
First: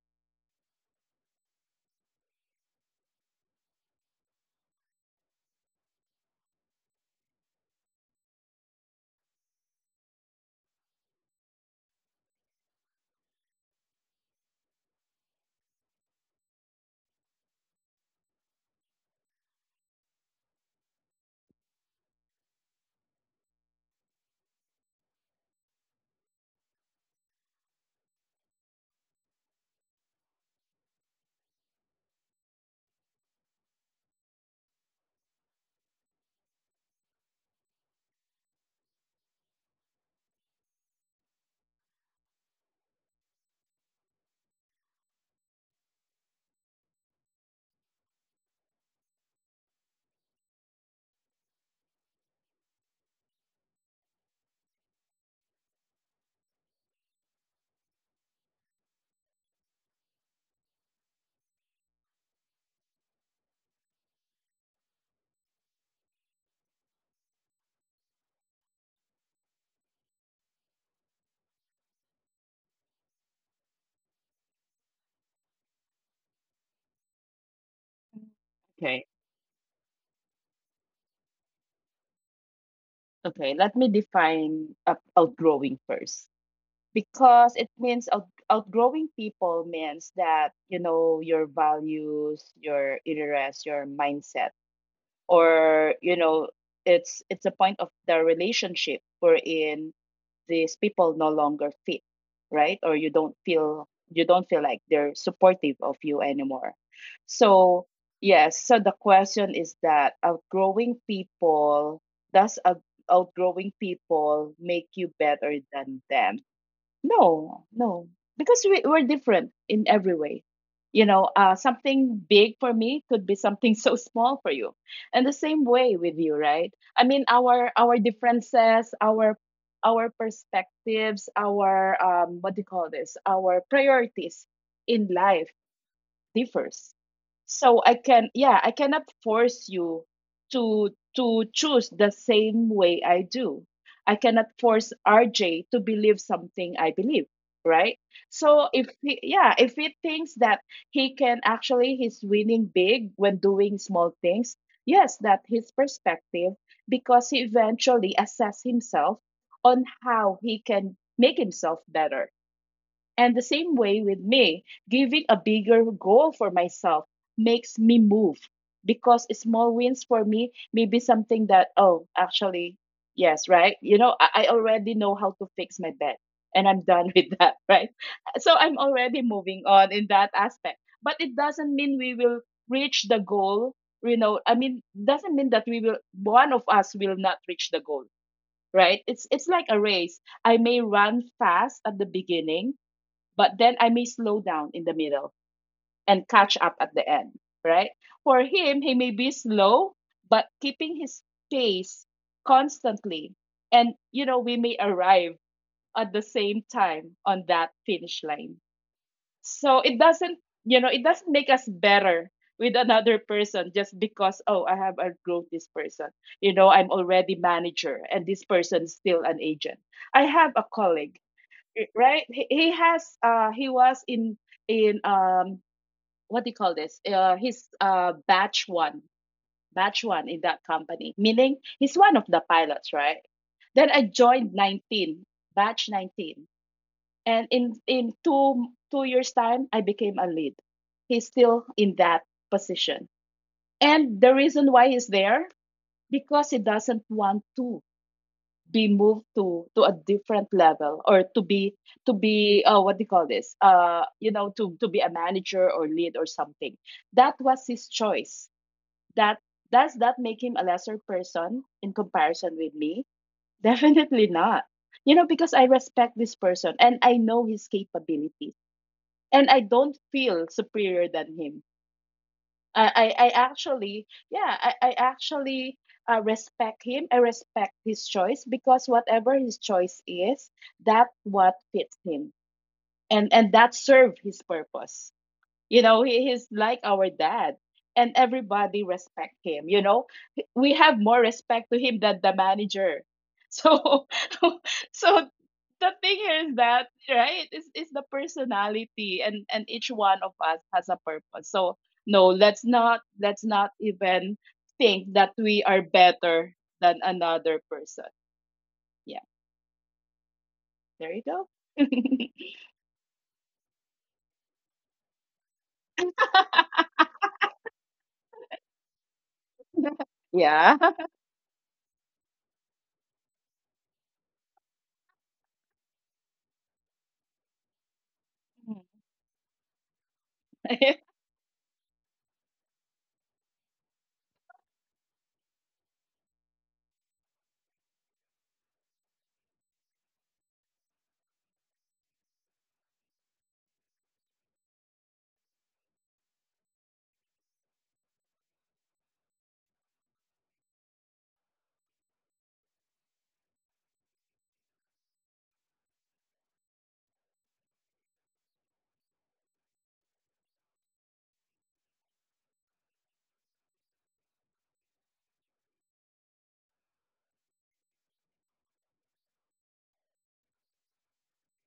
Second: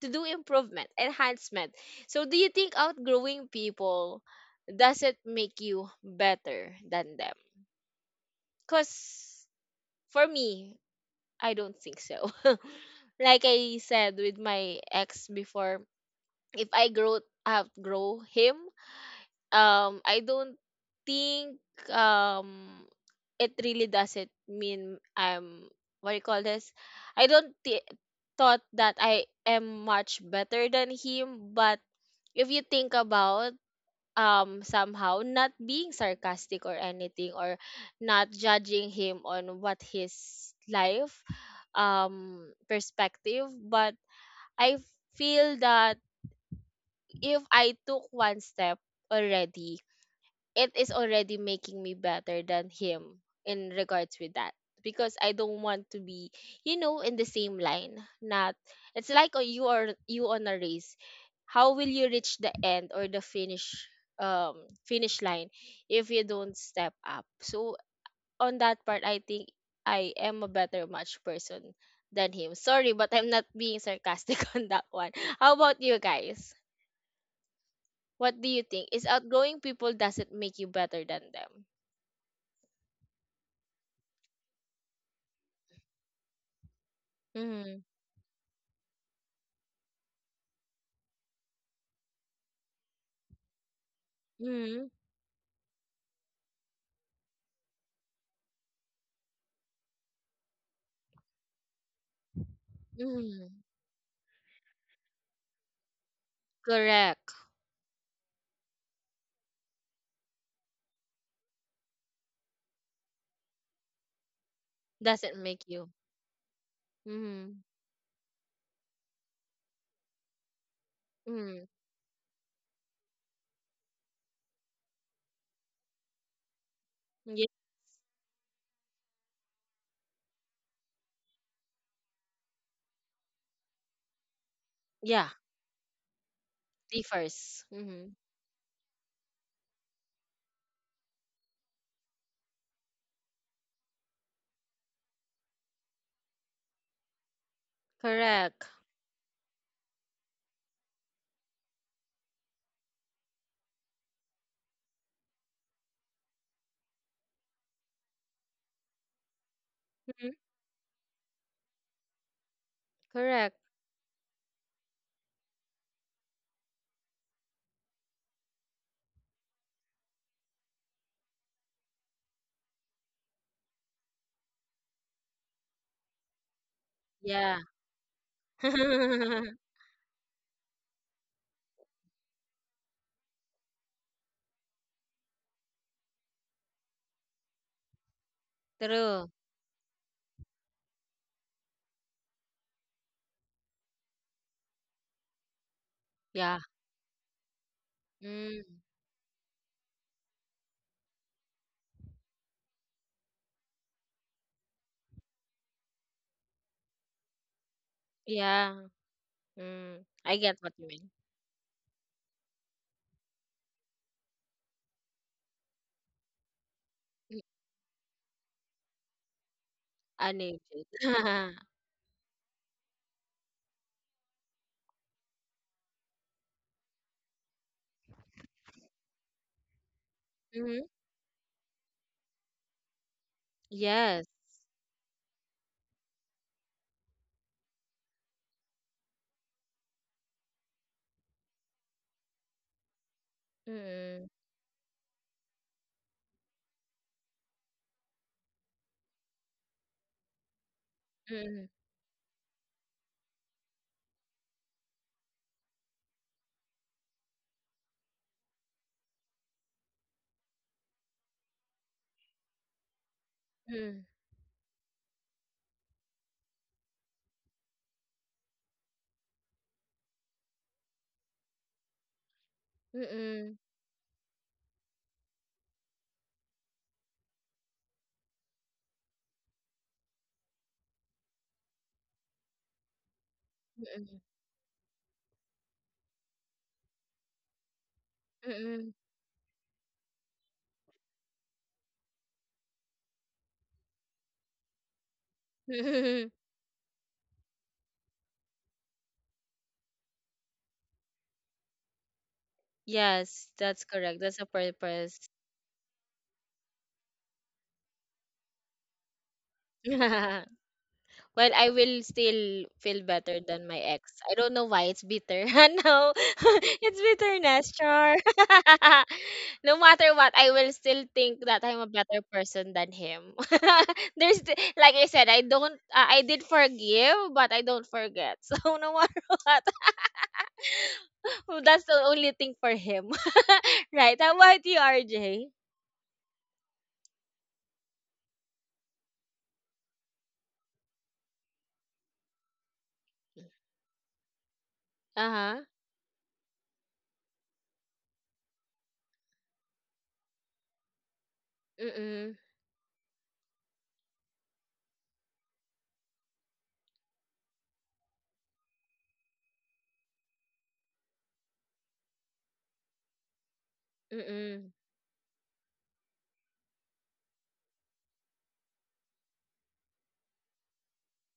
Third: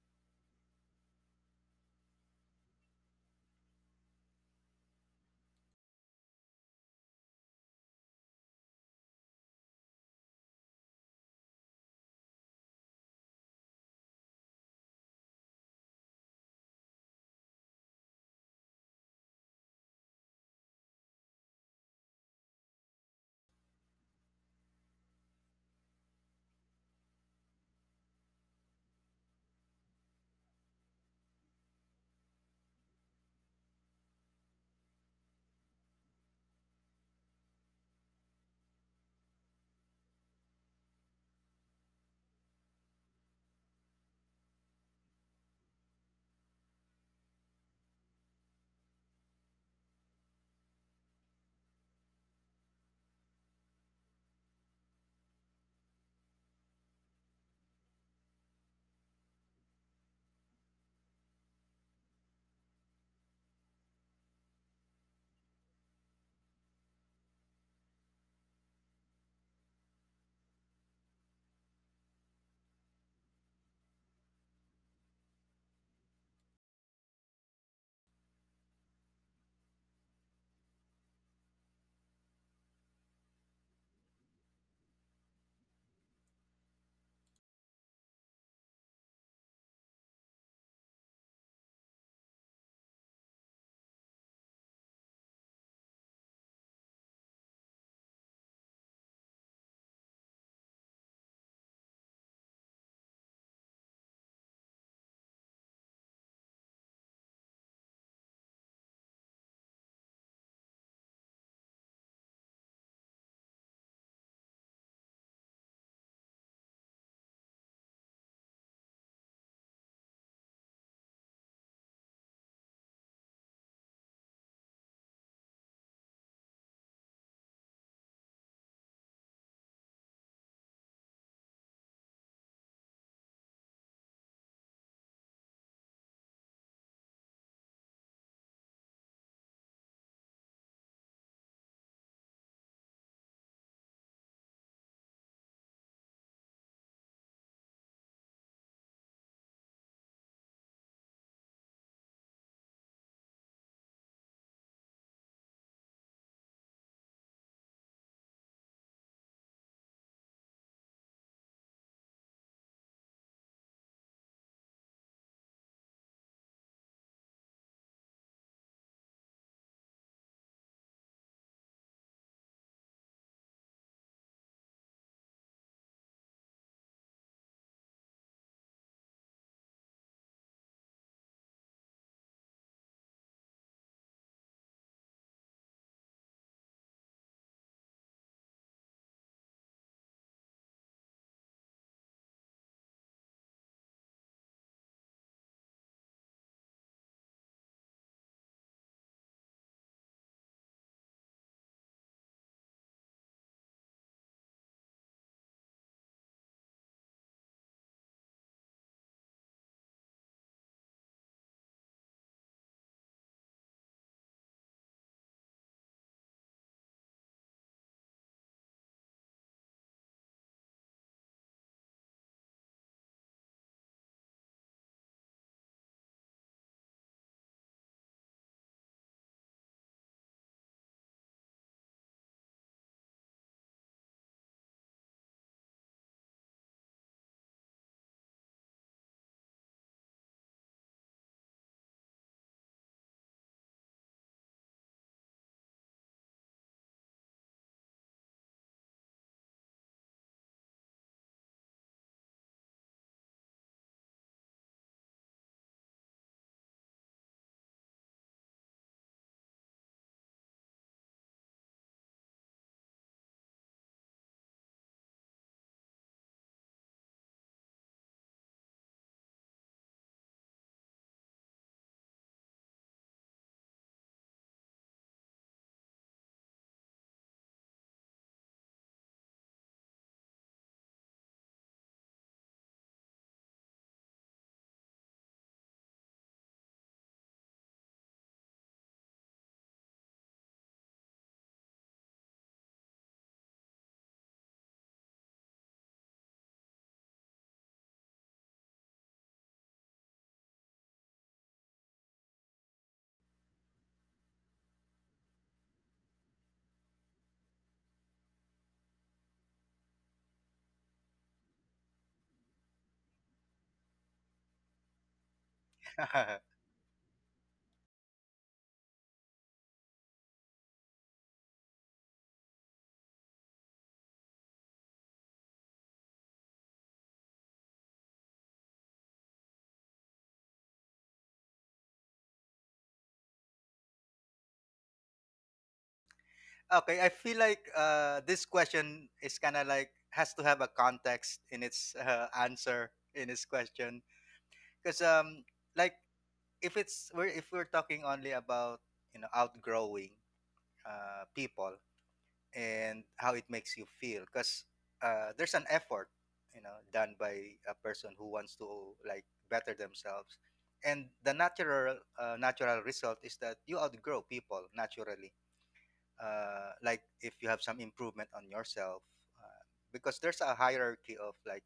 S1: to do improvement, enhancement. So, do you think outgrowing people, does it make you better than them? Because for me, I don't think so. *laughs* Like I said with my ex before, if I grow, outgrow him, I don't think, um it really doesn't mean I'm, what do you call this? I don't thi- Thought that I am much better than him. But if you think about, somehow, not being sarcastic or anything, or not judging him on what his life, perspective, but I feel that if I took one step already, it is already making me better than him in regards with that. Because I don't want to be, you know, in the same line. Not, it's like you are, you on a race, how will you reach the end or the finish, um finish line, if you don't step up. So on that part, I think I am a better match person than him. Sorry, but I'm not being sarcastic *laughs* on that one. How about you guys,
S2: *laughs*
S1: what do you think,
S2: Okay.
S1: is outgrowing people doesn't make you better than them?
S2: Okay. Let me define up outgrowing first. Because it
S1: Mhm.
S2: means outgrowing people, means that you know your values, your interests, your mindset,
S1: Mhm.
S2: or it's a point of the relationship wherein these people no longer fit, right? Or you don't
S1: Mhm.
S2: feel you don't feel like they're supportive of you anymore.
S1: Correct.
S2: So yes, so the question is that outgrowing people, does outgrowing people make you
S1: Doesn't
S2: better
S1: make you.
S2: than them? No,
S1: Mhm.
S2: no, because we're different in every way.
S1: Mhm.
S2: Something big for me could be something *laughs* so small for you, and the same way with you, right? I mean,
S1: Yeah.
S2: our differences, our perspectives, our what do you call this? Our priorities in
S1: Yeah.
S2: life differs.
S1: Differs.
S2: So I can,
S1: Mhm.
S2: yeah, I cannot force you to to choose the same way I do. I cannot force RJ to believe something I believe, right? So if
S1: Correct.
S2: he, yeah, if he thinks that he can actually he's winning big when doing small things, yes, that his perspective, because he eventually assess himself on how
S1: Mhm.
S2: he can make himself better. And the same
S1: Correct.
S2: way with me, giving a bigger goal for myself makes me move, because small wins for me may be something that, oh, actually, yes, right? I already know how to fix my bed, and I'm done *laughs* with that,
S1: Yeah.
S2: right? So I'm already moving on
S1: *laughs*
S2: in that aspect. But it doesn't mean we will reach the goal, I mean, doesn't mean that we will, one of us will not reach the goal, right? It's
S1: True.
S2: like a race. I may run fast at the beginning, but then I may slow down in the middle and catch up
S1: Yeah.
S2: at the end, right? For him, he
S1: Mm.
S2: may be slow, but keeping his pace constantly. And, we may arrive at the same time on that finish line.
S1: Yeah.
S2: So it doesn't,
S1: Mm, I
S2: you know,
S1: get
S2: it
S1: what you
S2: doesn't
S1: mean.
S2: make us better with another person just because, oh, I have outgrown this person. I'm already
S1: Mm.
S2: manager and this person is still an agent. I have a colleague,
S1: Uneducated.
S2: right? He was in in um what do you call this? He's batch one in that company.
S1: Mhm. *laughs*
S2: Meaning he's one of the pilots, right? Then I joined
S1: Yes.
S2: 19, batch 19, and in two two years time I became a lead. He's still in that position, and the
S1: Mhm.
S2: reason why he's there because he doesn't want to be moved to a different level, or to be
S1: Mhm.
S2: to be uh, what do you call this, to be a manager or lead or something. That was his choice. That does that make him a lesser person in comparison with me? *laughs* Definitely
S1: Mhm.
S2: not. Because I respect this person and I know his capabilities, and I don't feel superior than him. I, I I
S1: Mhm.
S2: actually, yeah, I, I actually respect him. I respect his choice because whatever his choice is, that what fits him, and that serve his
S1: Mhm.
S2: purpose. He's like our dad, and everybody respect
S1: Mhm.
S2: him. We have more respect to him than the manager. So, *laughs* so the thing here is that,
S1: *laughs*
S2: right, is the personality, and each one of us has a purpose. So no, let's not
S1: Yes, that's
S2: even
S1: correct. That's a
S2: think that we
S1: purpose.
S2: are better than another person. Yeah,
S1: *laughs*
S2: there you go.
S1: Well, I will still feel better than my ex. I don't know why it's bitter. *laughs*
S3: *laughs*
S1: No.
S2: *laughs*
S1: *laughs* It's bitterness, char. *laughs* No matter
S2: Yeah.
S1: what, I will still think that I'm a better person than him. *laughs* There's like I said, I don't, I did forgive, but I don't forget. *laughs* So no matter what,
S2: *laughs*
S1: *laughs* well, that's the only thing for him. *laughs* Right? How about you, RJ?
S3: Okay, I feel like this question is kind of like has to have a context in its answer in its question, because
S1: Uh
S3: like
S1: huh.
S3: if it's we're if we're talking only about you know outgrowing people
S1: Mm
S3: and how it makes you feel because there's an effort you know done by a person who wants to like better themselves, and the natural natural result is that you outgrow
S1: mm
S3: people
S1: mm
S3: naturally, like if you have some improvement on yourself, uh, because there's a hierarchy of like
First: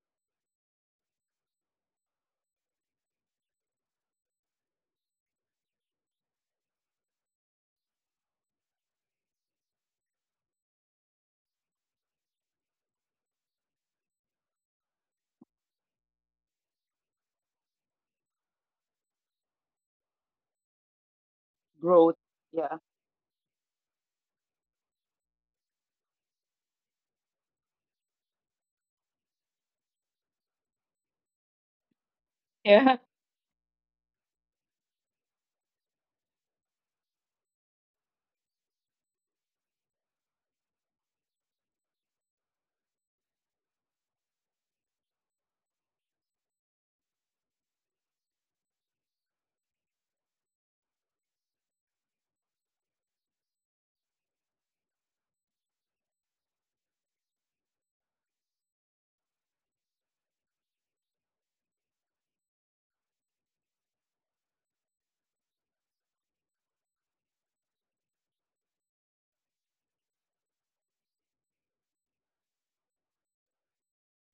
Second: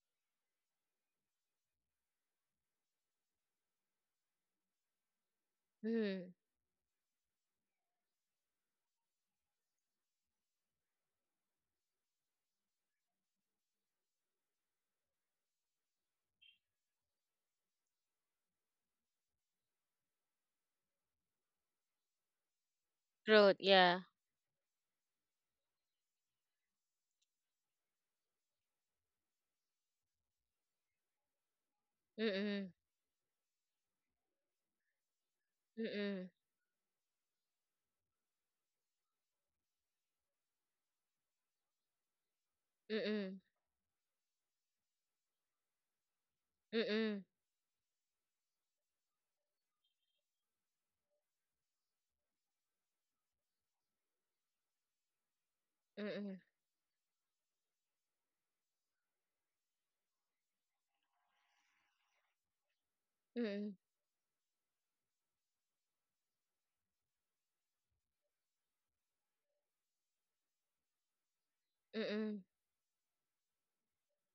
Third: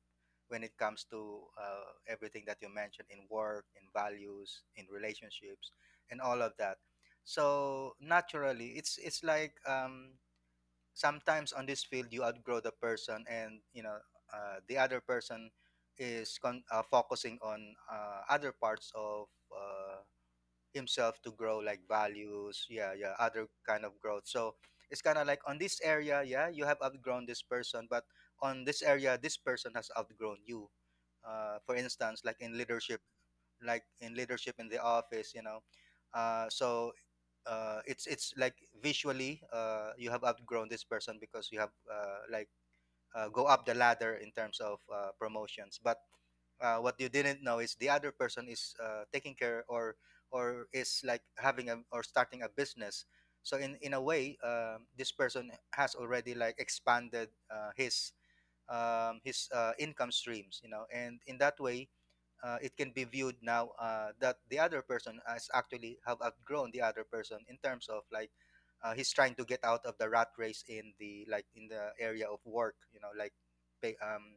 S3: when it comes to everything that you mentioned in work, in values, in relationships
S1: mm
S3: and
S1: mm.
S3: all of that. So naturally it's like sometimes on this field you outgrow the person, and you know the other person is focusing on other parts of uh, himself to grow, like
S2: Growth.
S3: values,
S2: Yeah.
S3: yeah yeah, other
S1: Growth,
S3: kind of
S1: yeah.
S3: growth. So it's kind of like on this area, yeah, you have outgrown this person, but on this area this person has outgrown you, for instance
S1: Mm
S3: like in
S1: mm
S2: Yeah.
S3: leadership, like in leadership in the office, you know
S1: mm
S3: so it's like visually you have outgrown this person because you have like
S1: mm mm.
S3: go up the ladder in terms of promotions, but what you
S1: Mm,
S3: didn't know is the other person is taking care or is like having a or starting a business. So in a way this person has already
S1: mm,
S3: like expanded his income streams, you know, and in that way it can be viewed now
S1: mm,
S3: that the other person has actually have outgrown the other person in terms of like he's trying to get out of the rat race in the like in the area of
S1: mm.
S3: work, you know, like pay, um,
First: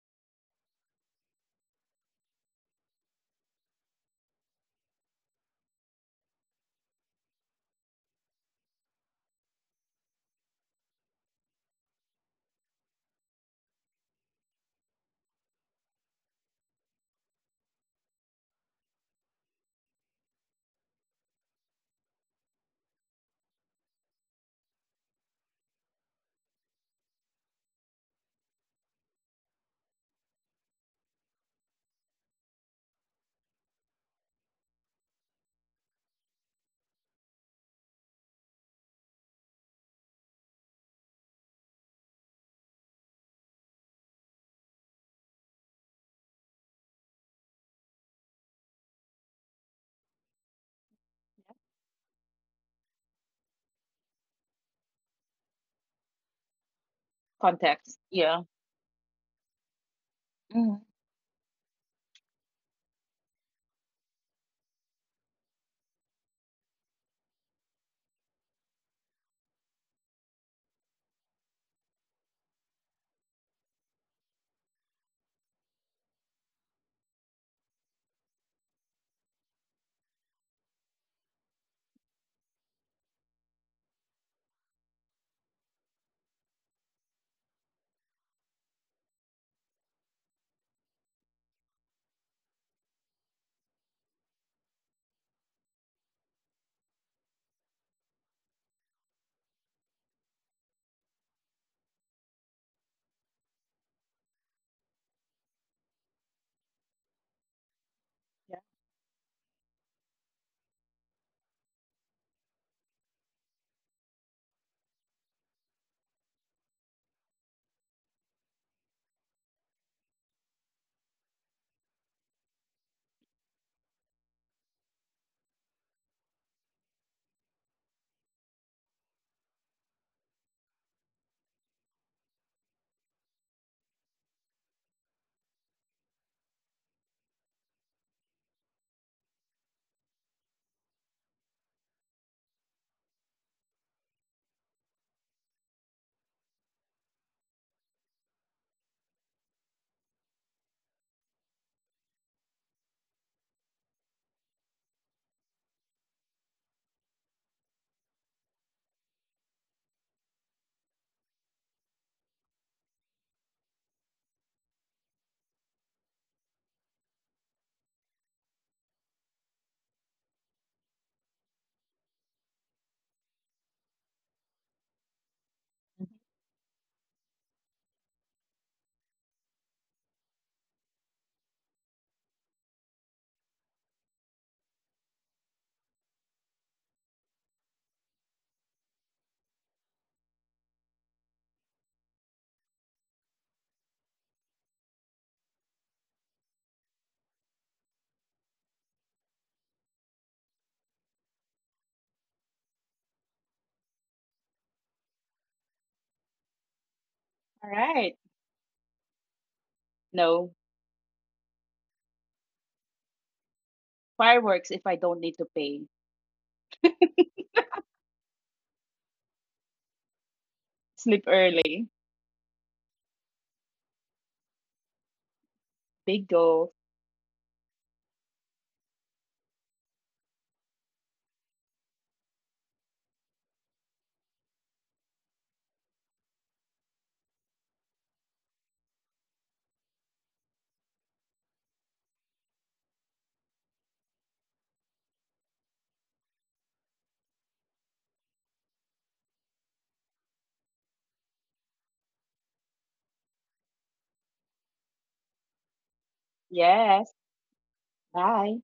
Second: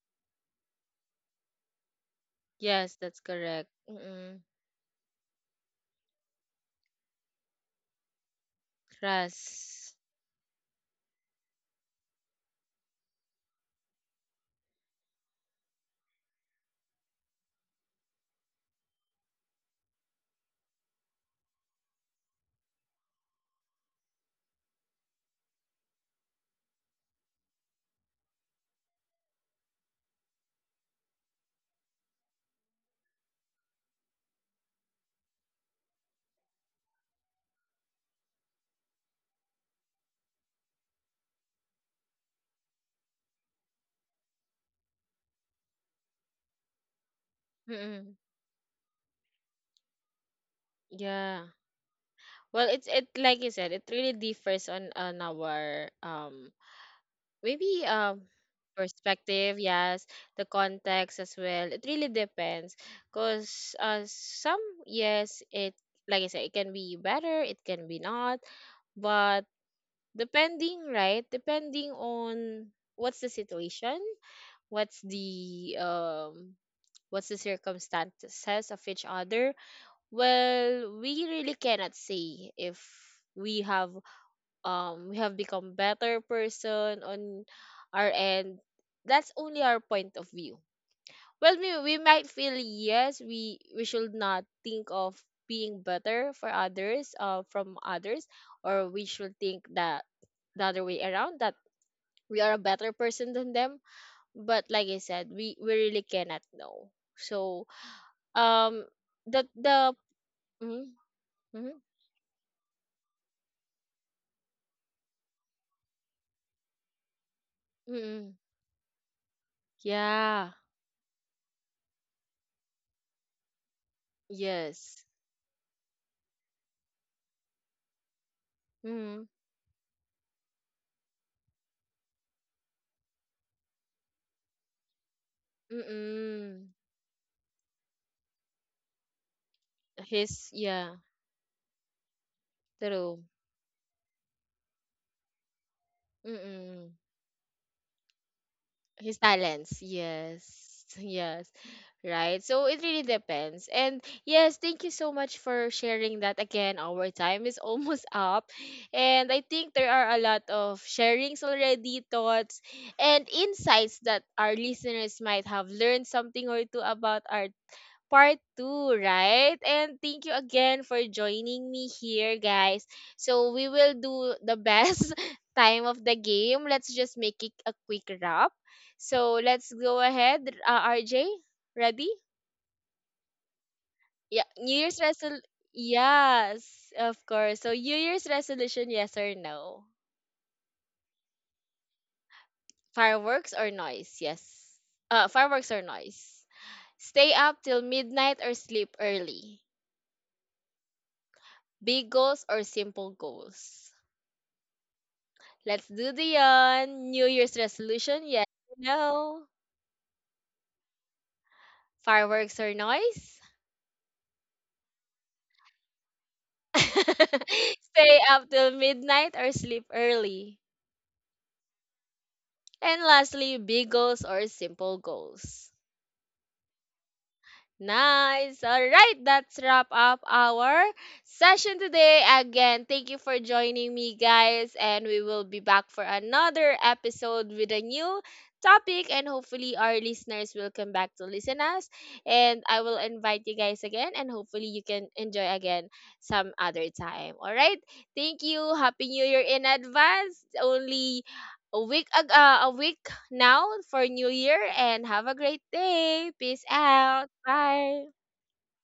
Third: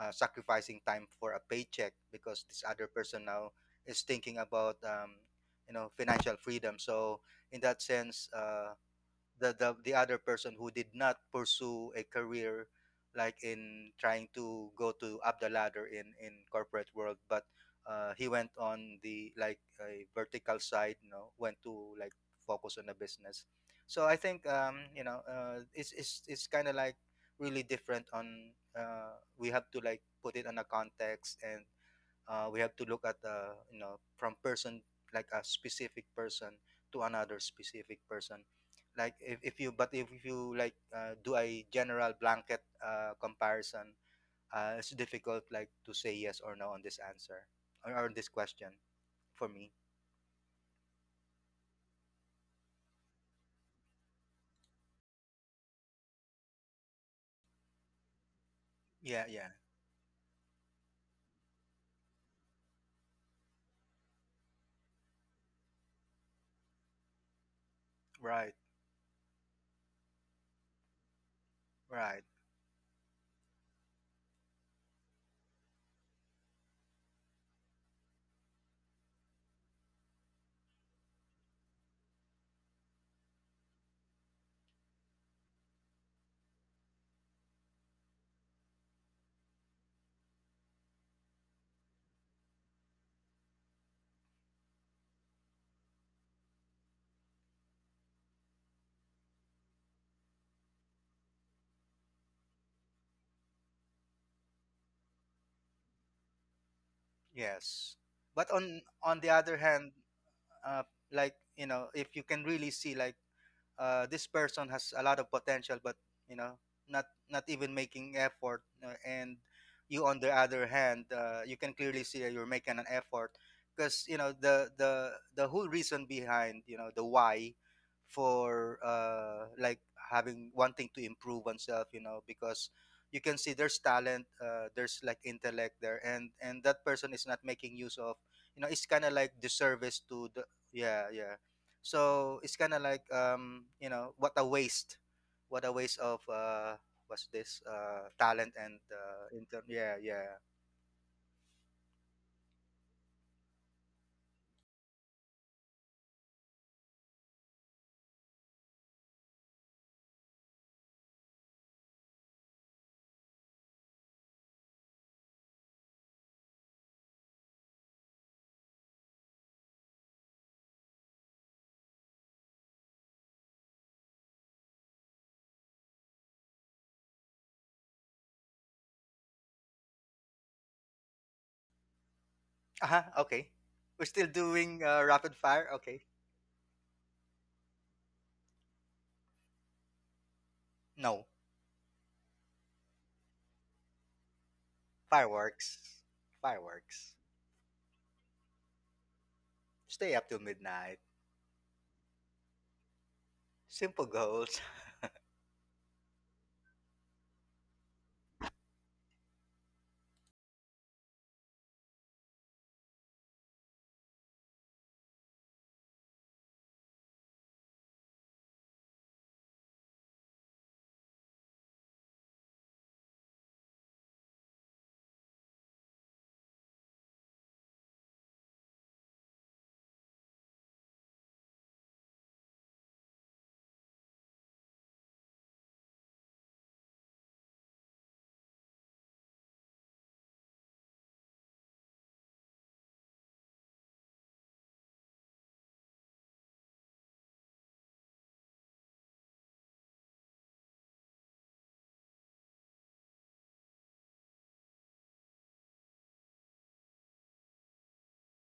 S3: uh, sacrificing time for a paycheck, because this other
S1: Yes, that's
S3: person now
S1: correct.
S3: is thinking
S1: Mm.
S3: about you know financial freedom. So in that sense the
S1: Trust.
S3: other person who did not pursue a career like in trying to go to up the ladder in corporate world, but he went on the like a vertical side, you know, went to like focus on the business. So I think you know it's kind of like really different on we have to like put it on a context, and we have to look at you know from person like a specific person to another specific person. Like if you, but if you like do a general blanket comparison, it's difficult like to say yes or no on this answer or
S1: Mm.
S3: this question for me.
S1: Yeah. Well, it's, it like you said, it really differs on our maybe,
S2: Context. Yeah.
S3: Yeah yeah,
S1: perspective, yes, the
S2: Mhm.
S1: context as well. It really depends because some, yes, it, like I said, it can be better, it can be not,
S3: right
S1: but depending, right? Depending
S3: right,
S1: on what's the situation, what's the um what's the circumstances of each other. Well, we really cannot say if we have, we have become better person on our end, that's only our point of view. Well, we might feel yes, we should not think of being better for others, from others, or we should think that the other way around, that we are a better person than them. But like I said, we really cannot know. So,
S3: yes. But
S2: Yeah.
S1: um the
S3: on the other
S1: the
S3: hand
S1: mm,
S3: uh, like
S1: mm,
S3: you know if you can really see like this person has a lot of potential, but you know, not not even
S1: mm,
S3: making effort. And you, on
S1: yeah,
S3: the other hand, you can clearly see that you're making an effort, because you know the
S1: yes,
S3: the the whole reason behind you know the why for
S1: mm,
S3: like having wanting to improve oneself. You know, because you can see there's talent, there's like intellect there,
S1: mm,
S3: and that person is not making use of. You know, it's kind of like disservice
S1: his,
S3: to the
S1: yeah,
S3: yeah yeah. So it's kind of
S1: true,
S3: like you know what a waste of
S1: mm,
S3: what's this talent and
S1: his talents,
S3: intern. Yeah,
S1: yes.
S3: yeah.
S1: *laughs* Yes. Right, so it really depends. And yes, thank you so much for sharing that. Again, our time is almost *laughs* up, and I think there are a lot of sharings already, thoughts and insights that our listeners might have learned something or two about our part two, right? And thank you again for joining me here, guys. So we will do the best *laughs* time of the game. Let's just make it a quick wrap. So let's go ahead, RJ. Ready?
S3: Uh-huh, okay, we're
S1: Yeah,
S3: still
S1: New Year's
S3: doing
S1: resolution.
S3: rapid fire. Okay,
S1: Yes, of course. So, New Year's resolution, yes or no?
S3: no.
S1: Fireworks or noise? Yes. Fireworks or
S3: Fireworks,
S1: noise? Stay
S3: fireworks.
S1: up till midnight or sleep early?
S3: Stay up till midnight.
S1: Big goals or simple goals?
S3: Simple goals.
S1: Let's do the New Year's
S2: All
S1: resolution.
S2: right.
S1: Yes, no?
S2: No.
S1: Fireworks or noise?
S2: Fireworks if I don't need to pay.
S1: *laughs* Stay up till midnight or sleep early?
S2: Sleep early.
S1: And lastly, big goals or simple goals?
S2: Big goal.
S1: Nice. All right, that's wrap up our session today. Again, thank you for joining me, guys, and we will be back for another episode with a new topic, and hopefully our listeners will come back to listen us, and I will invite you guys again, and hopefully you can enjoy again some other time. All right? Thank you. Happy New Year in advance. Only a week now for New Year, and have a great day. Peace out.
S2: Yes.
S1: Bye.
S2: Bye.